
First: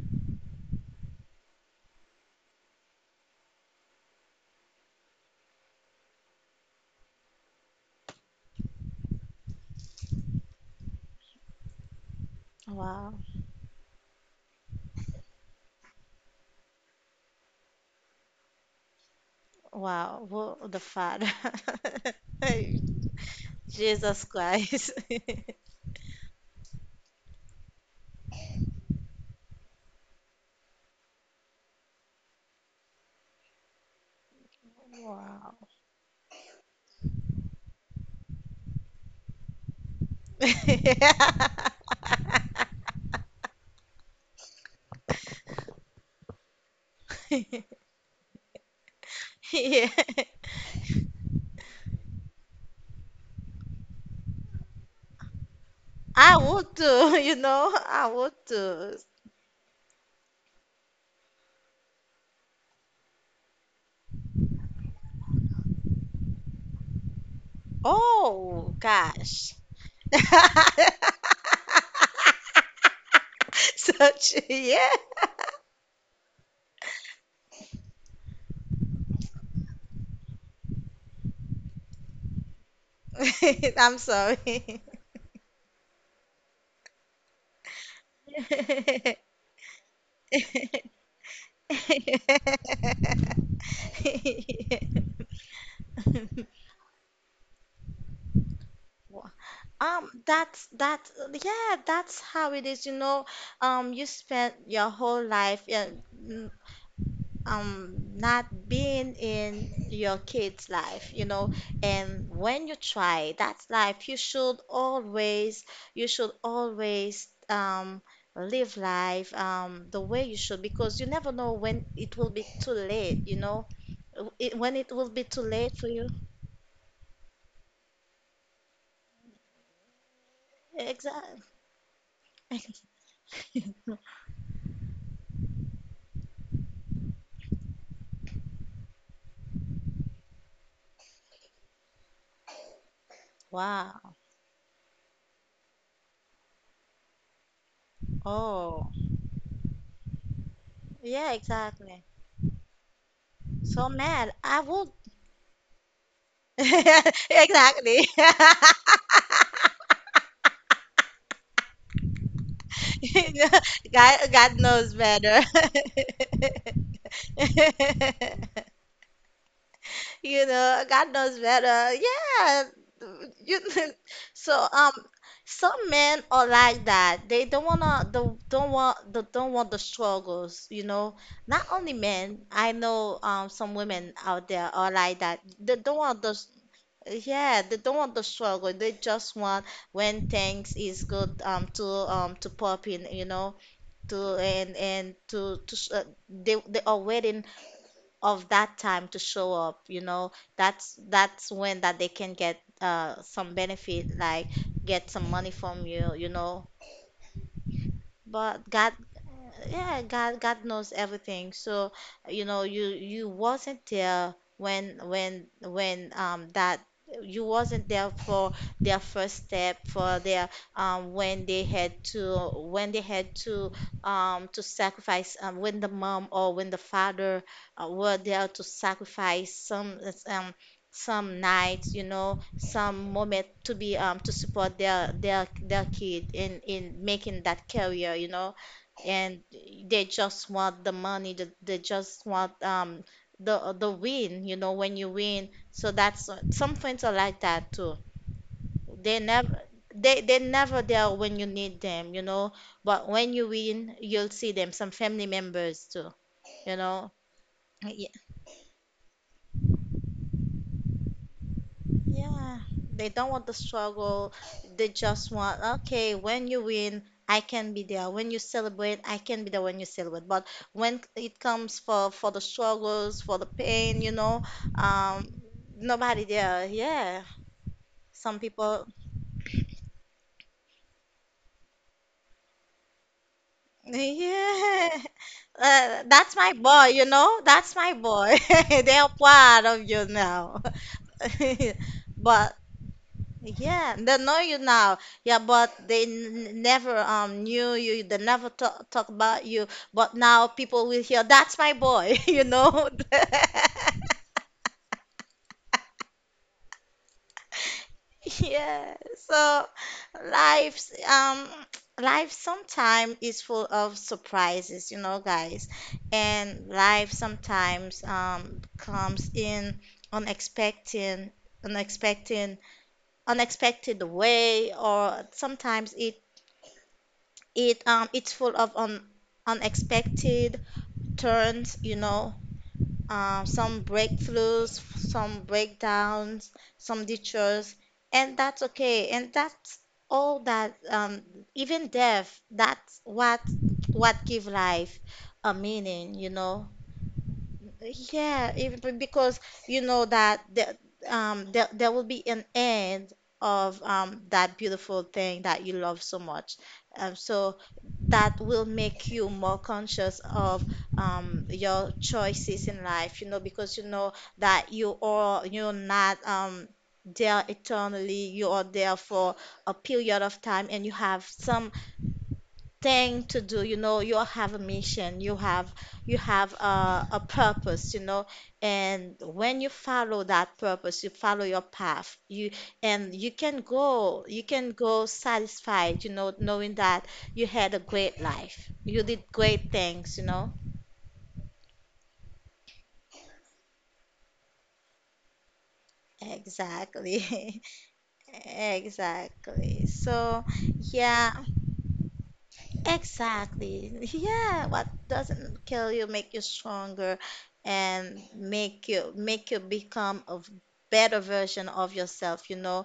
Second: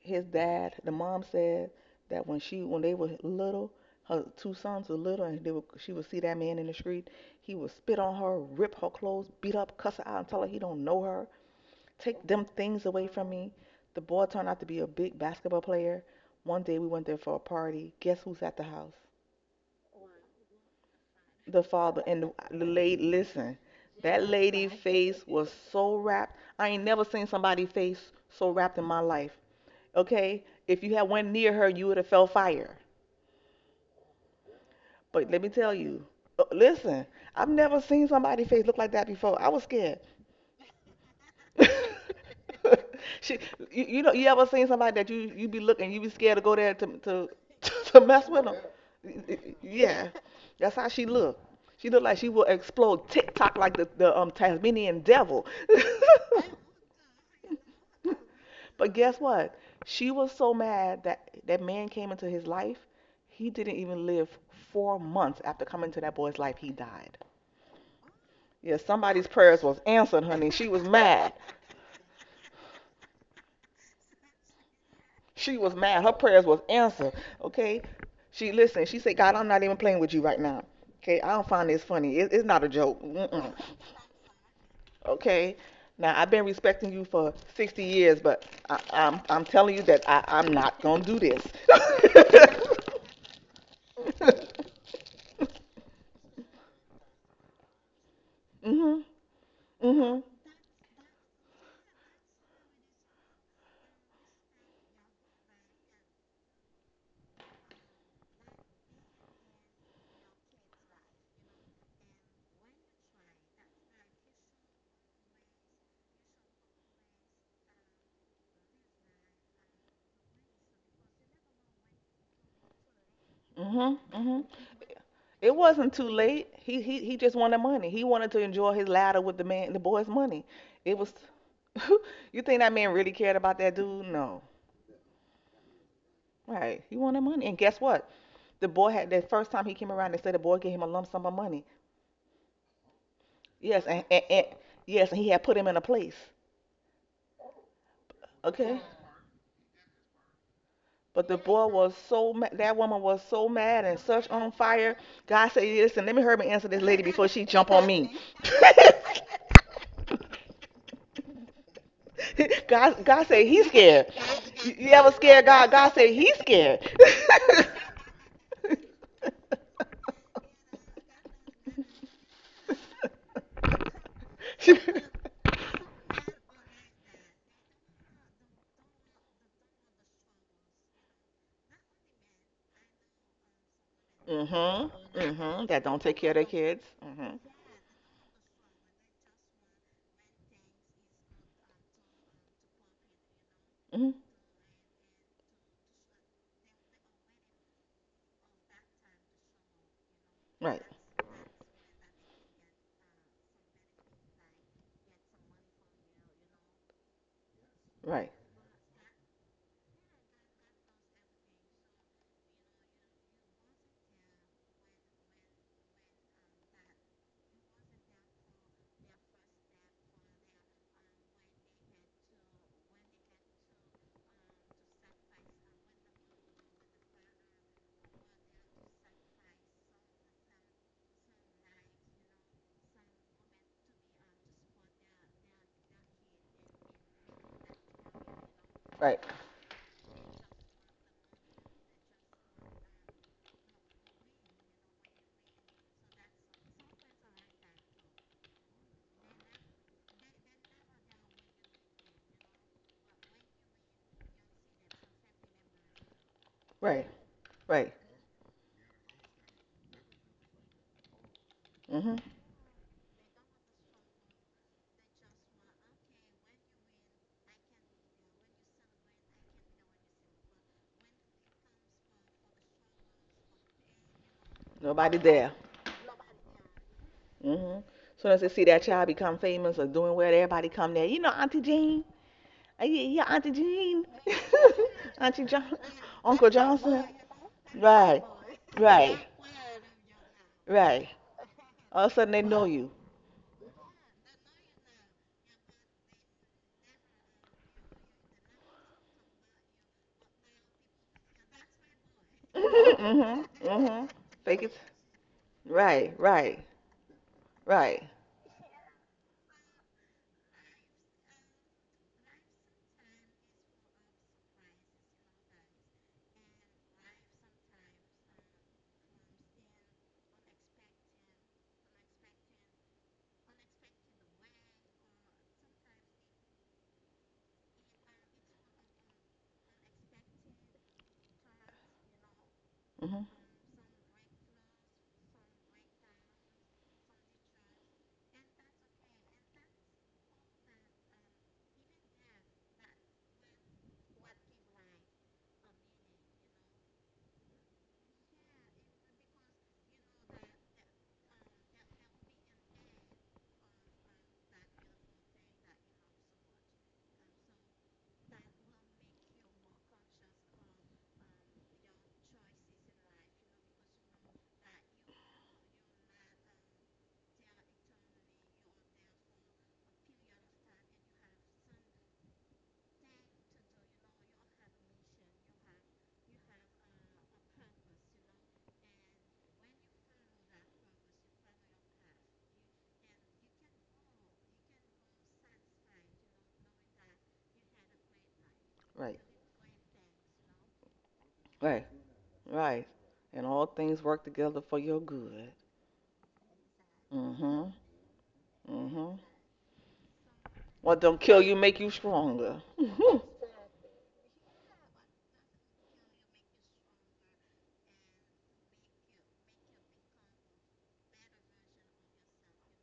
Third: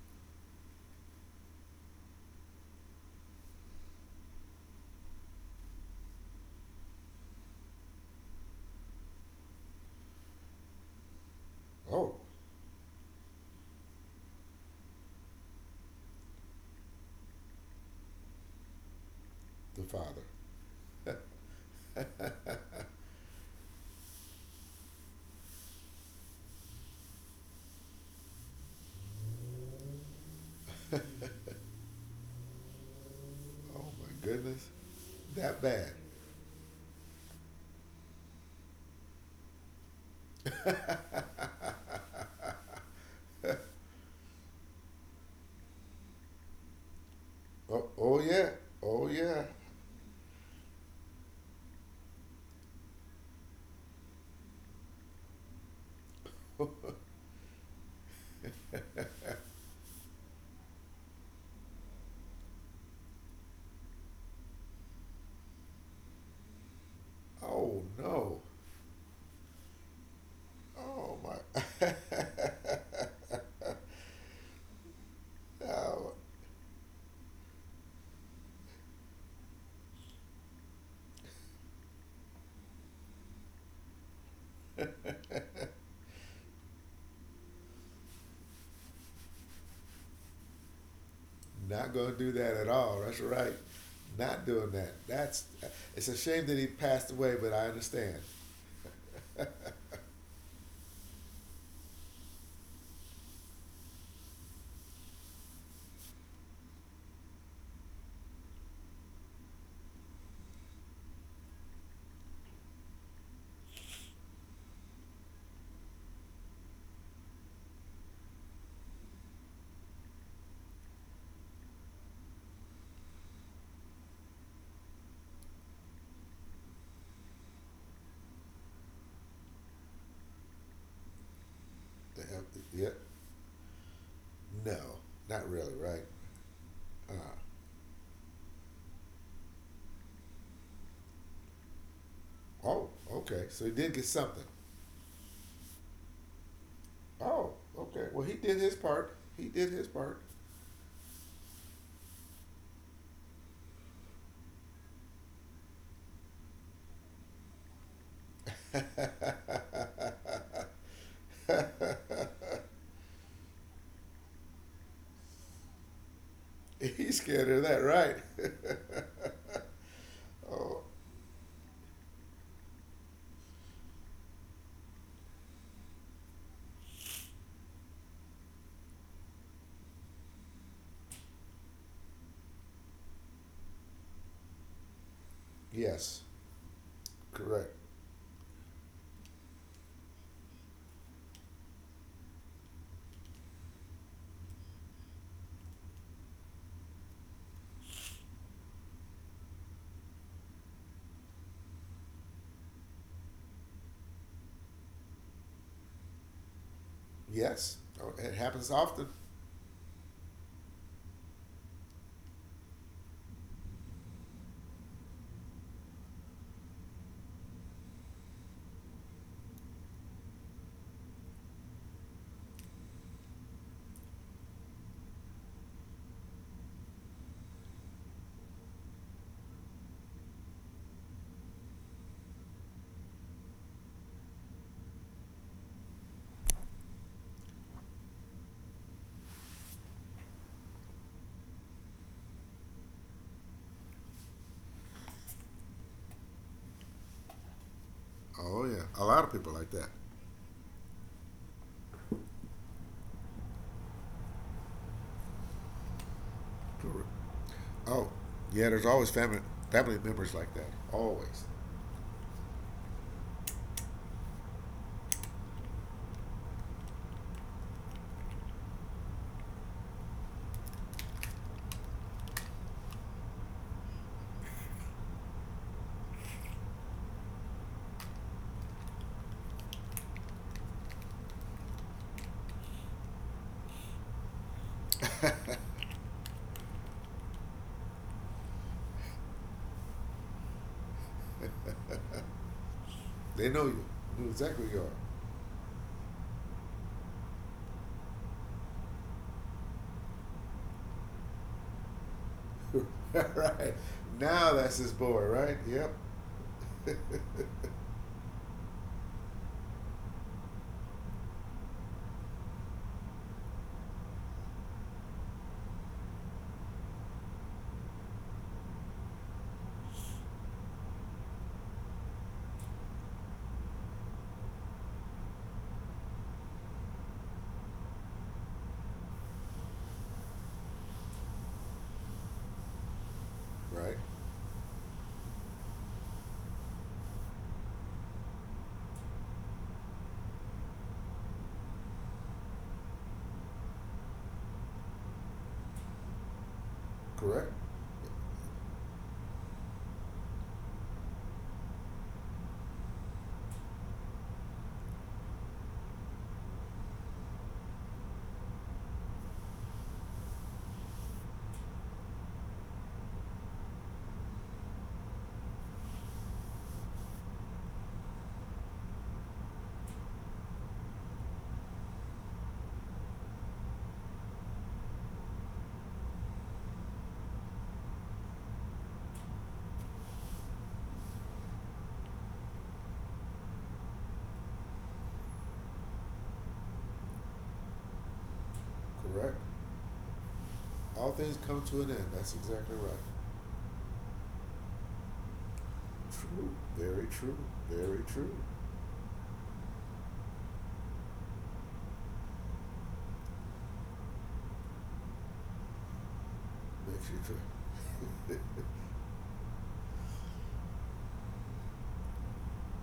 S2: his dad. The mom said that when they were little, her two sons were little, and she would see that man in the street. He would spit on her, rip her clothes, beat up, cuss her out, and tell her he don't know her.
S3: Oh,
S2: Take them things away
S1: Wow.
S2: from me. The boy turned out to be a big basketball player. One day we went there for a party. Guess who's at the house?
S3: the father.
S1: Wow. Whoa, the father.
S2: The father and the lady, listen,
S1: Jesus
S2: that lady
S1: Christ.
S2: face was so wrapped. I ain't never seen somebody face so wrapped in my life. Okay, if you had went near her, you would have felt fire.
S3: Oh my goodness.
S2: But let me
S1: Wow.
S3: That
S2: tell
S3: bad.
S2: you, listen, I've never seen somebody face look like that before. I was scared. she, you ever seen somebody that you be looking, you be scared to go there to
S1: Yeah.
S3: Oh,
S2: to
S3: oh
S2: mess with
S3: yeah.
S2: them?
S3: Oh yeah.
S1: Yeah.
S2: Yeah, that's how she look. She look like she will explode TikTok like the Tasmanian devil.
S1: I would too, you know, I would
S2: But
S1: too.
S2: guess what? She was so mad that that man came into his life. He didn't even live 4 months after coming into that boy's life. He died.
S3: Oh no.
S1: Oh,
S2: Yeah, somebody's
S1: gosh.
S2: prayers was answered, honey. She was
S3: Oh
S2: mad.
S3: my.
S1: Such, yeah.
S2: She was mad. Her
S3: No.
S2: prayers was answered. Okay. She listen. She said, "God, I'm not even playing with you right now. Okay. I don't find this funny. It's not a joke. Mm-mm.
S1: I'm sorry.
S2: Okay. Now I've been respecting you for 60 years, but I'm telling you that I'm not gonna do this."
S3: Not gonna do that at all. That's right. Not doing that. That's. It's a shame that he passed away, but I understand.
S2: Mhm.
S1: Wha-
S2: Mhm.
S1: That's that. Yeah, that's how it is. You know, you spend your whole life. Yeah, mm, not being in your kid's life, you know, and when you try, that's life. You should always live life the way you should, because you never know when it will be too late, you know,
S2: Mhm. Mhm.
S1: when it will be too
S2: It
S1: late for
S2: wasn't
S1: you.
S2: too late. He just wanted money. He wanted to enjoy his ladder with the man, the boy's money. It was.
S1: Exactly.
S2: You think that man
S3: yeah.
S2: really cared about that dude? No.
S3: No. Not really. Right.
S2: Right. He
S3: Uh,
S2: wanted money. And guess what? The boy had the first time he came around, they said the boy gave him a lump sum of money.
S3: oh. Okay. So he
S2: Yes,
S3: did get
S1: Wow.
S3: something.
S2: and yes, and he had put him in a place.
S3: Oh. Okay. Well, he did his
S2: Okay?
S1: Oh
S3: part. He did his part.
S2: But
S1: yeah,
S2: the boy was
S1: exactly.
S2: so mad. That woman was so mad
S1: So
S2: and such
S1: mad,
S2: on
S1: I would.
S2: fire. God said, listen, let me hurry and answer this lady before she jump on
S1: Exactly.
S2: me. God said he's scared.
S1: God,
S2: You
S1: knows
S2: ever
S1: better.
S2: scared God? God said he's scared.
S3: He's scared of that, right?
S1: You know, God knows better. Yeah. You, so some men are like that. They don't wanna the don't want the struggles, you know. Not only men, I know some women out there are
S2: Mm-hmm.
S1: like that.
S2: Mm-hmm.
S1: They
S2: That
S1: don't
S2: don't take
S3: Yes,
S1: want
S2: care of
S1: the,
S2: their kids. Mm-hmm.
S1: yeah,
S3: correct.
S1: they don't want the struggle. They just want when things is good to pop in, you know,
S2: Mm-hmm.
S1: to and to to sh- they are waiting of that time to show up, you know,
S2: Right.
S1: that's when that they can get some benefit, like get some money from you, you know,
S3: Yes, oh,
S2: Right.
S3: it
S1: but
S3: happens
S1: God.
S3: often.
S1: Yeah, God knows everything, so you know you you wasn't there when when that you wasn't there for their first step, for their when they had to when they had to to sacrifice, when the mom or when the father were there to sacrifice um some nights, you know, some moment to be to support their kid in making that career, you know,
S2: Right.
S1: and they just want the money that they just want the win, you know, when you win. So that's, some friends are like that too.
S3: Oh yeah, a
S1: They
S3: lot of people
S1: never
S3: like that.
S1: they they never there when you need them, you know, but when you win, you'll see them. Some family members too, you
S2: Right.
S3: Correct.
S1: know.
S2: Right.
S3: Oh, yeah. There's always family members like that. Always,
S2: Mm-hmm.
S1: Yeah, they don't want the struggle. They just want, okay, when you win, I can be there. When you celebrate, I can be there when you celebrate. But when it comes for the struggles, for the pain, you know,
S2: Nobody
S1: um,
S2: there.
S1: nobody there. Yeah,
S2: Mm-hmm. Soon
S1: some
S2: as they see that
S1: people.
S2: child become famous or doing well, everybody come there. You know, Auntie Jean. Yeah, yeah, Auntie Jean.
S1: Yeah,
S2: Auntie John.
S1: that's my
S2: Uncle
S1: boy. You
S2: Johnson.
S1: know, that's my
S2: Right.
S1: boy. They are
S2: Right.
S1: proud of you now.
S2: Right. All of a sudden they
S1: But
S2: know you.
S3: they know you,
S1: yeah, they
S3: know
S1: know you
S3: exactly who
S1: now. Yeah, but they n never knew you. They never talk about you. But now people will hear, "That's my boy," you
S3: you
S1: know.
S3: are.
S2: Mm-hmm.
S3: right
S2: Mm-hmm.
S3: now,
S2: Fake
S3: that's
S2: it.
S3: his boy, right? Yep.
S2: Right. Right. Right.
S1: Yeah. So life's um life sometimes is full of surprises, you know, guys. And life sometimes comes in unexpected, unexpected, unexpected way, or sometimes it's full of un unexpected turns, you know,
S2: Mm-hmm.
S1: some
S3: right.
S1: breakthroughs, some breakdowns, some detours, and that's okay. And that's all that even death, that's what give life a meaning, you know.
S3: Correct.
S1: Yeah, because you know that there will be an end of that beautiful thing that you love so much. So that will make you more conscious of your choices in life, you know, because you know that you're not there eternally. You are there for a period of time, and you have some thing to do, you know, you have a mission, you have a purpose, you know, and when you follow that purpose, you follow your path, you, and you can go, you can go satisfied, you know, knowing that you had a great life, you did
S2: Right.
S3: Correct.
S1: great things, you know.
S3: All things come to
S2: Right.
S3: an end. That's exactly
S2: Right.
S3: right.
S2: And all things work together for your good.
S3: True. Very true.
S1: Exactly.
S2: Hmm.
S3: Very true.
S2: Hmm.
S1: Exactly, so
S2: What don't
S1: yeah.
S2: kill you make you stronger. Mhm.
S1: Exactly. Yeah, what doesn't kill you make you
S3: Makes
S1: stronger,
S3: you true.
S1: and make you become a better version of yourself, you know.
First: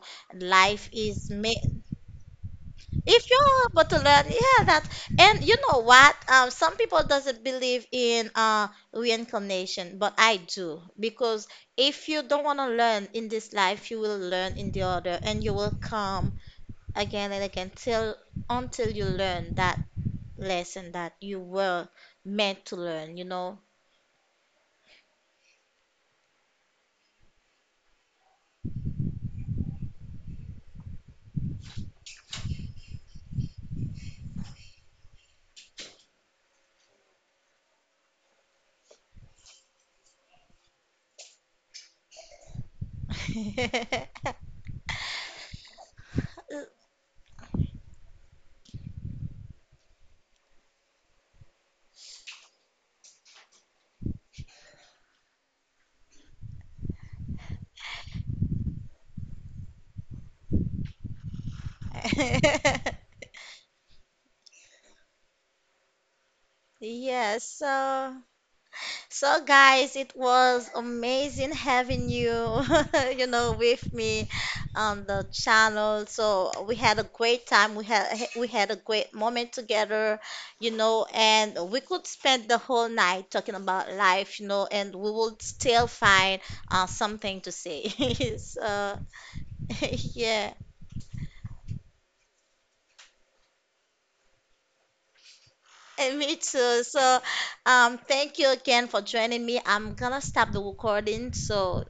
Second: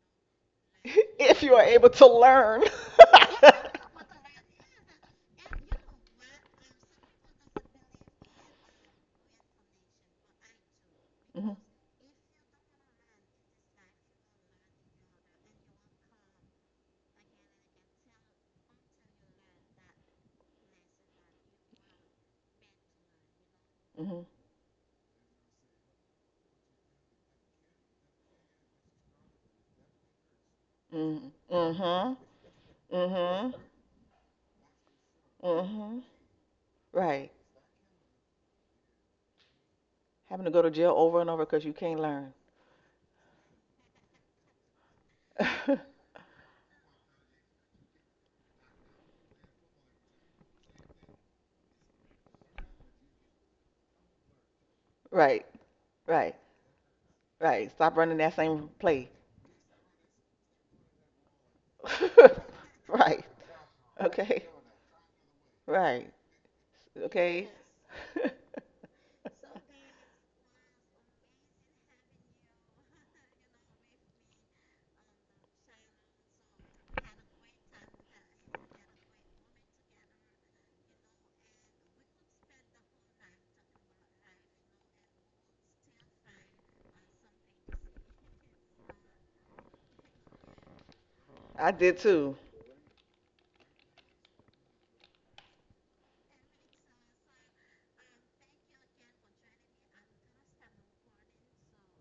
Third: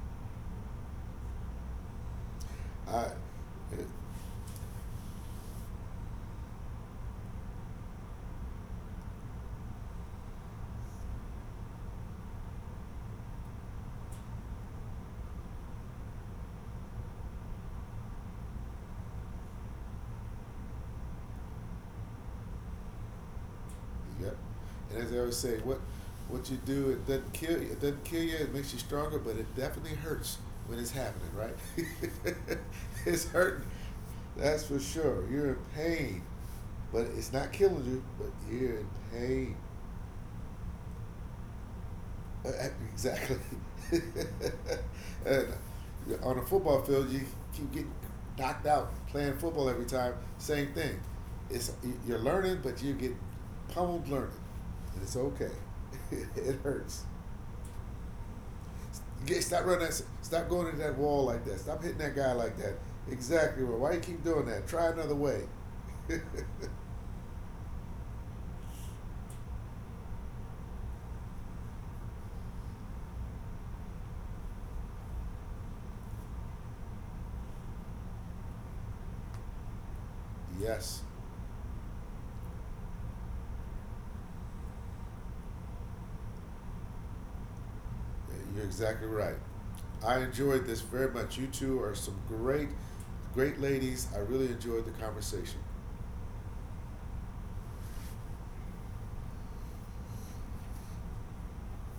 S1: Life is
S2: If you
S1: made.
S2: are able to learn.
S3: I.
S1: If
S2: Hmm.
S1: you're
S3: It,
S1: able to learn, yeah, that. And you know what? Some people doesn't believe in reincarnation, but I do, because if you don't want to learn in this life, you will learn in the other, and you will come again and again till until you learn that lesson that you were meant to learn, you know?
S2: Hmm.
S3: yep. And as I always say, what you do it doesn't kill you. It doesn't kill you. It makes you stronger, but it definitely hurts when it's
S2: Hmm.
S3: happening. Right?
S2: Hmm.
S3: it's hurting. That's for sure. You're in
S2: Hmm.
S3: pain, but
S2: Right.
S3: it's not killing you. But you're in pain.
S2: Having to go to jail over and over because you can't learn.
S3: Uh, Exactly. and on a football field, you keep getting knocked out playing football every time. Same thing. It's you're learning, but you get pummeled learning, and it's
S2: Right.
S3: okay.
S2: Right.
S3: it hurts.
S2: Right. Stop running that same play.
S3: Get, stop running. That, stop going into that wall like that. Stop hitting that guy like that.
S2: Right.
S3: Exactly. Well, why you keep doing
S2: Okay.
S3: that? Try another way.
S2: Right.
S1: Yes,
S2: Okay.
S1: so so guys, it was amazing having you, you know, with me on the channel. So we had a great time. We had a great moment together, you
S3: yes.
S1: know, and we could spend the whole night talking about life, you know, and we would still find something to say.
S3: You're
S1: So
S3: exactly right. I
S1: yeah.
S3: enjoyed this very much. You
S2: I
S3: two are
S2: did
S3: some
S2: too.
S3: great, great ladies. I really enjoyed the conversation.
S1: And me too. So, thank you again for joining me. I'm gonna stop the recording. So,